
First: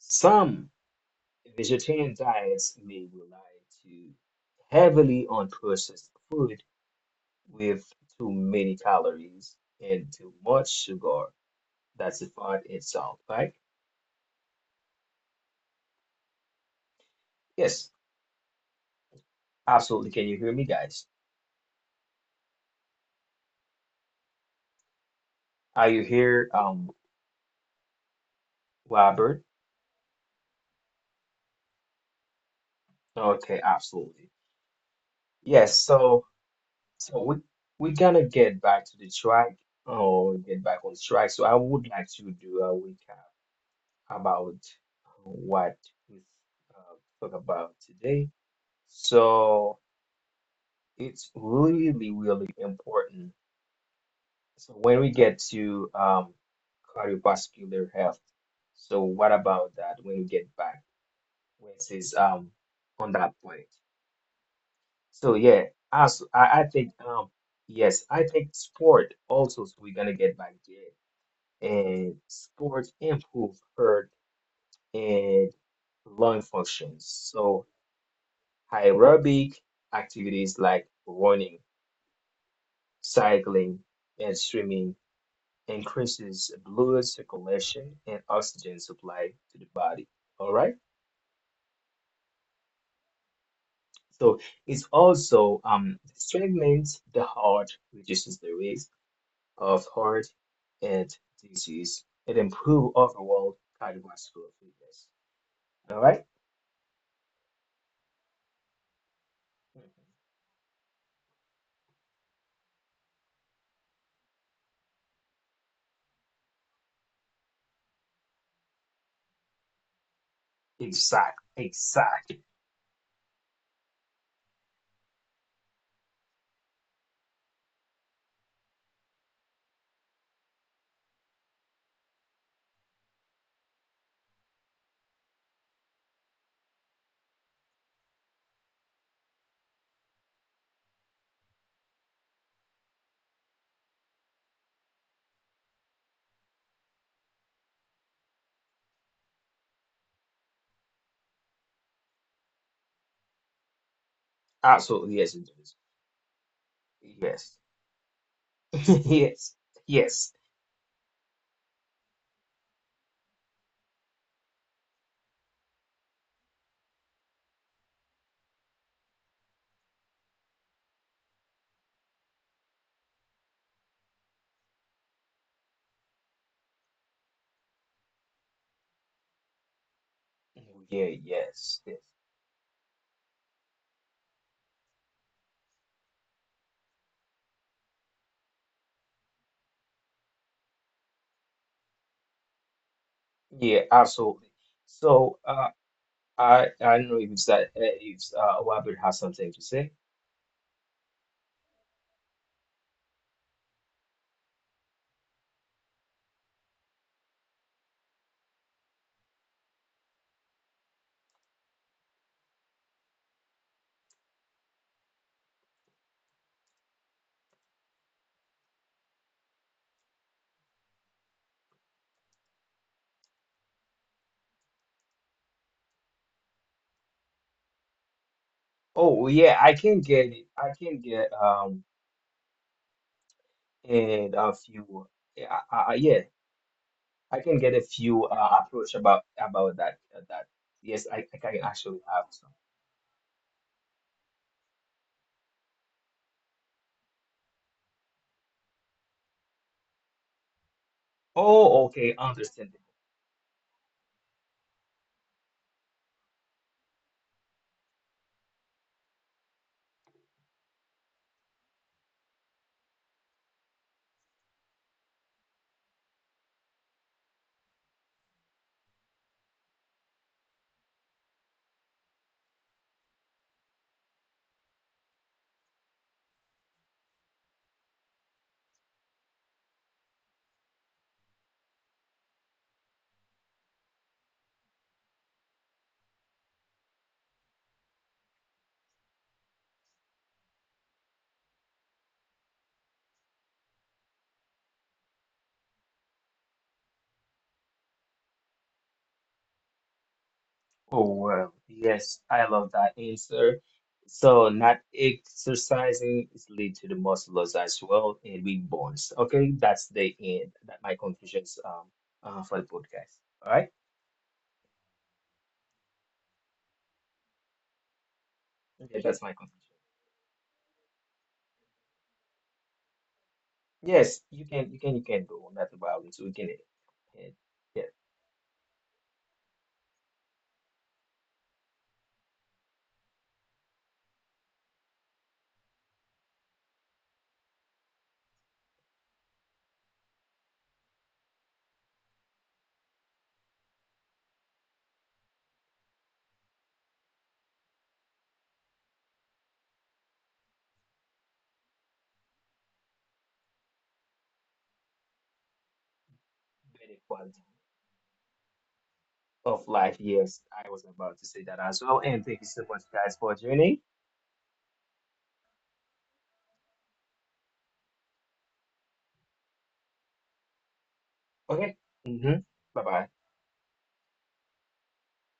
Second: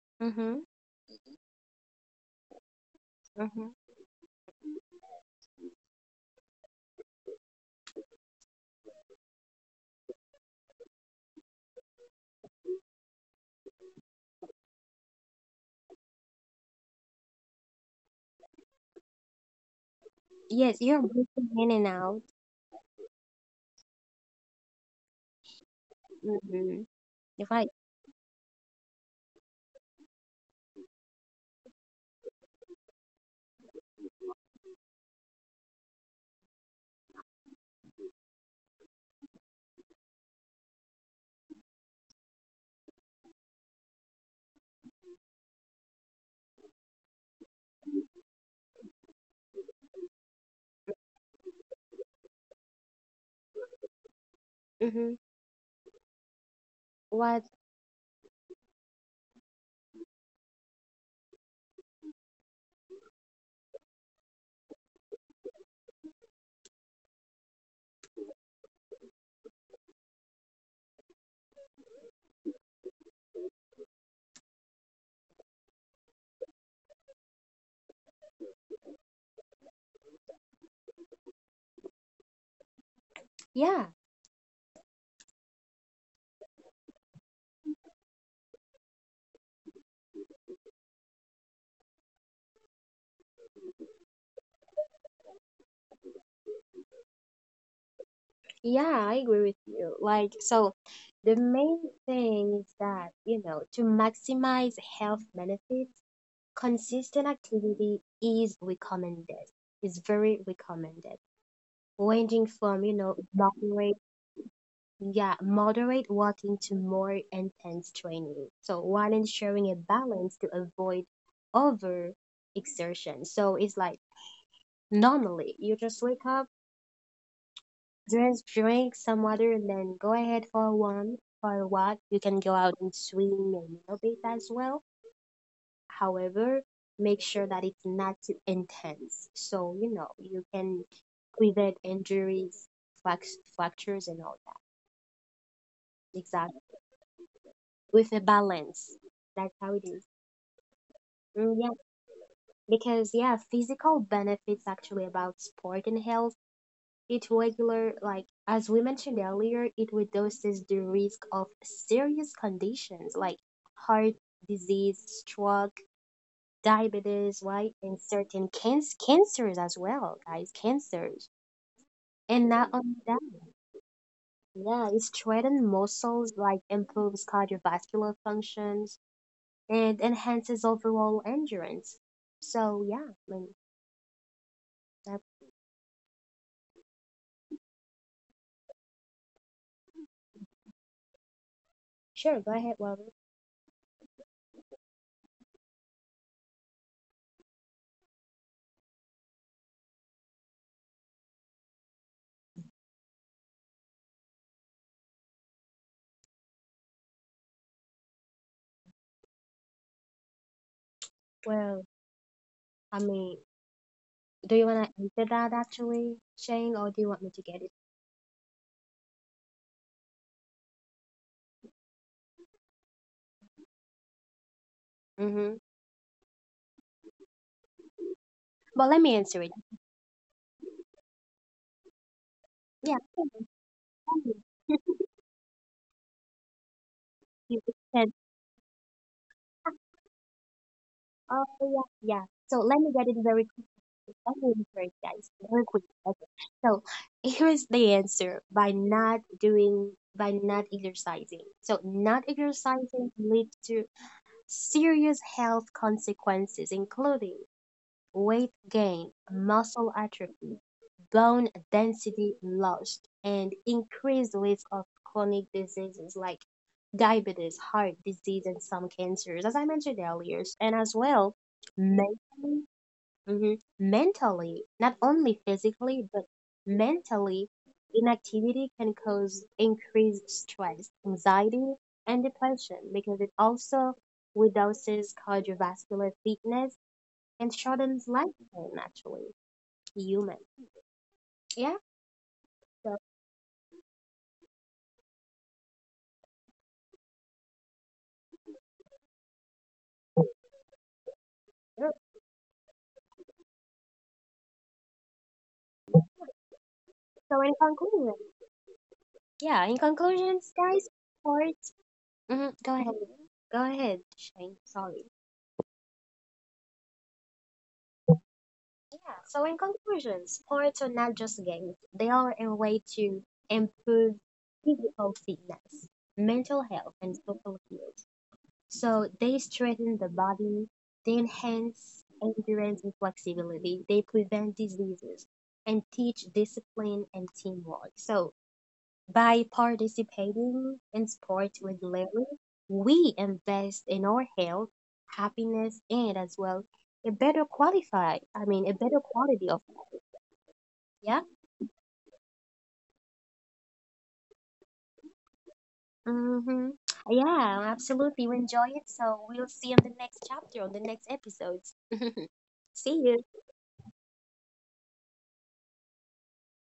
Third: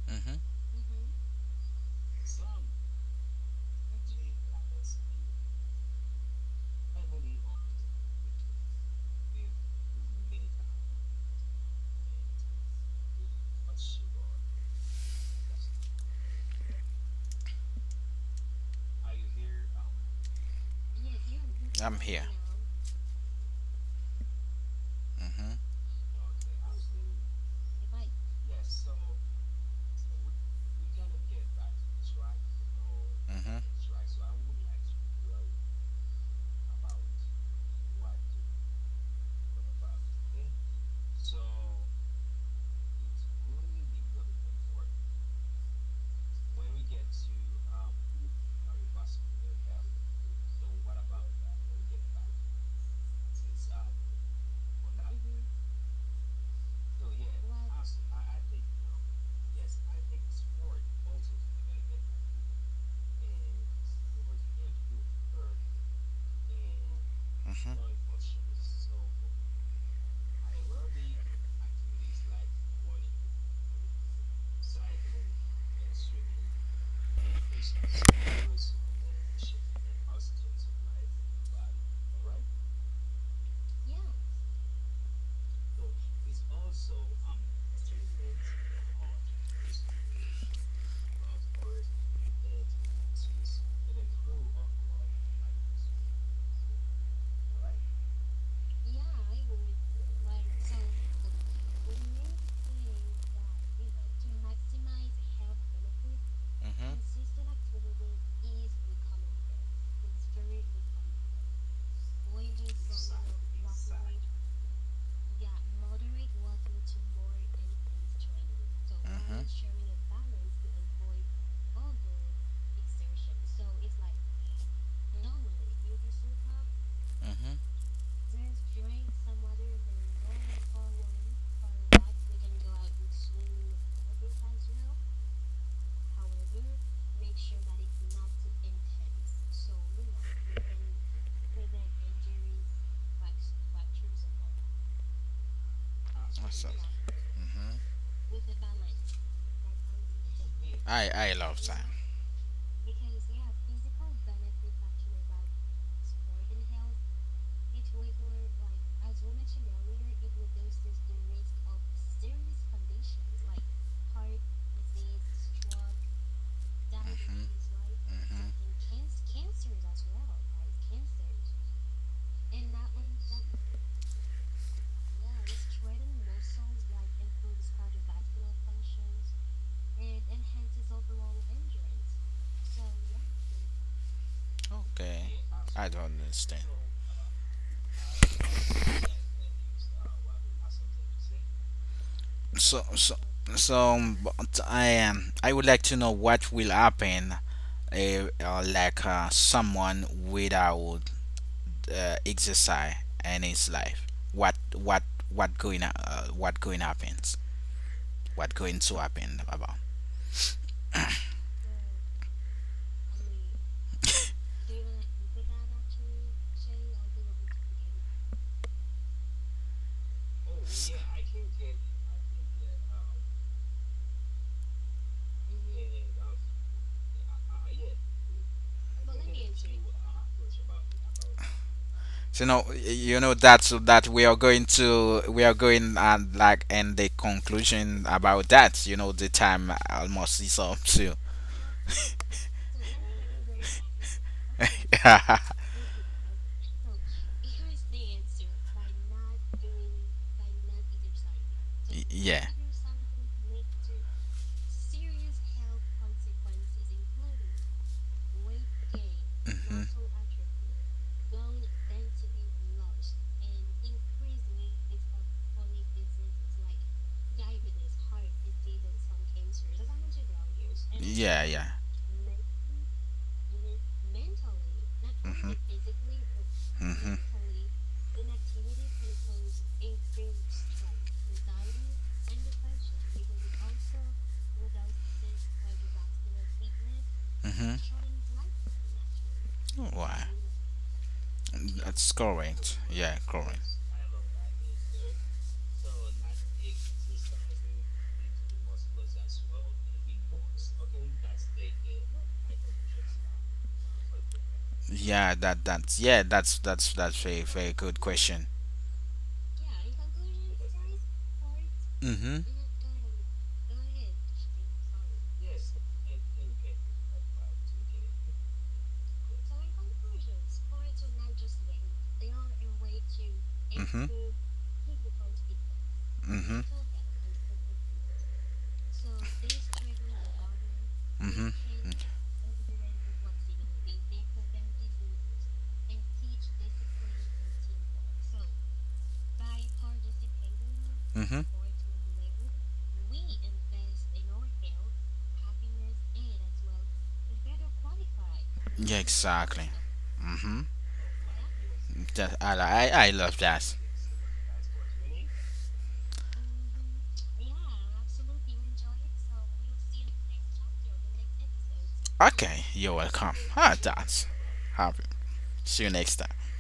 mm-hmm.
some
mm-hmm,
vegetarian diets may rely too
mm-hmm.
heavily on processed food with too many calories and too much sugar. That's the part itself, right? Yes, absolutely. Can you hear me, guys? Are you here,
Yes, you're breaking in
I'm
and
here.
Robert?
out.
Mm-hmm.
Okay,
Mm-hmm.
absolutely.
If I,
Yes, so we're gonna get back to the track or get back on
Mm-hmm.
track. So I would like to do a recap about what we uh, talk about today. So it's really, really important. So when we get to cardiovascular health, so what about that when we get back? When it says on that point?
mm-hmm.
So yeah,
What?
as I think yes, I think sport also so we're gonna get back there. And sports improve heart and
Mm-hmm.
lung
Mm-hmm.
functions. So aerobic activities like running, cycling, and swimming increases blood circulation and oxygen supply to the body. All right.
Yeah,
So it's also strengthens the heart, reduces the risk of heart and disease and improve overall cardiovascular fitness. All right?
yeah, I agree with you. Like, so the main thing is that, you know, to maximize health benefits,
Mm-hmm.
consistent activity is recommended. It's very recommended. Ranging
Exact,
from, you know,
exact.
moderate. Yeah, moderate walking to more intense training. So while ensuring a balance to avoid over exertion. So it's like normally you just wake up,
Mm-hmm.
drink some water, and then go ahead for a one for a walk. You can go out and swim a little bit as well. However, make sure that it's not too intense. So you know you can prevent injuries, frac- fractures, and all that.
Absolutely,
Exactly
yes, it
Awesome.
does.
Mm-hmm.
with a
Yes,
balance. That's how it is.
yes,
I
Mm,
yes,
yeah,
love that.
because yeah, physical benefits actually about sport and health. It regular like as we mentioned earlier, it reduces the risk of serious conditions like heart disease, stroke, diabetes, right, and certain
Mm-hmm. Mm-hmm.
cancers as well, guys, cancers.
yeah,
And not only
yes,
that,
yes,
yeah, it strengthens muscles, like improves cardiovascular functions and enhances overall endurance. So yeah, I mean,
yeah,
that.
Okay.
absolutely.
I don't
So,
understand.
I don't know if it's that if Robert has something to say.
Sure, go ahead,
So,
Robert.
so, so, but I would like to know what will happen, like someone without exercise in his life. What, what, what going happens? What going to happen about?
Well, I mean, do you want to answer that actually, Shane, or do you want me to get it?
Oh, yeah, I can get it. I can get in
Mm-hmm.
a few. Yeah, yeah. I
But
can
let
get a
me answer it.
few approach about that. Yes,
So
I
no,
I can
Yeah.
you
actually
know
Sure,
have
that's
some.
that
let
we are going
me.
to we are going and like and the
You
conclusion
can-
about that. You know the time almost is up too.
oh, yeah. Yeah. So let me get it
Oh,
very
okay,
quickly.
understandable.
Let me answer it, guys. Very quick. Okay. So here's the answer by not doing, by not exercising. So not
Yeah.
exercising leads to serious health consequences, including weight gain, muscle
Mhm.
atrophy, bone density loss, and increased risk of chronic diseases like diabetes, heart disease, and some cancers, as I mentioned earlier. And as well,
Yeah, yeah.
mentally, mhm, mentally, not only
Mhm.
physically, but
Mhm.
mentally, inactivity can cause increased stress, anxiety, and depression because it also reduces cardiovascular fitness and
Mhm.
shortens lifespan actually human.
Why?
Yeah,
That's
Oh
correct.
well,
so,
Yeah,
yes,
correct.
I love that answer. So not exercising is lead to the muscle loss as well and weak bones. Okay, that's the end.
really,
That my conclusions for the podcast. All right,
Yeah, that that's yeah, that's
so in
very very
conclusion,
good question.
yeah, in
yeah,
conclusions
that's my
guys,
conclusion.
sports, hmm,
Mhm.
go ahead, Shane, sorry.
Yes, you can do that about it. So we can uh,
Yeah,
get
so in conclusion, sports are not just games, they are a way to improve
Mhm.
physical fitness, mental
Mhm.
health, and social health. So they strengthen the body, they
Mhm.
enhance endurance and flexibility, they prevent diseases, and teach discipline and teamwork. So by participating in
Mhm.
sports regularly, we invest in our health, happiness, and as well a better qualify.
better
I mean,
quality
a better
Yeah,
quality of
exactly.
it.
Mhm.
of life.
Yeah.
Yes, I was about
That,
to
I, li-
say that as
I
well.
love
And thank you
that.
so much, guys, for joining.
Mm-hmm. Yeah, absolutely. We enjoy it. So we'll see you on the next chapter, on the next episodes.
Okay,
See
Okay.
you're
you.
welcome.
Mm-hmm.
Ah,
Bye
that's
bye.
happy. See you next time.